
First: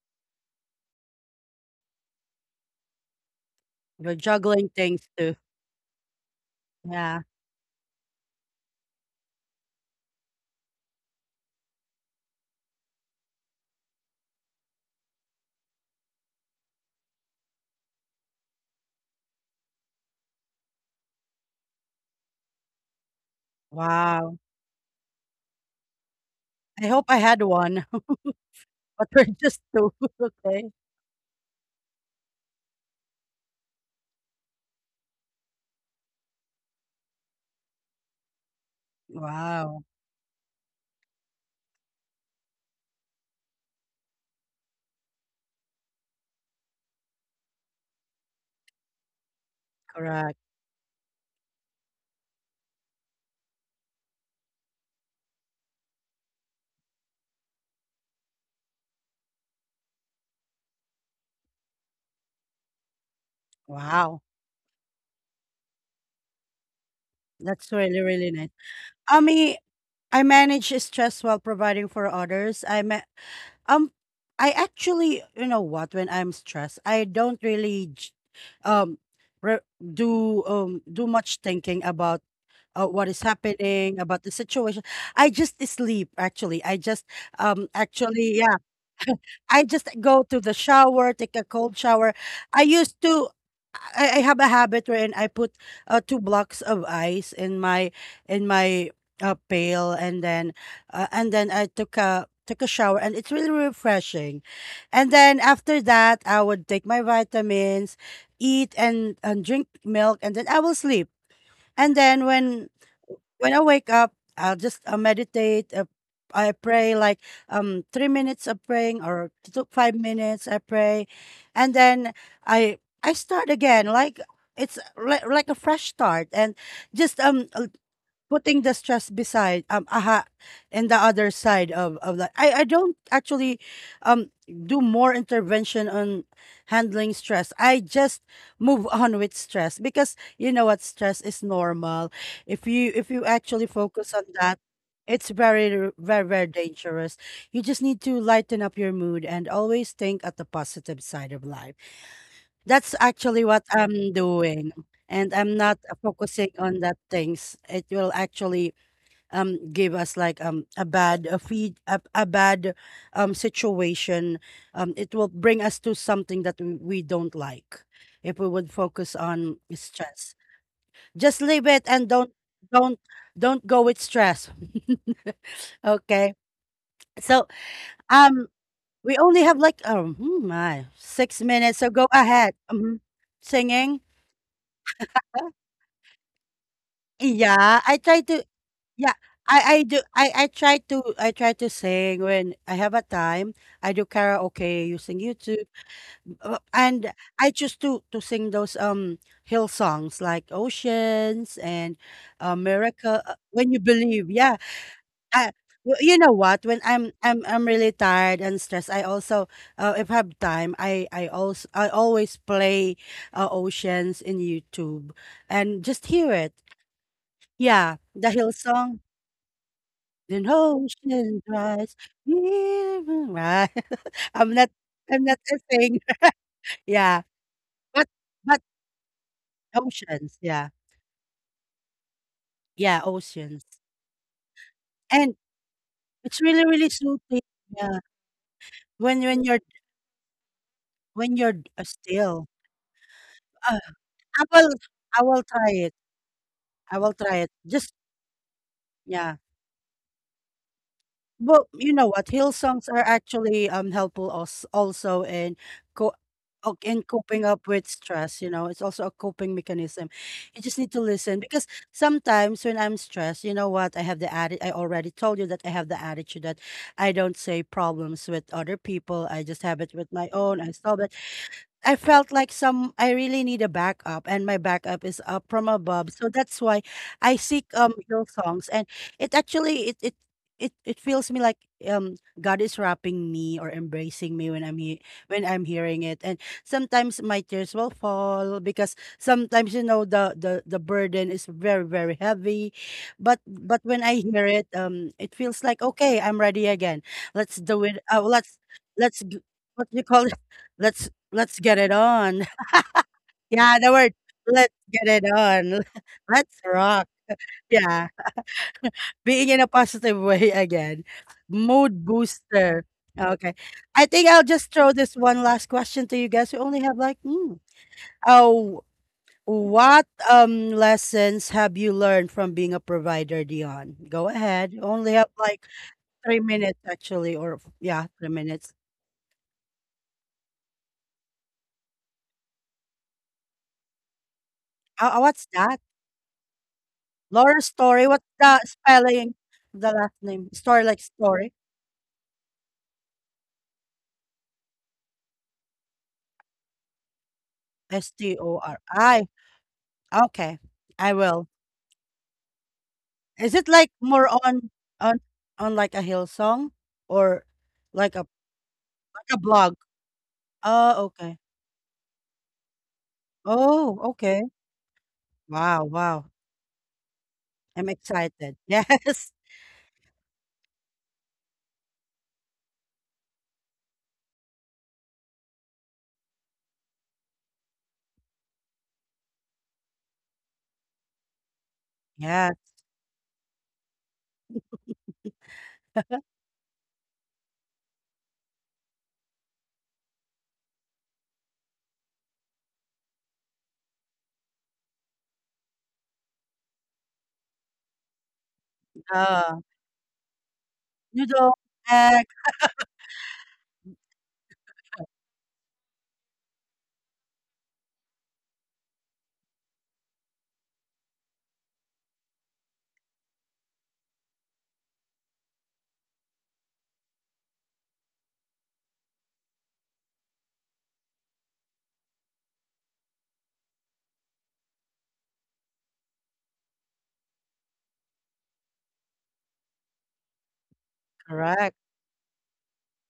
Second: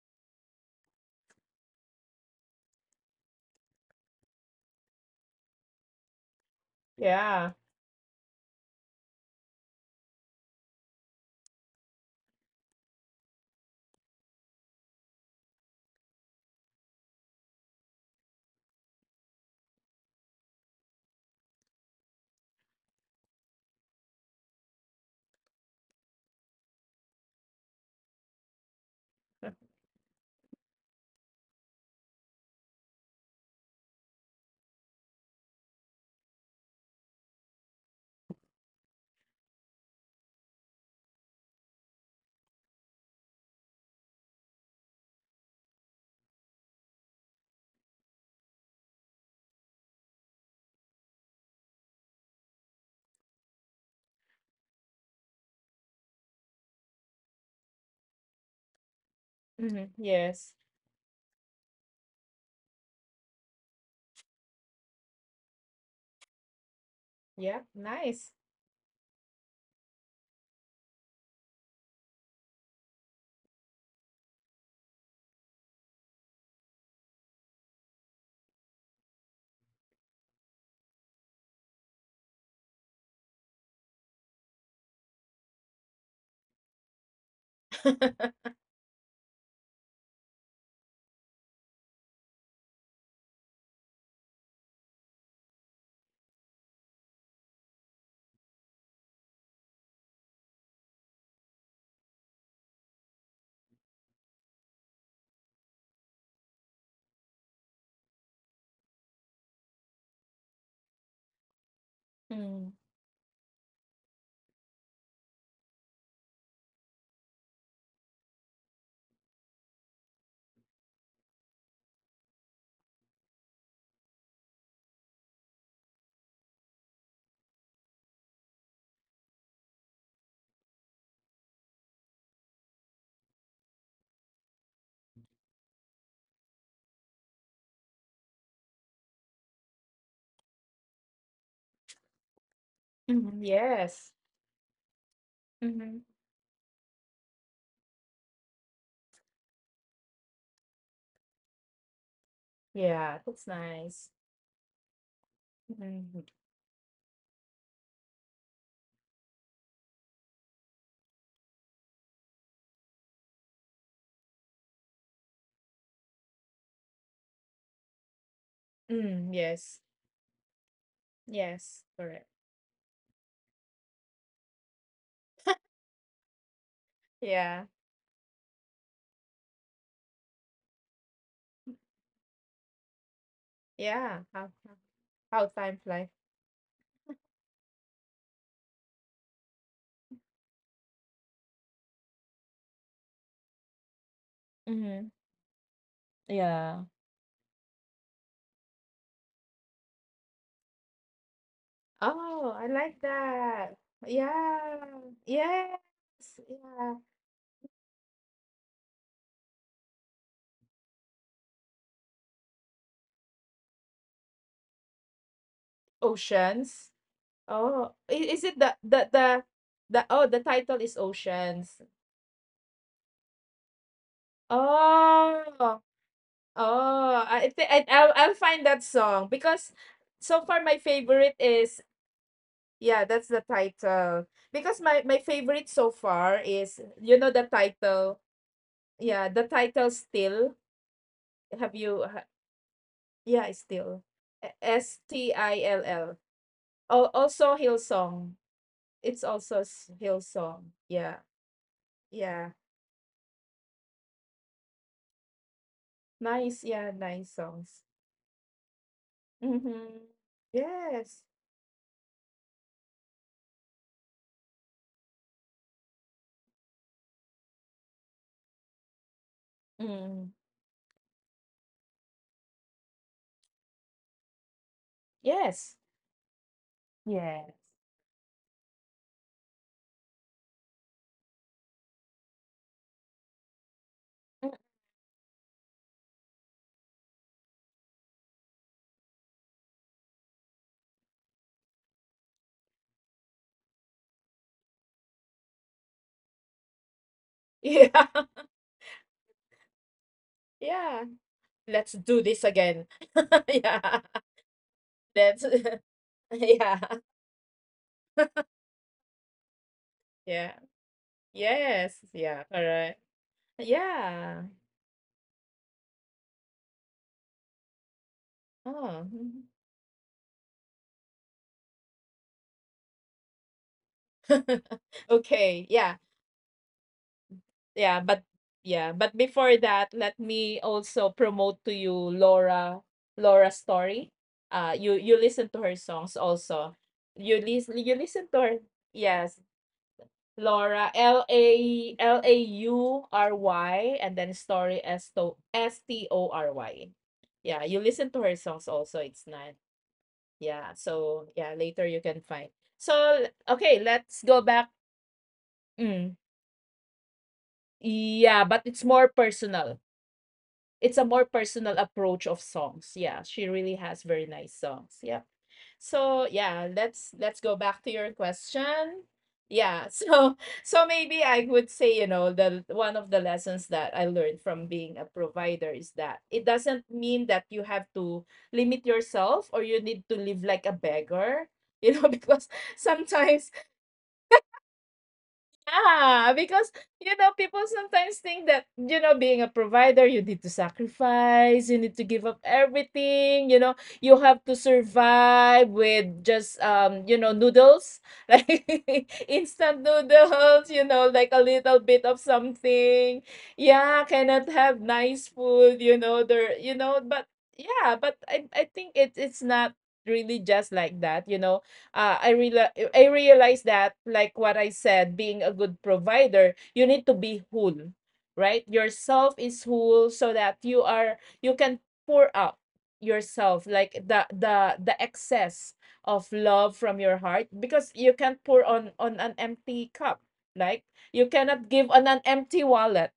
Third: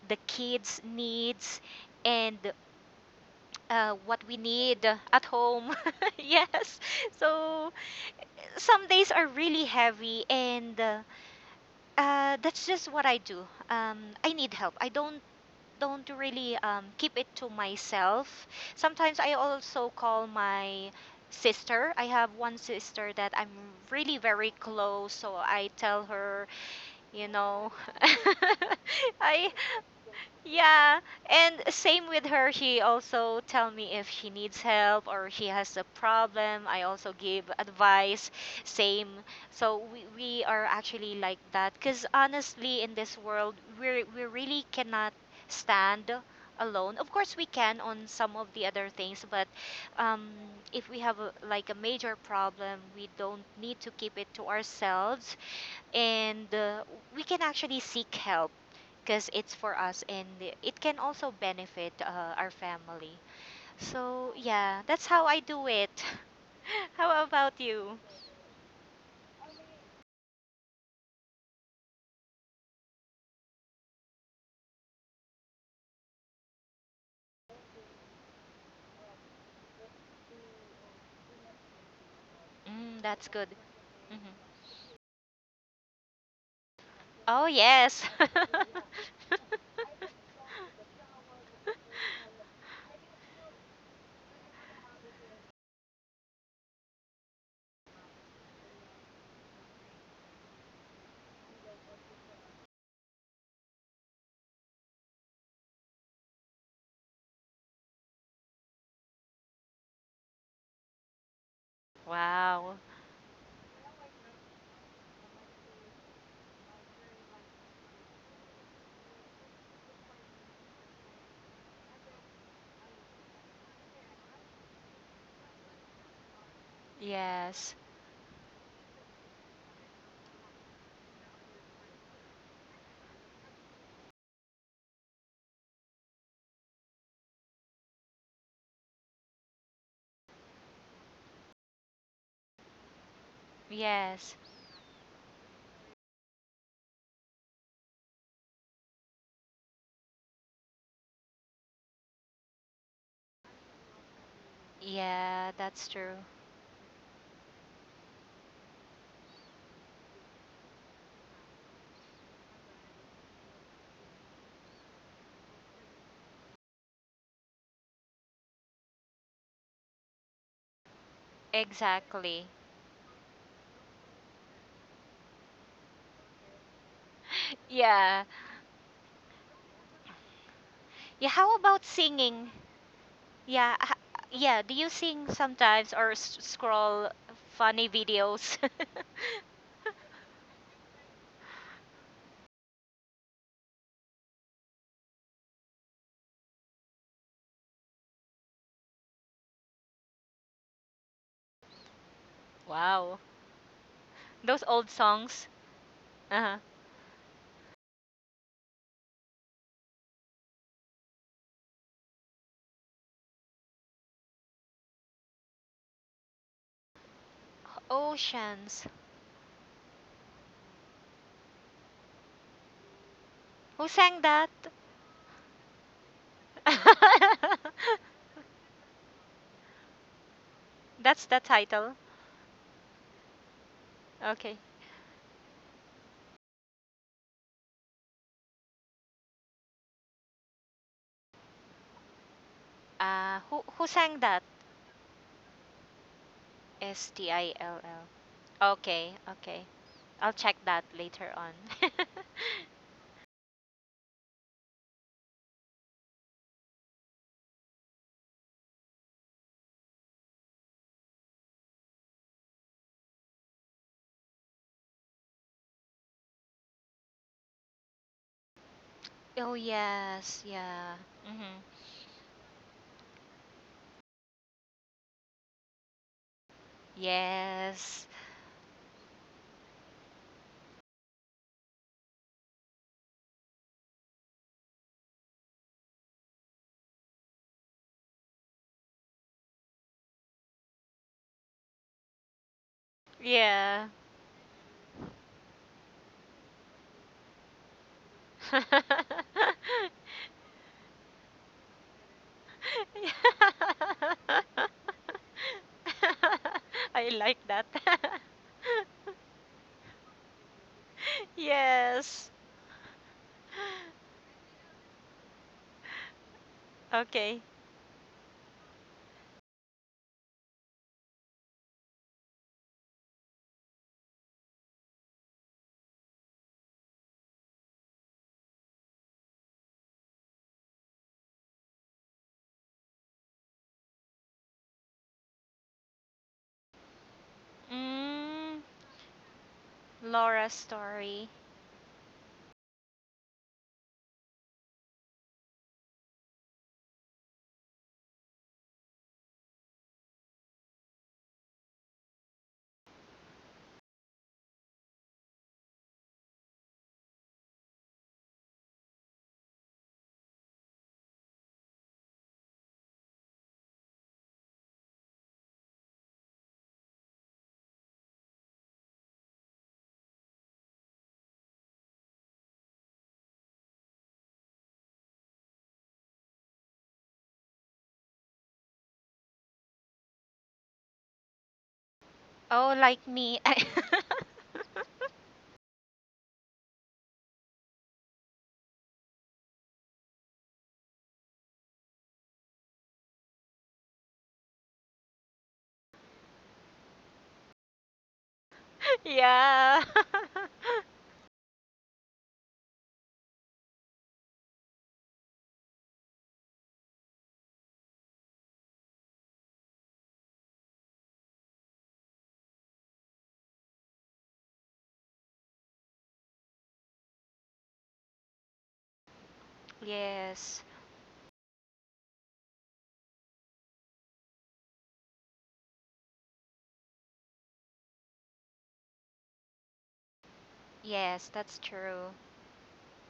Speaker 3: the kids' needs, and
Speaker 1: We're
Speaker 3: what we
Speaker 1: juggling
Speaker 3: need
Speaker 1: things
Speaker 3: at
Speaker 1: too.
Speaker 3: home. [LAUGHS] Yes.
Speaker 2: [LAUGHS]
Speaker 1: Yeah.
Speaker 2: yeah.
Speaker 3: So some days are really heavy, and that's just what I do. I need help. I don't really keep it to myself. Sometimes I also call my sister. I have one sister that I'm really
Speaker 1: Wow.
Speaker 3: very close, so I tell her,
Speaker 1: I hope I
Speaker 3: you
Speaker 1: had
Speaker 3: know,
Speaker 1: one,
Speaker 3: [LAUGHS]
Speaker 1: [LAUGHS] but we're
Speaker 3: I
Speaker 1: just two. [LAUGHS] Okay.
Speaker 3: yeah, and same with her. She also tell me if she needs help or she has a problem. I also give advice. Same.
Speaker 1: Wow.
Speaker 3: So we are actually like that because honestly, in this world, we really cannot stand alone. Of course, we can on some of the other things, but um,
Speaker 1: Correct.
Speaker 3: if we have a, like a major problem, we don't need to keep it to ourselves, and we can actually seek help because it's for
Speaker 2: Mhm.
Speaker 3: us, and
Speaker 2: Yes.
Speaker 3: it can also benefit our family.
Speaker 1: Wow,
Speaker 3: So, yeah, that's how I do it. [LAUGHS] How
Speaker 2: Yeah,
Speaker 3: about
Speaker 1: that's really,
Speaker 3: you?
Speaker 1: really
Speaker 2: nice.
Speaker 1: nice. I mean, I manage stress while providing for others. Um, I actually, you know what? When I'm stressed, I don't really, um, re- do much thinking about,
Speaker 3: Mm,
Speaker 1: what is
Speaker 3: that's good.
Speaker 1: happening about
Speaker 3: hmm
Speaker 1: the situation. I just sleep. Actually, I just
Speaker 3: Oh, yes.
Speaker 1: actually,
Speaker 3: [LAUGHS]
Speaker 1: yeah. I just go to the shower, take a cold shower. I used to, I have a habit wherein I put, two blocks of ice in my pail, and then, and then I took a shower, and it's really refreshing. And then after that I would take my vitamins, eat, and drink milk, and then I will sleep. And then
Speaker 2: Mm.
Speaker 3: Wow.
Speaker 1: when I wake up, I'll just meditate. I pray like 3 minutes of praying, or two, 5 minutes. I pray, and then I start again. Like, it's like a fresh start, and just
Speaker 3: Yes.
Speaker 1: putting the stress beside, and the other side of that, I don't actually um do more intervention on handling stress. I just move [LAUGHS] on with stress, because you know what, stress is normal. If you, if you
Speaker 2: Mhm.
Speaker 1: actually
Speaker 2: Yes.
Speaker 1: focus on
Speaker 3: Yes.
Speaker 1: that, it's very r-
Speaker 2: hmm
Speaker 1: very very dangerous. You just need to lighten up your mood and always think at the positive side of life. That's
Speaker 2: Yeah, that's
Speaker 1: actually what
Speaker 2: nice.
Speaker 1: I'm doing. And I'm
Speaker 3: Yeah,
Speaker 1: not,
Speaker 3: that's
Speaker 2: Mm-hmm.
Speaker 3: true.
Speaker 1: focusing on that things, it will actually gave us like, a bad a feed a bad, situation. It will bring us to something that we don't like if we would focus
Speaker 2: Mm,
Speaker 1: on
Speaker 2: yes.
Speaker 1: stress. Just leave
Speaker 2: Yes,
Speaker 1: it, and
Speaker 2: correct.
Speaker 3: Exactly.
Speaker 1: don't don't go with stress. [LAUGHS] okay. So
Speaker 2: Yeah.
Speaker 3: Yeah.
Speaker 1: um we only have like, oh, hmm, my
Speaker 3: Yeah,
Speaker 1: six
Speaker 3: how
Speaker 1: minutes so
Speaker 3: about
Speaker 1: go ahead.
Speaker 3: singing?
Speaker 1: Mhm.
Speaker 3: Yeah. h-
Speaker 1: Singing?
Speaker 2: Yeah. How
Speaker 3: Yeah,
Speaker 2: how
Speaker 3: do you sing
Speaker 2: how time
Speaker 3: sometimes
Speaker 2: flies.
Speaker 3: or s- scroll
Speaker 1: Yeah,
Speaker 3: funny
Speaker 1: I try to.
Speaker 3: videos? [LAUGHS]
Speaker 1: Yeah, I do. I try to, I try to sing when I have a time. I do karaoke
Speaker 2: Mm-hmm.
Speaker 1: using YouTube,
Speaker 2: Yeah.
Speaker 1: and I choose to sing those hill songs like Oceans and
Speaker 2: Oh, I like
Speaker 3: Wow.
Speaker 1: America,
Speaker 2: that.
Speaker 1: When You Believe. Yeah,
Speaker 3: Those
Speaker 2: Yeah.
Speaker 3: old
Speaker 1: I,
Speaker 3: songs.
Speaker 1: y- you know
Speaker 2: Yes.
Speaker 3: Uh-huh.
Speaker 1: what? When
Speaker 2: Yeah.
Speaker 1: I'm really tired and stressed, I also, if I have time, I always play, Oceans in YouTube, and just hear it.
Speaker 2: Oceans? Oh,
Speaker 1: Yeah,
Speaker 2: I
Speaker 1: the
Speaker 2: is
Speaker 1: hill,
Speaker 2: it the
Speaker 3: Oceans.
Speaker 2: the the oh, the
Speaker 1: then
Speaker 2: title is
Speaker 1: oceans
Speaker 2: Oceans.
Speaker 1: rise, we will rise.
Speaker 3: Who sang
Speaker 1: [LAUGHS]
Speaker 3: that?
Speaker 1: I'm not, I'm
Speaker 2: Oh,
Speaker 1: not a
Speaker 2: oh,
Speaker 1: singer. [LAUGHS] Yeah,
Speaker 2: I
Speaker 3: [LAUGHS]
Speaker 2: think I'll
Speaker 1: but
Speaker 2: I'll find
Speaker 1: but
Speaker 2: that song because so
Speaker 1: oceans,
Speaker 2: far
Speaker 1: yeah.
Speaker 2: my
Speaker 3: That's
Speaker 2: favorite
Speaker 3: the
Speaker 2: is
Speaker 3: title.
Speaker 2: yeah,
Speaker 1: Yeah,
Speaker 2: that's the
Speaker 1: oceans.
Speaker 2: title.
Speaker 3: Okay.
Speaker 2: Because my
Speaker 1: And
Speaker 2: favorite so far
Speaker 1: it's really,
Speaker 2: is,
Speaker 1: really
Speaker 2: you know, the
Speaker 1: soothing, yeah,
Speaker 2: title. Yeah, the
Speaker 1: when you're,
Speaker 2: title Still.
Speaker 1: when you're,
Speaker 2: Have you ha-
Speaker 1: still.
Speaker 2: yeah,
Speaker 3: Who
Speaker 1: Uh,
Speaker 3: who
Speaker 2: Still.
Speaker 3: sang
Speaker 1: I
Speaker 2: E-
Speaker 3: that?
Speaker 1: will,
Speaker 2: S
Speaker 1: I
Speaker 2: T
Speaker 1: will
Speaker 2: I
Speaker 1: try
Speaker 2: L
Speaker 1: it.
Speaker 2: L.
Speaker 1: I
Speaker 2: Oh,
Speaker 3: S
Speaker 1: will
Speaker 3: T
Speaker 1: try it.
Speaker 2: also
Speaker 3: I L
Speaker 1: Just
Speaker 2: Hillsong.
Speaker 3: L.
Speaker 2: It's
Speaker 3: Okay,
Speaker 1: yeah.
Speaker 2: also
Speaker 3: okay. I'll
Speaker 2: Hillsong.
Speaker 3: check that
Speaker 2: Yeah.
Speaker 3: later on.
Speaker 1: Well, you
Speaker 3: [LAUGHS]
Speaker 1: know what?
Speaker 2: Yeah.
Speaker 1: Hill songs are actually helpful us also in co
Speaker 2: Nice, yeah,
Speaker 1: in
Speaker 2: nice
Speaker 1: coping up
Speaker 2: songs.
Speaker 1: with stress, you know. It's also a coping
Speaker 2: Mhm.
Speaker 1: mechanism. You just need to
Speaker 2: Yes.
Speaker 1: listen, because sometimes when I'm stressed, you know what, I have I already told you that I have the attitude that I don't say problems with other people. I
Speaker 3: Oh
Speaker 1: just have it with
Speaker 2: Mm.
Speaker 1: my
Speaker 3: yes,
Speaker 1: own. I
Speaker 3: yeah.
Speaker 1: solve it.
Speaker 3: Mhm.
Speaker 1: I felt like some, I really need a backup, and my backup is up from
Speaker 2: Yes.
Speaker 1: above. So that's why I
Speaker 2: Yeah.
Speaker 1: seek
Speaker 3: Yes.
Speaker 1: hill songs, and it actually it feels me like, God is wrapping me or embracing
Speaker 2: Mm.
Speaker 1: me
Speaker 2: [LAUGHS]
Speaker 1: when I'm, when I'm hearing it. And sometimes my tears will fall, because sometimes you know the burden is very very heavy, but
Speaker 3: Yeah.
Speaker 1: when I hear it, it feels like, okay, I'm ready again. Let's do it.
Speaker 2: Yeah,
Speaker 1: Let's. g- What do you call it?
Speaker 3: [LAUGHS]
Speaker 1: [LAUGHS]
Speaker 2: yeah.
Speaker 1: Let's Let's get it
Speaker 2: Let's do
Speaker 1: on.
Speaker 2: this
Speaker 1: [LAUGHS]
Speaker 2: again. [LAUGHS]
Speaker 1: Yeah, the word
Speaker 2: Yeah.
Speaker 1: "let's get it
Speaker 2: Let's
Speaker 1: on."
Speaker 2: [LAUGHS]
Speaker 1: [LAUGHS] Let's
Speaker 2: yeah,
Speaker 3: [LAUGHS]
Speaker 1: rock.
Speaker 3: I like that.
Speaker 1: Yeah, being in a positive way [LAUGHS]
Speaker 2: yeah.
Speaker 1: again.
Speaker 3: [LAUGHS]
Speaker 1: Mood
Speaker 2: Yes,
Speaker 3: yes.
Speaker 2: yeah,
Speaker 1: booster.
Speaker 2: alright.
Speaker 1: Okay. I think I'll
Speaker 2: Yeah.
Speaker 1: just throw this one last question to you guys. We only have like,
Speaker 3: Okay.
Speaker 1: mm, oh,
Speaker 2: Oh.
Speaker 1: what lessons have you learned from being a provider, Dion? Go ahead.
Speaker 2: [LAUGHS]
Speaker 1: Only have like
Speaker 2: Okay, yeah.
Speaker 1: 3 minutes actually, or
Speaker 2: Yeah,
Speaker 1: yeah,
Speaker 2: but
Speaker 1: 3 minutes.
Speaker 2: yeah, but before that, let me also promote to you Laura, Laura's story. You you listen
Speaker 1: What's
Speaker 2: to her
Speaker 1: that?
Speaker 2: songs also.
Speaker 1: Laura's
Speaker 2: You
Speaker 1: story. What's
Speaker 2: listen to her.
Speaker 1: the
Speaker 3: Mm,
Speaker 1: spelling?
Speaker 2: Yes,
Speaker 1: The last name.
Speaker 3: Laura's
Speaker 1: Story
Speaker 2: Laura
Speaker 1: like
Speaker 2: L
Speaker 3: story.
Speaker 2: A
Speaker 1: story.
Speaker 2: L A U R Y and then story S to Story. Yeah, you listen
Speaker 1: S
Speaker 2: to her
Speaker 1: T O
Speaker 2: songs
Speaker 1: R
Speaker 2: also. It's
Speaker 1: I.
Speaker 2: not.
Speaker 1: Okay,
Speaker 2: Yeah,
Speaker 1: I
Speaker 2: so
Speaker 1: will.
Speaker 2: yeah, later you can find. So
Speaker 1: Is it
Speaker 2: okay,
Speaker 1: like
Speaker 2: let's
Speaker 1: more
Speaker 2: go back.
Speaker 1: on on like a
Speaker 2: Mm,
Speaker 1: hill song, or like a, like
Speaker 2: yeah, but it's more
Speaker 1: a blog?
Speaker 2: personal, it's a
Speaker 1: Oh,
Speaker 2: more
Speaker 1: okay.
Speaker 2: personal approach of songs. Yeah, she really
Speaker 1: Oh,
Speaker 2: has very
Speaker 1: okay.
Speaker 2: nice songs. Yeah.
Speaker 1: Wow,
Speaker 2: So
Speaker 1: wow.
Speaker 2: yeah, let's go back to
Speaker 1: I'm
Speaker 2: your
Speaker 1: excited. [LAUGHS]
Speaker 2: question.
Speaker 1: Yes.
Speaker 2: Yeah, so [LAUGHS] so maybe I would say, you know, the one of the lessons that I learned from being a provider is that it doesn't mean that you have to limit yourself or you need to live like a beggar, you know, [LAUGHS] because
Speaker 1: Yes.
Speaker 3: Oh, like me.
Speaker 2: sometimes,
Speaker 3: [LAUGHS]
Speaker 2: yeah, because you know, people sometimes think that, you know, being a provider, you need to sacrifice, you need to give up everything, you know, you have to survive with just, you know, noodles, [LAUGHS] like
Speaker 1: Uh,
Speaker 2: instant
Speaker 3: yeah.
Speaker 2: noodles, you know, like a
Speaker 1: noodle
Speaker 2: little bit of
Speaker 1: egg.
Speaker 2: something. Yeah, cannot have nice food, you know, there, you know, but yeah, but I think it it's not really just like that, you know. uh, I real I realize that, like what I said, being a good provider, you need to be whole, right? Yourself is whole so that
Speaker 3: [LAUGHS] yes.
Speaker 2: you can pour out yourself like the excess of love from your heart, because you can't pour on an empty cup, like you
Speaker 3: Yes, that's
Speaker 2: cannot
Speaker 1: Correct.
Speaker 2: give on
Speaker 3: true.
Speaker 2: an empty wallet.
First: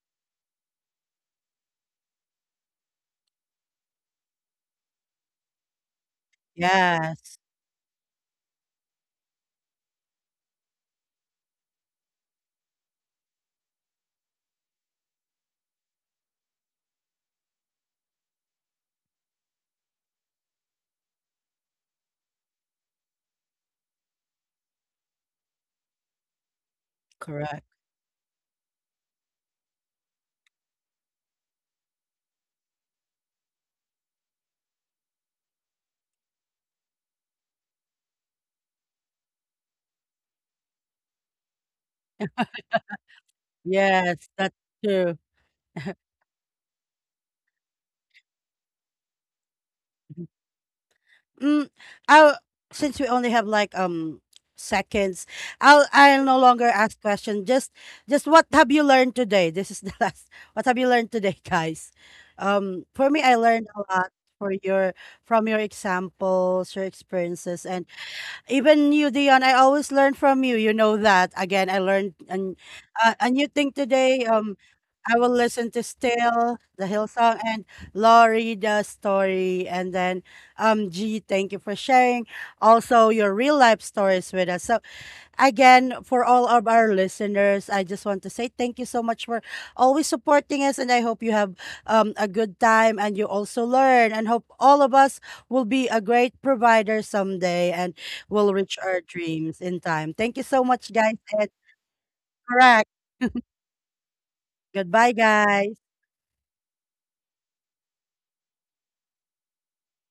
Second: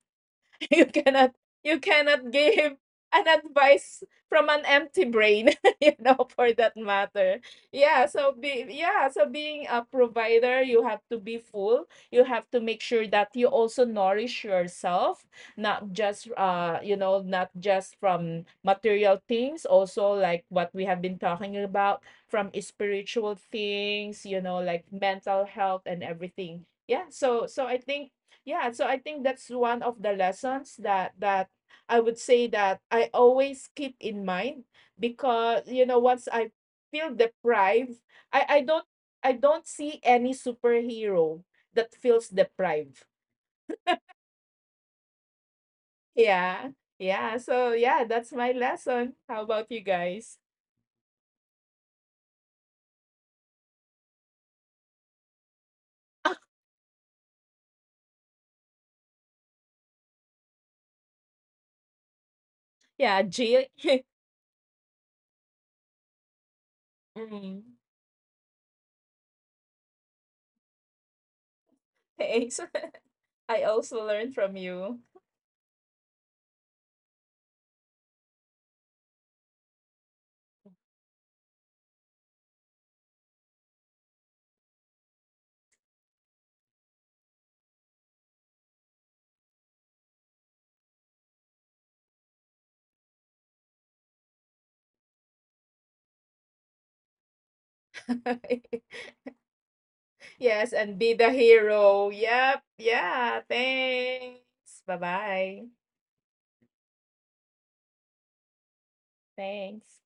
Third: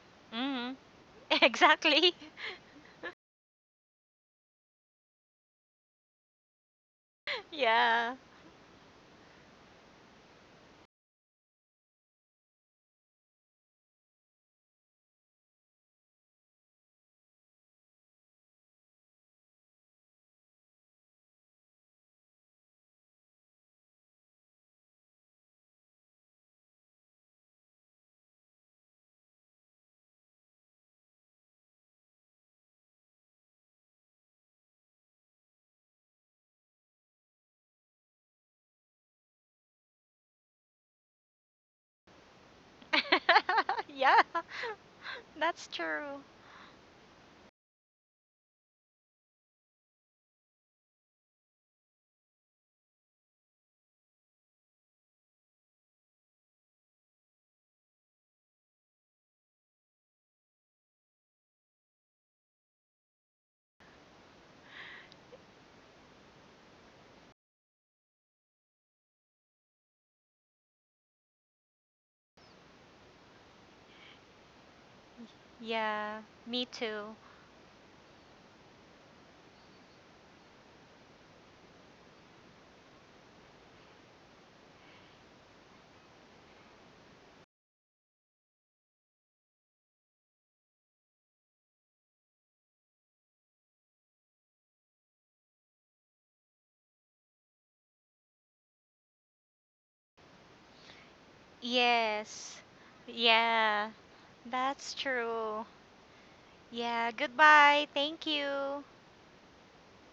Speaker 2: [LAUGHS]
Speaker 3: Mm,
Speaker 2: You
Speaker 3: [LAUGHS]
Speaker 2: cannot you
Speaker 3: exactly. [LAUGHS]
Speaker 2: cannot give an advice from an empty brain, [LAUGHS] you know, for that
Speaker 1: Yes.
Speaker 2: matter. Yeah,
Speaker 3: Yeah.
Speaker 2: so be yeah, so being a provider, you have to be full, you have to make sure that you also nourish yourself, not just, you know, not just from material things, also like what we have been talking about, from spiritual things, you know, like mental health and everything. Yeah, so
Speaker 1: Correct.
Speaker 2: so I think, yeah, so I think that's one of the lessons that that I would say that I always keep in mind, because you know once I feel deprived, I don't, I don't see any superhero that feels deprived.
Speaker 3: [LAUGHS] yeah.
Speaker 1: Yes. That's true.
Speaker 3: That's true.
Speaker 2: Yeah. Yeah, so yeah, that's my lesson. How about you guys?
Speaker 1: Mm, I'll, since we only have like seconds, I'll no
Speaker 2: [LAUGHS]
Speaker 1: longer ask questions. Just what have you learned today? This is the [LAUGHS] last. What have you learned today, guys? For me,
Speaker 2: Yeah,
Speaker 1: I
Speaker 2: Jill.
Speaker 1: learned a
Speaker 2: [LAUGHS]
Speaker 1: lot for your, from your examples, your experiences,
Speaker 2: mm.
Speaker 1: and even you, Dion, I always learn from you. You know that. Again, I learned, and,
Speaker 2: Thanks.
Speaker 1: a new
Speaker 2: [LAUGHS] I
Speaker 1: thing
Speaker 2: also
Speaker 1: today.
Speaker 2: learned from you.
Speaker 1: I will listen to
Speaker 3: Yeah.
Speaker 1: Still,
Speaker 3: Me
Speaker 1: the
Speaker 3: too.
Speaker 1: Hillsong, and Laurie, the story. And then, G, thank you for sharing also your real life stories with us. So again, for all of our listeners, I just want to say thank you so much for always supporting us, and I hope you have, a good time and you also learn, and hope all of us will be a great provider someday, and will reach our
Speaker 2: [LAUGHS]
Speaker 1: dreams in time. Thank you so
Speaker 2: Yes,
Speaker 1: much,
Speaker 2: and
Speaker 1: guys.
Speaker 2: be the
Speaker 1: And
Speaker 2: hero.
Speaker 3: Yes.
Speaker 2: Yep,
Speaker 1: correct.
Speaker 2: yeah,
Speaker 3: Yeah,
Speaker 2: thanks.
Speaker 3: that's
Speaker 1: Goodbye,
Speaker 3: true.
Speaker 2: Bye-bye.
Speaker 1: guys.
Speaker 3: Yeah, goodbye. Thank you.
Speaker 2: Thanks.